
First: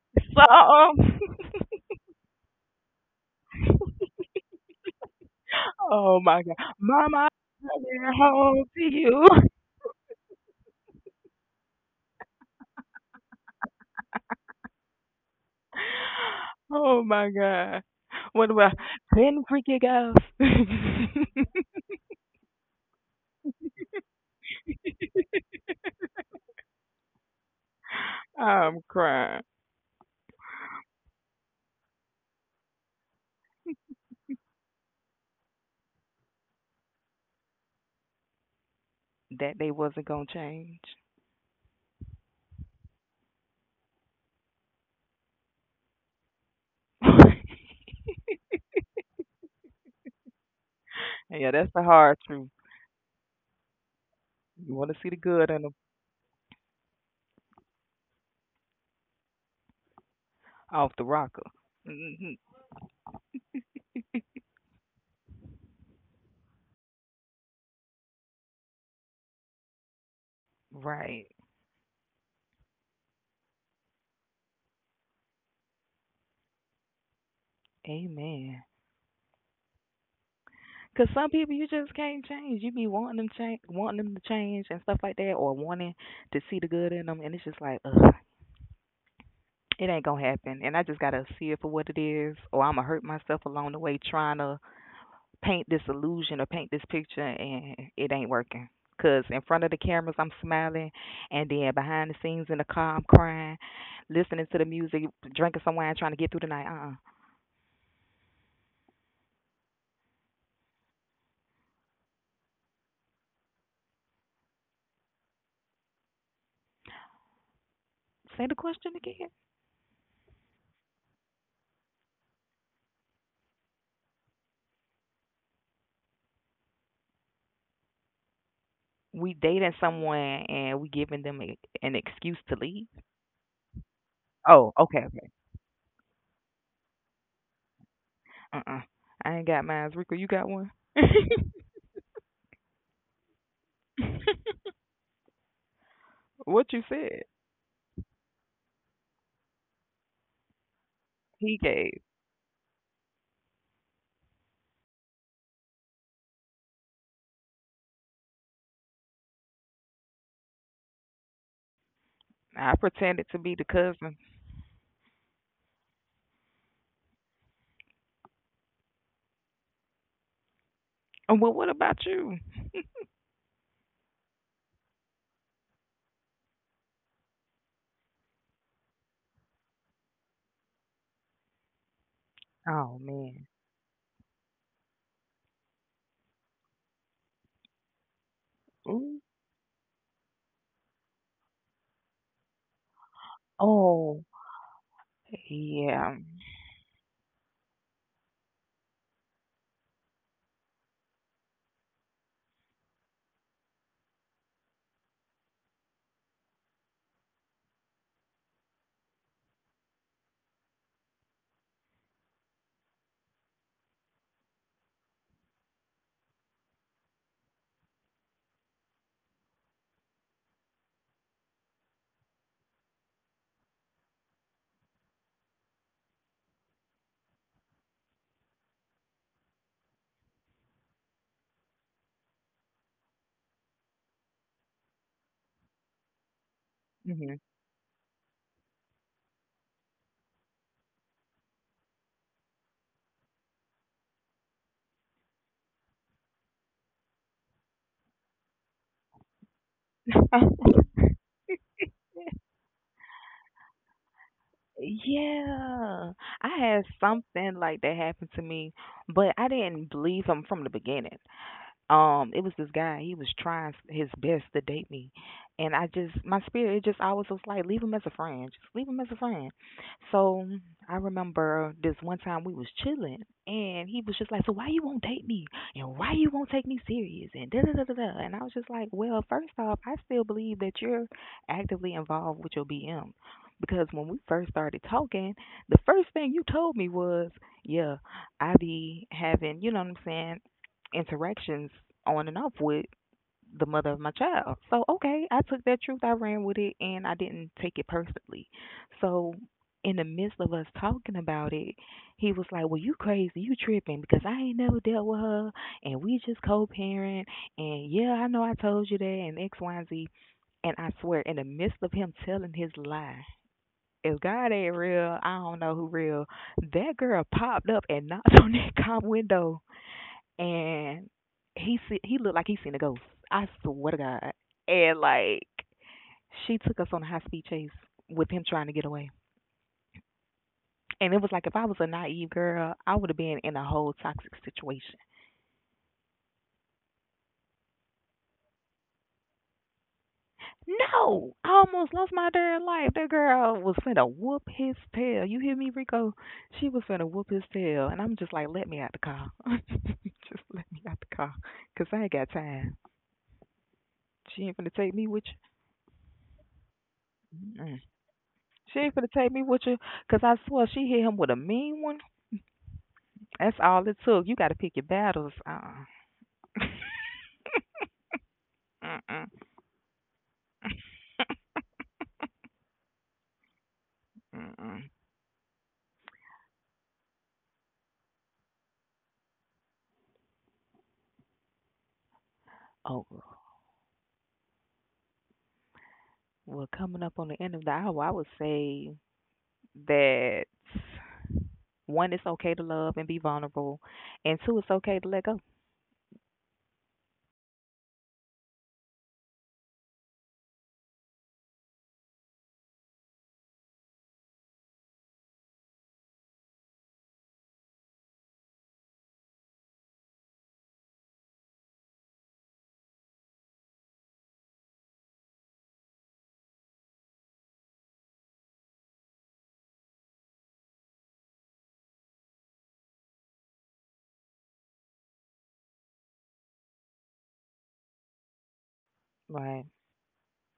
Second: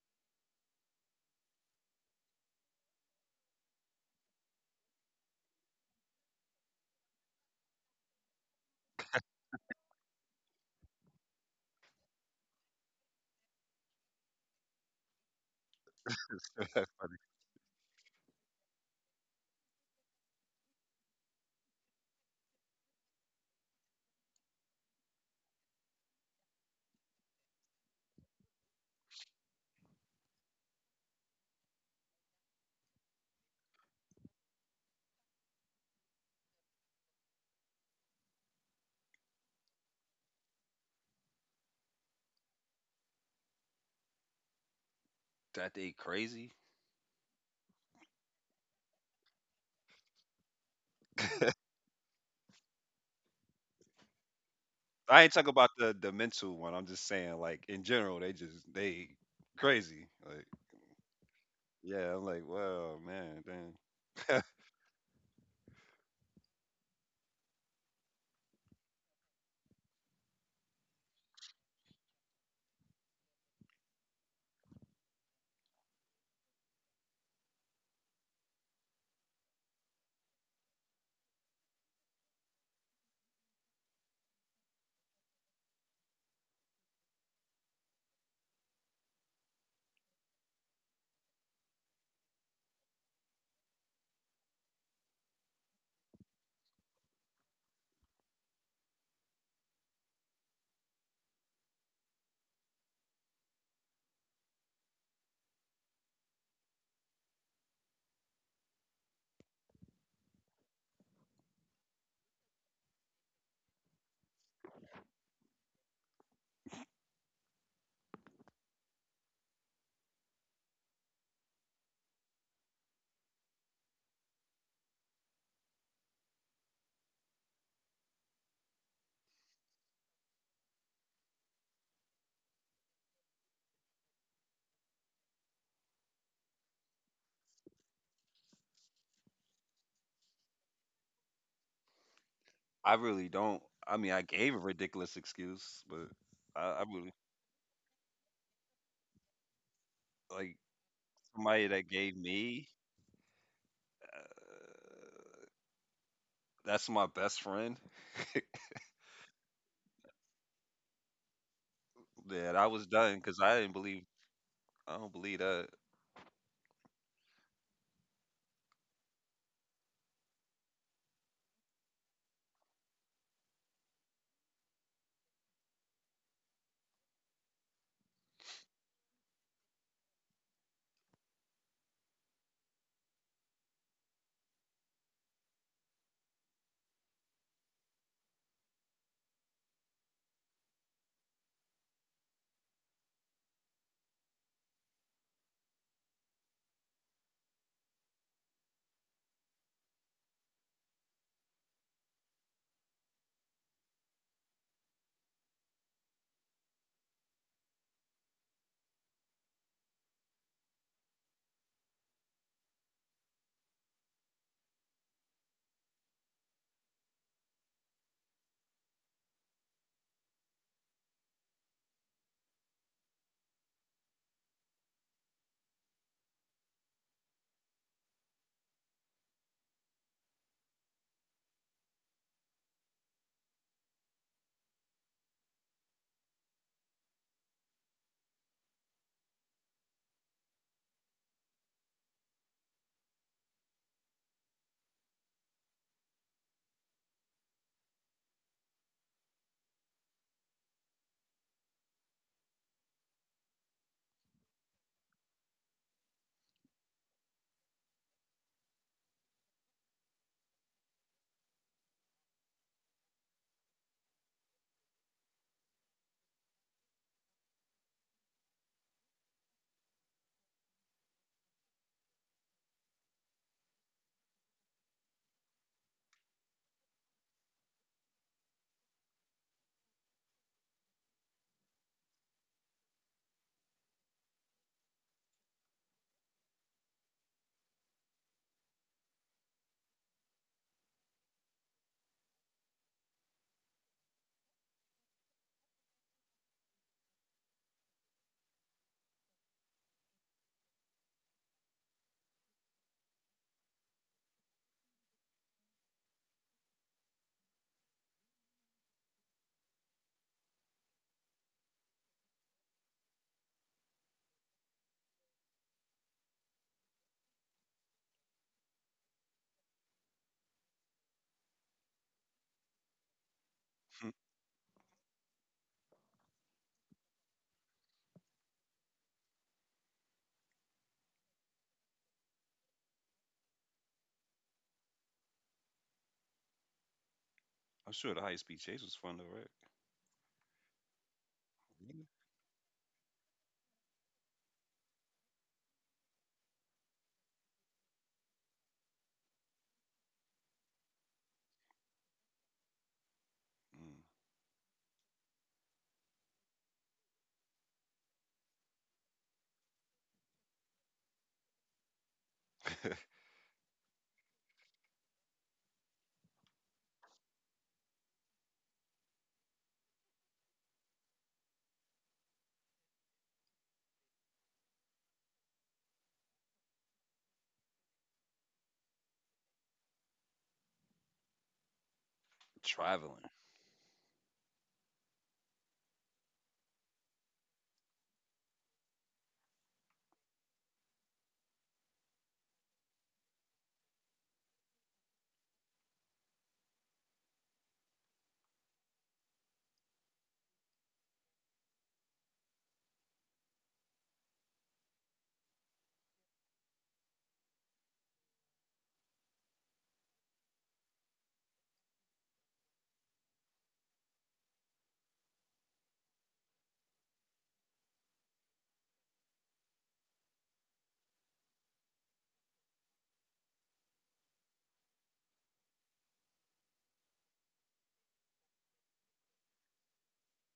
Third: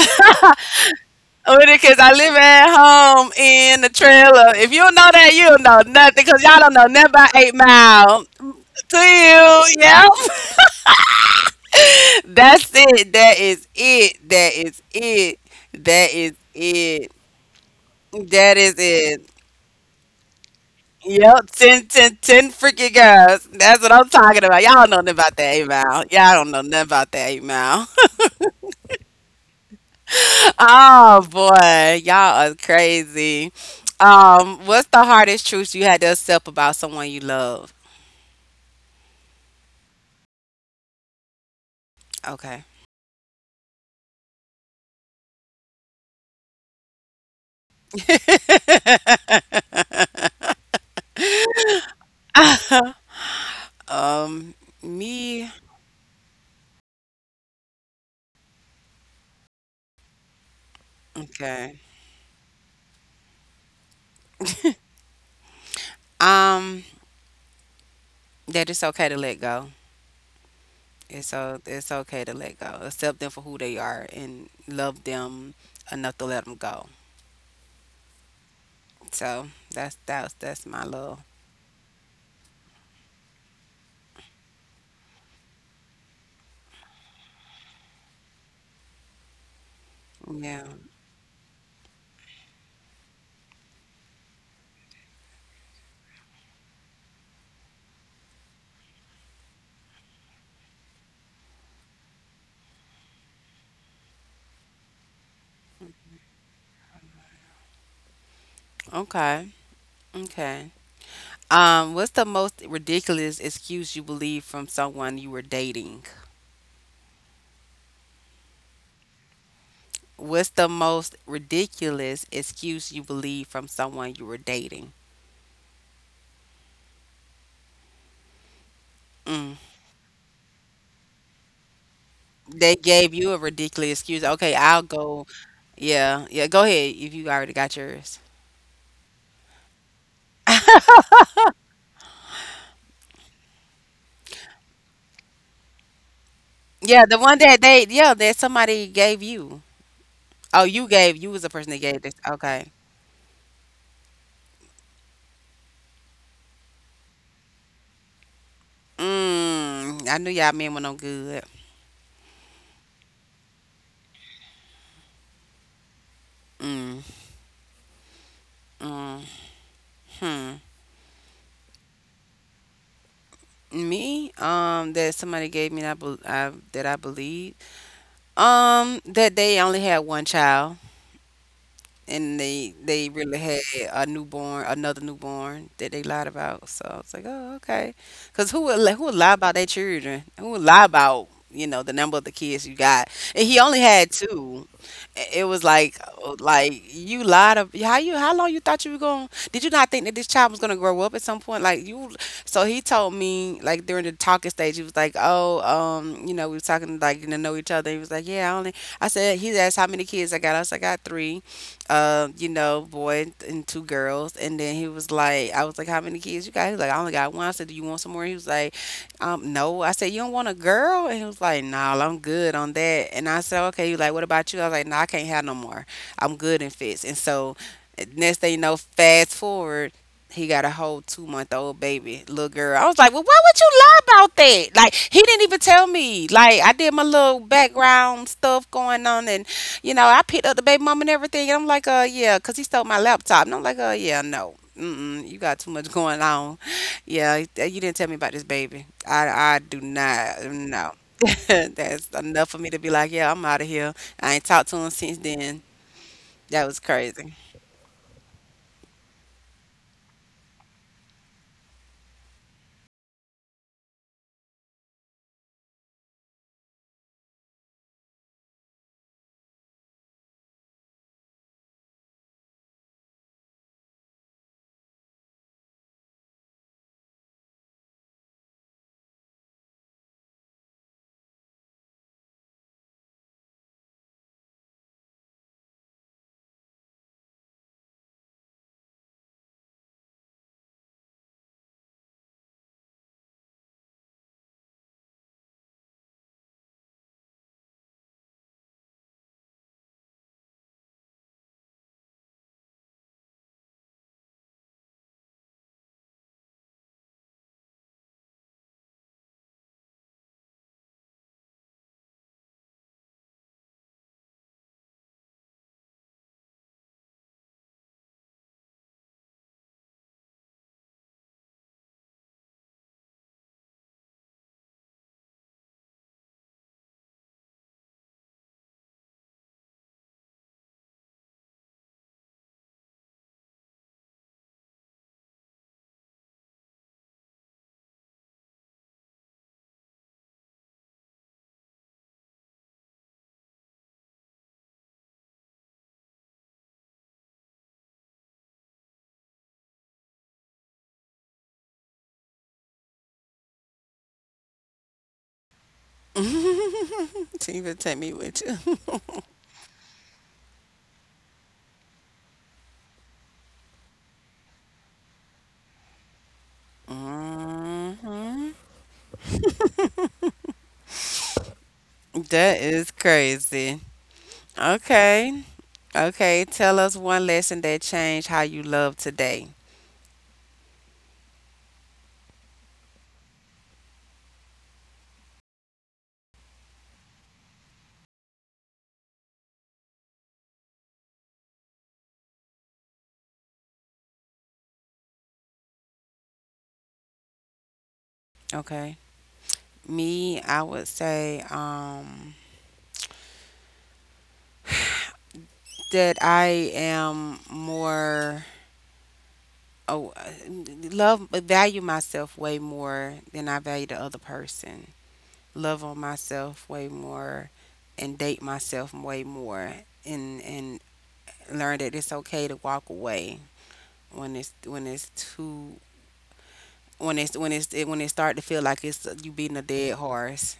something.
So, um,
Because I live at home in the trailer. If you know that, you don't know
oh
nothing. Because
my god.
y'all don't know nothing
Mama,
about eight
I'm coming
Mile
home to
to
you.
you. Yep. That's it. That is it. That is it. That is
Oh
uh,
it.
my god. What
That is
about
it.
ten freaky girls?
Yep. Ten, ten, ten freaking guys. That's what I'm talking about. Y'all don't know nothing about that email. Y'all don't know nothing about that email.
I'm crying.
Oh boy. Y'all are crazy. Um, what's the hardest truth you had to accept about someone you love?
That they wasn't going to change.
Okay.
that they crazy.
Yeah, that's the hard truth.
um,
You want to see the
I ain't
me.
talking
good in
about
them
the the mental one. I'm just saying, like in general, they just they crazy. Like,
off the rocker.
Okay.
yeah, I'm
Hmm.
like, wow, man, dang.
Um, that it's okay to let go.
Right.
It's o- it's okay to let go. Accept them for who they are and love them enough to let them go.
Amen.
So that's that's that's my
Because
love.
some people you just can't change. You be wanting them change, wanting them to change and stuff like that, or wanting to see the good in them, and it's just like, ugh, it ain't gonna happen.
Yeah.
And I just gotta see it for what it is, or I'ma hurt myself along the way trying to paint this illusion or paint this picture, and it ain't working. Cause in front of the cameras I'm smiling, and then behind the scenes in the car I'm crying, listening to the music, drinking some wine, trying to get through the night. Uh, uh
Okay. Okay. Um, what's the most ridiculous excuse you believe from someone you were dating?
say the question again.
What's the most ridiculous excuse you believe from someone you were dating?
We
Mm.
dating someone and we giving them a, an excuse to
They
leave.
gave you a ridiculous excuse. Okay,
Oh,
I'll
okay,
go.
okay.
Yeah, yeah. Go ahead if you already got yours.
Uh, uh I ain't got mine. Rico, you got one?
I really don't. I mean, I gave a ridiculous excuse, but
What
I, I
you
Yeah,
really
the
said?
one that they yeah that somebody gave you.
like
Oh, you gave you was the
He
somebody
person that
that
gave.
gave
gave
this. Okay.
me. uh, That's my best friend.
Mm, I knew y'all men were no good.
That I
I
was done
pretended
because
to be
I
the
didn't believe.
cousin.
I don't believe that.
Mm, mm, hmm.
Oh, well, what about you?
Me, um, that somebody gave me that I, bel- I that I believe. Um, that they only had one child, and they
Oh
they really
man.
had a newborn, another newborn, that they lied about. So I was like, oh, okay, because who would li- who would
Ooh.
lie about their children? Who would lie about, you know, the number of the kids you got? And he only had
Oh
two. I- It was like,
yeah.
oh, like you lied of how you how long you thought you were going? Did you not think that this child was gonna grow up at some point? Like you. So he told me like during the talking stage, he was like, oh, um, you know, we were talking like getting to know each other. He was like, yeah, I only. I said he asked how many kids I got. I was like, I got three um, you know, boy and two girls. And then he was like, I was like, how many kids you got? He was like, I only got one. I said, do you want some more? He was like, um, no. I said, you don't want a girl? And he was like, no, nah, I'm good on that. And I said, okay. He was like, what about you? I was like, no, I can't have no more. I'm good in fits. And so next thing you know, fast forward, he got a whole two month old baby, little girl. I was like, well, why would you lie about that? Like, he didn't even tell me. Like, I did my
Hmm.
little background stuff going on, and you know, I picked up the baby mama and everything, and I'm like, uh, yeah, 'cause he stole my laptop. And I'm like, uh, yeah, no, mm-mm, you got too much going on. Yeah, you you didn't tell me about this baby. I, I do not, no. That's enough for me to be like, yeah, I'm out of here. I ain't talked to him since then.
Yeah. I
That was
had
crazy.
something like that happen to me, but I didn't believe him from the beginning. Um, it was this guy. He was trying his best to date me, and I just, my spirit, it just always was like leave him as a friend, just leave him as a friend. So I remember this one time we was chilling, and he was just like, so why you won't date me and why you won't take me serious and da da da da da. And I was just like, well, first off, I still believe that you're actively involved with your BM, because when we first started talking, the first thing you told me was, yeah, I be having, you know what I'm saying, interactions on and off with the mother of my child. So, okay, I took that truth, I ran with it, and I didn't take it personally. So, in the midst of us talking about it, he was like, well, you crazy, you tripping because I ain't never dealt with her, and we just co parent, and yeah, I know I told you that, and X, Y, and Z. And I swear, in the midst of him telling his lie, if God ain't real, I don't know who real. That girl popped up and knocked on that cop window, and he see, he looked like he seen a ghost. I swear to God. And like she took us on a high speed chase with him trying to get away. And it was like if I was a naive girl, I would have been in a whole toxic situation.
I'm sure the high speed chase was fun though, right?
No, I almost
Mhm.
lost my damn life. That girl was finna whoop his tail. You hear me, Rico? She was finna whoop his tail, and I'm just like, let me out the car. Just let me out the car, cause I ain't got time.
Mm.
She ain't finna take me with
So you
you.
even
Mm-mm.
take me with you.
She ain't finna take me with you, 'cause I swear she hit him with a mean one. That's all it took. You got to pick your battles. Uh-uh.
Mhm.
Mm-mm.
That is crazy.
Mm-mm.
Okay. Okay. Tell us one lesson that changed how you love today.
Oh,
Traveling.
well, coming up on the end of the hour, I would say that one, it's okay to love and be vulnerable, and two, it's okay to let go.
Okay. Me, I would say um, that I am more oh, uh, love value myself way more than I value the other person. Love on myself way more, and date myself way more, and and learn that it's okay to walk away when it's when it's too when it's when it's when it start to feel like it's you beating a
Right.
dead horse.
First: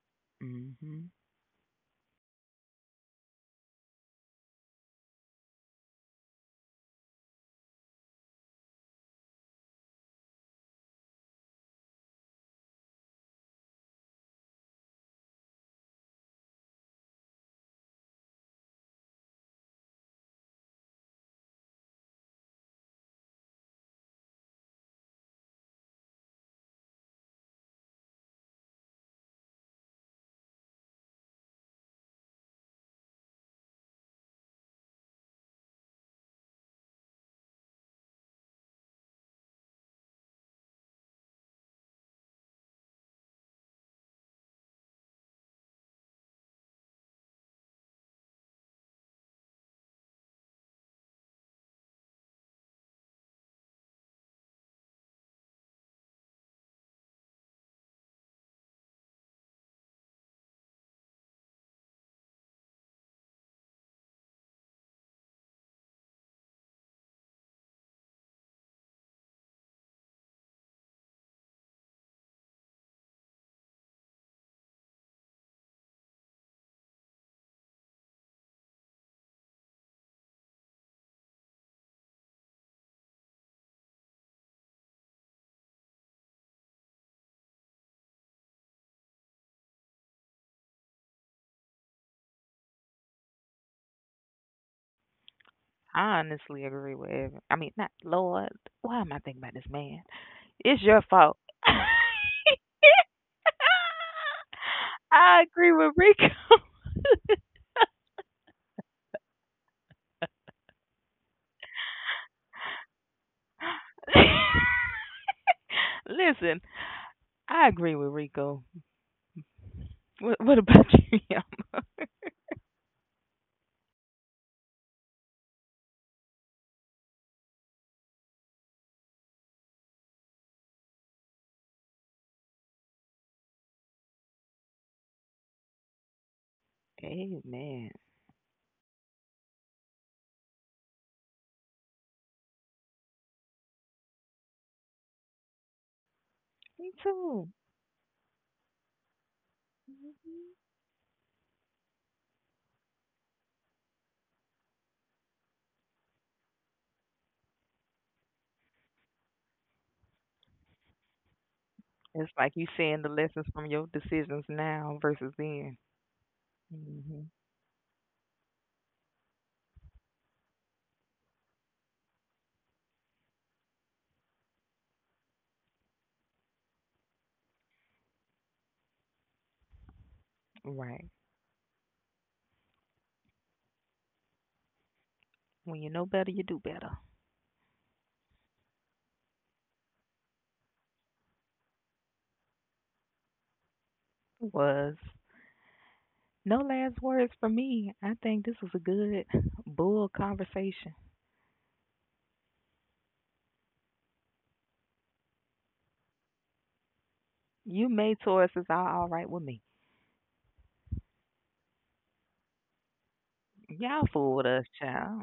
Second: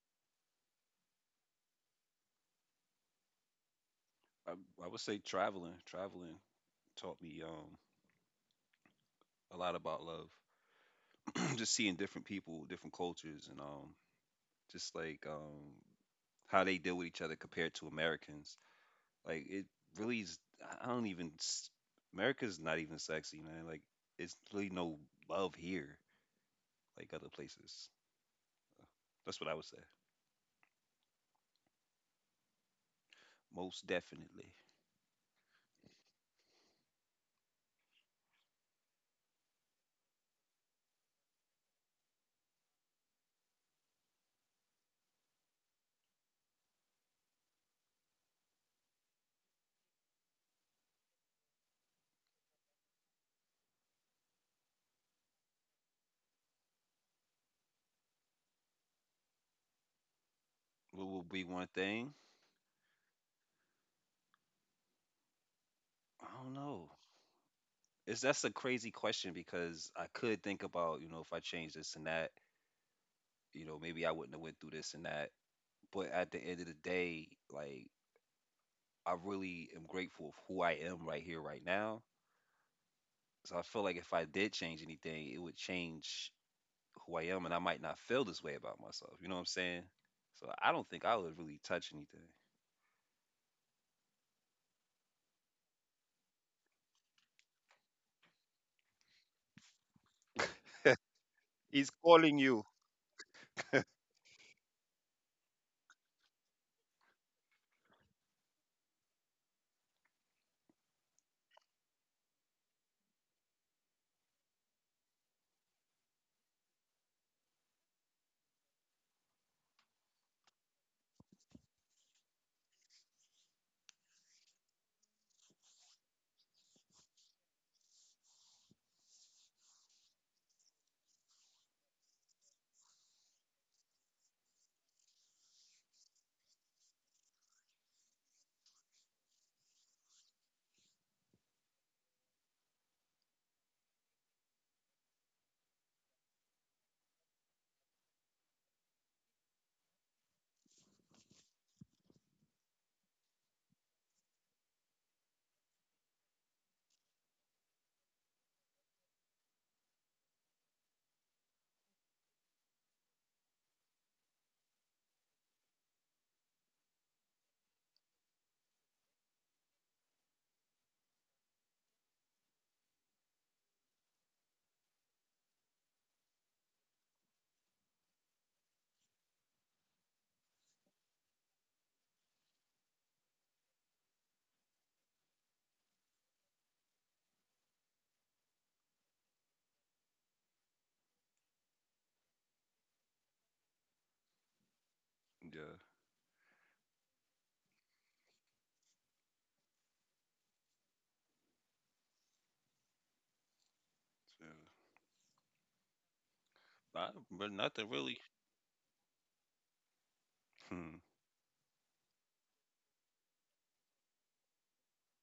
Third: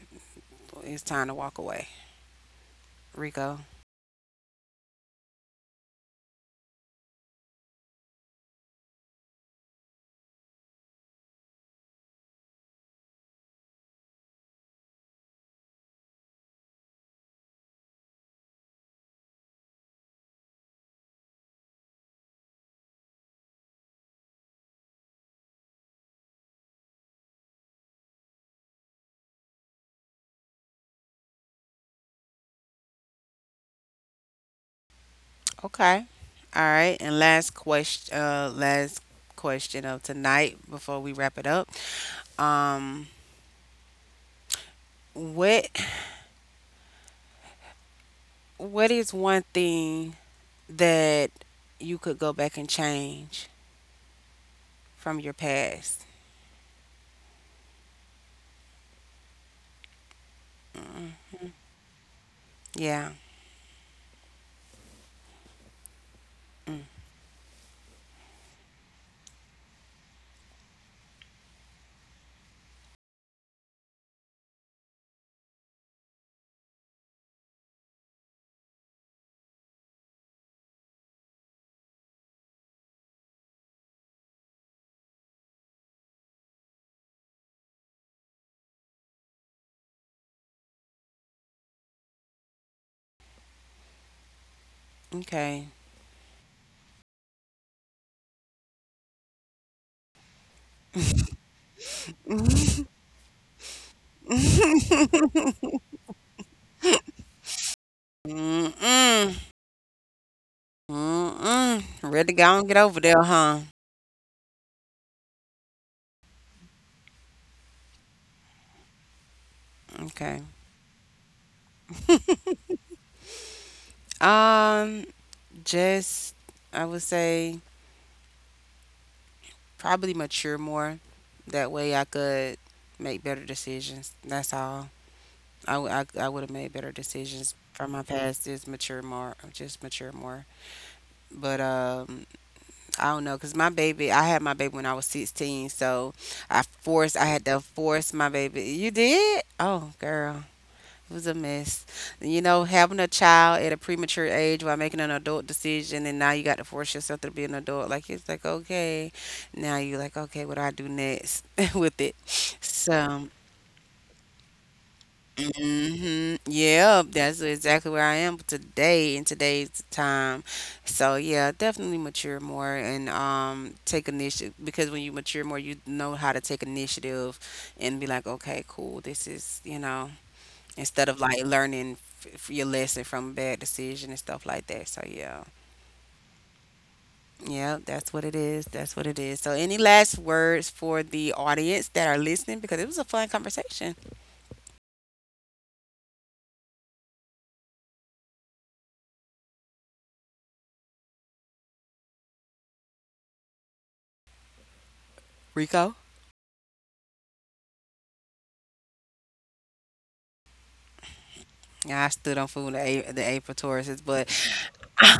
It's
Hmm.
time to walk away, Rico.
I, I would say traveling. Traveling taught me um a lot about love. Just seeing different people, different cultures, and um just like um how they deal with each other compared to Americans. Like it really is. I don't even. S- America's not even sexy, man. Like it's really no love here, like other places. That's what I would say. Most definitely.
Okay. All right. And last question, uh, last question of tonight before we wrap it up. Um, what what is one thing that you could go back and change from your past?
What would be one thing?
Yeah.
I don't know. It's that's a crazy question because I could think about, you know, if I change this and that, you know, maybe I wouldn't have went through this and that. But at the end of the day, like I really am grateful of who I am right here, right now. So I feel like if I did change anything, it would change who I am, and I might not feel this way about myself. You know what I'm saying? So I don't think I would really touch anything.
Okay.
I honestly agree with Evan. I mean, not Lord. Why am I thinking about this man? It's your fault.
He's calling you.
I agree with Rico.
Mm-mm. Mm-mm. Ready to go and get over there, huh?
Listen, I agree with Rico. What,
Okay.
what about you, Yama?
Um, just I would say probably mature more. That way I could make better decisions. That's all. I, w- I, I would have made better decisions
Amen.
from my past is mature more, just mature more. But um, I don't know, cause my baby, I had my baby when I was sixteen, so I
Me
forced, I had
too.
to force my baby. You did? Oh, girl. It was a mess. You know, having a child at a premature age while making an adult decision, and now you got to force yourself to be an adult. Like, it's like, okay, now you're like, okay, what do I do next with it?
It's like you seeing the
So,
lessons from your decisions now versus then.
hmm, yeah,
Hmm.
that's exactly where I am today in today's time. So, yeah, definitely mature more and um, take initiative because when you mature more, you know how to take initiative and be like, okay, cool, this is, you know
Right.
Instead of like learning f- your lesson from a bad decision and stuff like that. So yeah,
When you know better, you do better.
yeah, that's what it is. That's what it is. So any last words for the audience that are listening, because it was a fun conversation,
Was
Yeah,
no last words for me. I think this was a good bull conversation.
yeah.
Rico.
I, but
You
nothing
made
really.
choices all, all right with me.
Hmm.
Yeah, I stood on food the, a- the April Tauruses,
Y'all
but
fool with us, child.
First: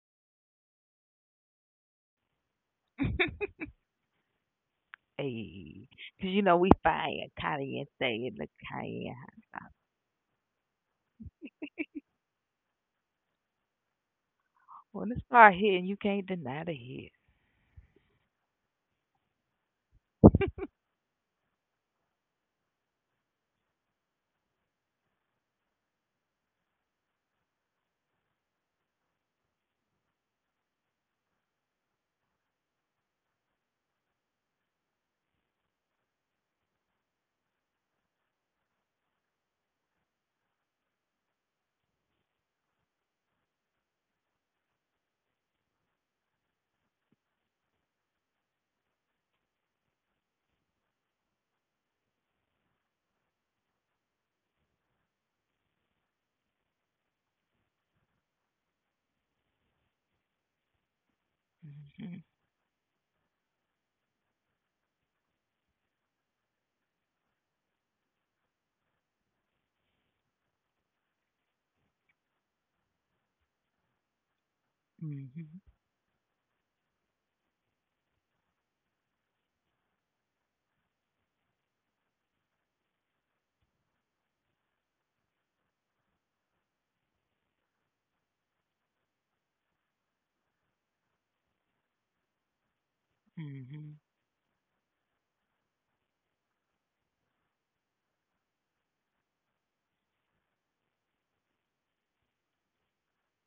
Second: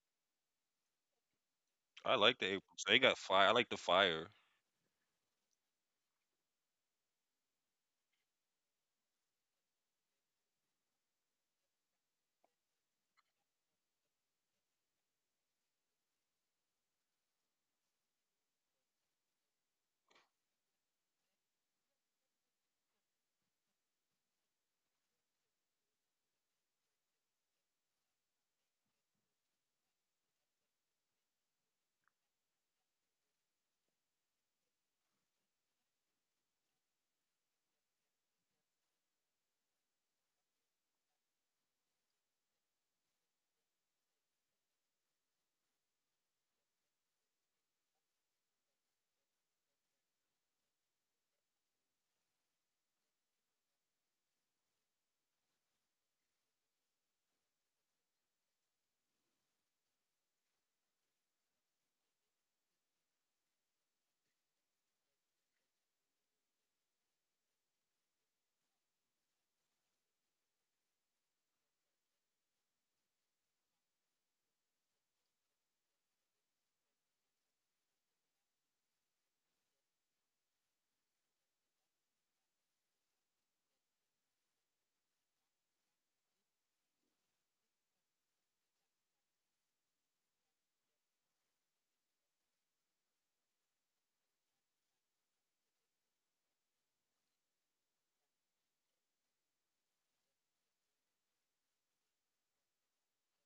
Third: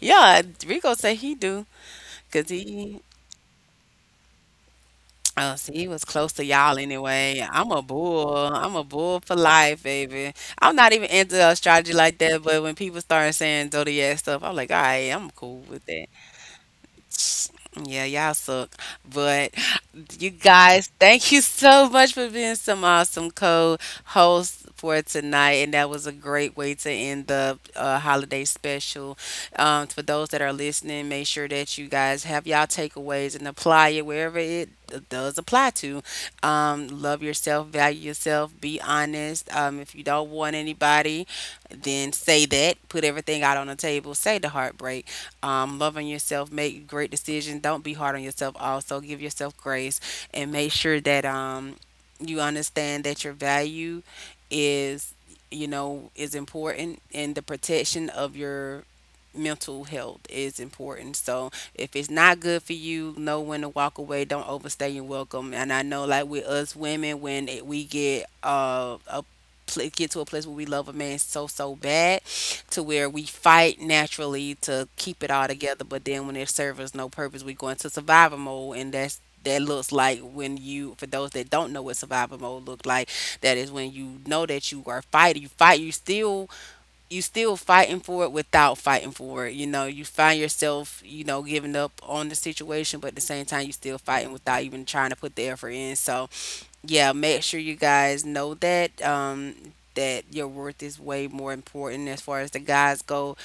yeah, Rico say he do
I like the
because
April. So they
he
got fire. I like the fire.
Oh, see,
Hey.
he was
'Cause
close
you
to
know we
y'all
fire
anyway. I'm
Kanye
a
and stay in
bull.
the
I'm a
Kanye.
bull for life, baby. I'm not even into astrology like that, but when people started saying zodiac stuff, I'm like, all right,
When it
I'm
start
cool
hitting,
with
you
that.
can't deny the hit.
Yeah, y'all suck. But you guys, thank you so much for being some awesome co-hosts for tonight. And that was a great way to end the uh, holiday special. Um, for those that are listening, make sure that you guys have y'all takeaways and apply it wherever it does apply to. Um, love yourself, value yourself, be honest. Um, if you don't want anybody, then say that. Put everything out on the table. Say the heartbreak, um, loving yourself, make great decisions. Don't be hard on yourself. Also, give yourself grace and make sure that um, you understand that your value is, you know, is important, and the protection of your mental health is important. So if it's
Hmm.
not good for you, know when to walk away. Don't overstay your welcome. And I know, like with us women, when it, we get uh, a pl- get to a place where we love a man so so bad to where we fight naturally to keep it all
Hmm.
together. But then when it serves no purpose, we go into survival mode, and that's that looks like when you, for those that don't know what survival mode look like, that is when you know that you are fighting, you fight, you still you still fighting for it without fighting for it, you know, you find yourself, you know, giving up on the situation, but at the same time you
Hmm.
still fighting without even trying to put the effort in. So yeah, make sure you guys know that um, that your worth is way more important as far as the guys go.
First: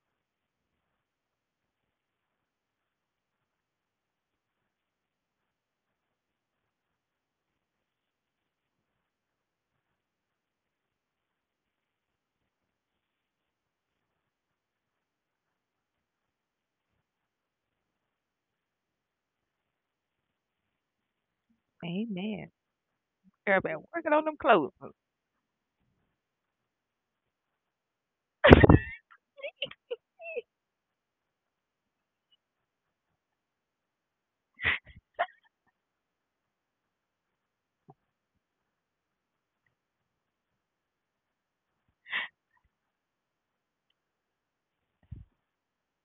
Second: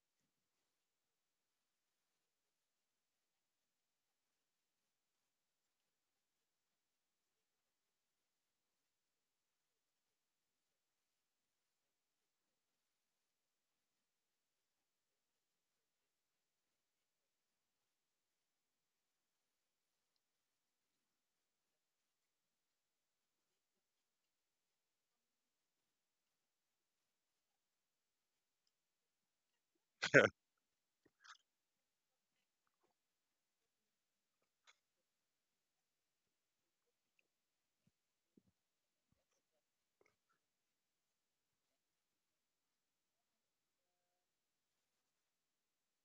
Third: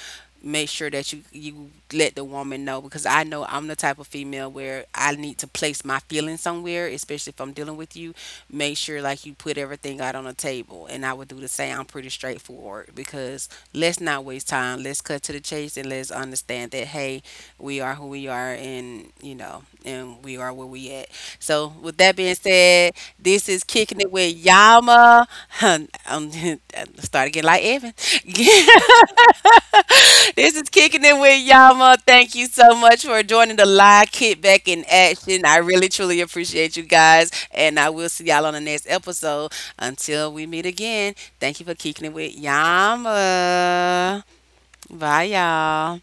Make sure that you you let the woman know, because I know I'm the type of female where I need to place my feelings somewhere, especially if I'm dealing with you. Make sure like you put everything out on the table, and I would do the same. I'm pretty straightforward because let's not waste time. Let's cut to the chase and let's understand that hey, we are who we are, and you know, and we are where we at. So with that being
Amen.
said. This is
Everybody
kicking it
working on
with
them clothes.
Yama. Um, started getting like Evan. This is kicking it with Yama. Thank you so much for joining the live kick back in action. I really truly appreciate you guys, and I will see y'all on the next episode. Until we meet again, thank you for kicking it with Yama. Bye, y'all.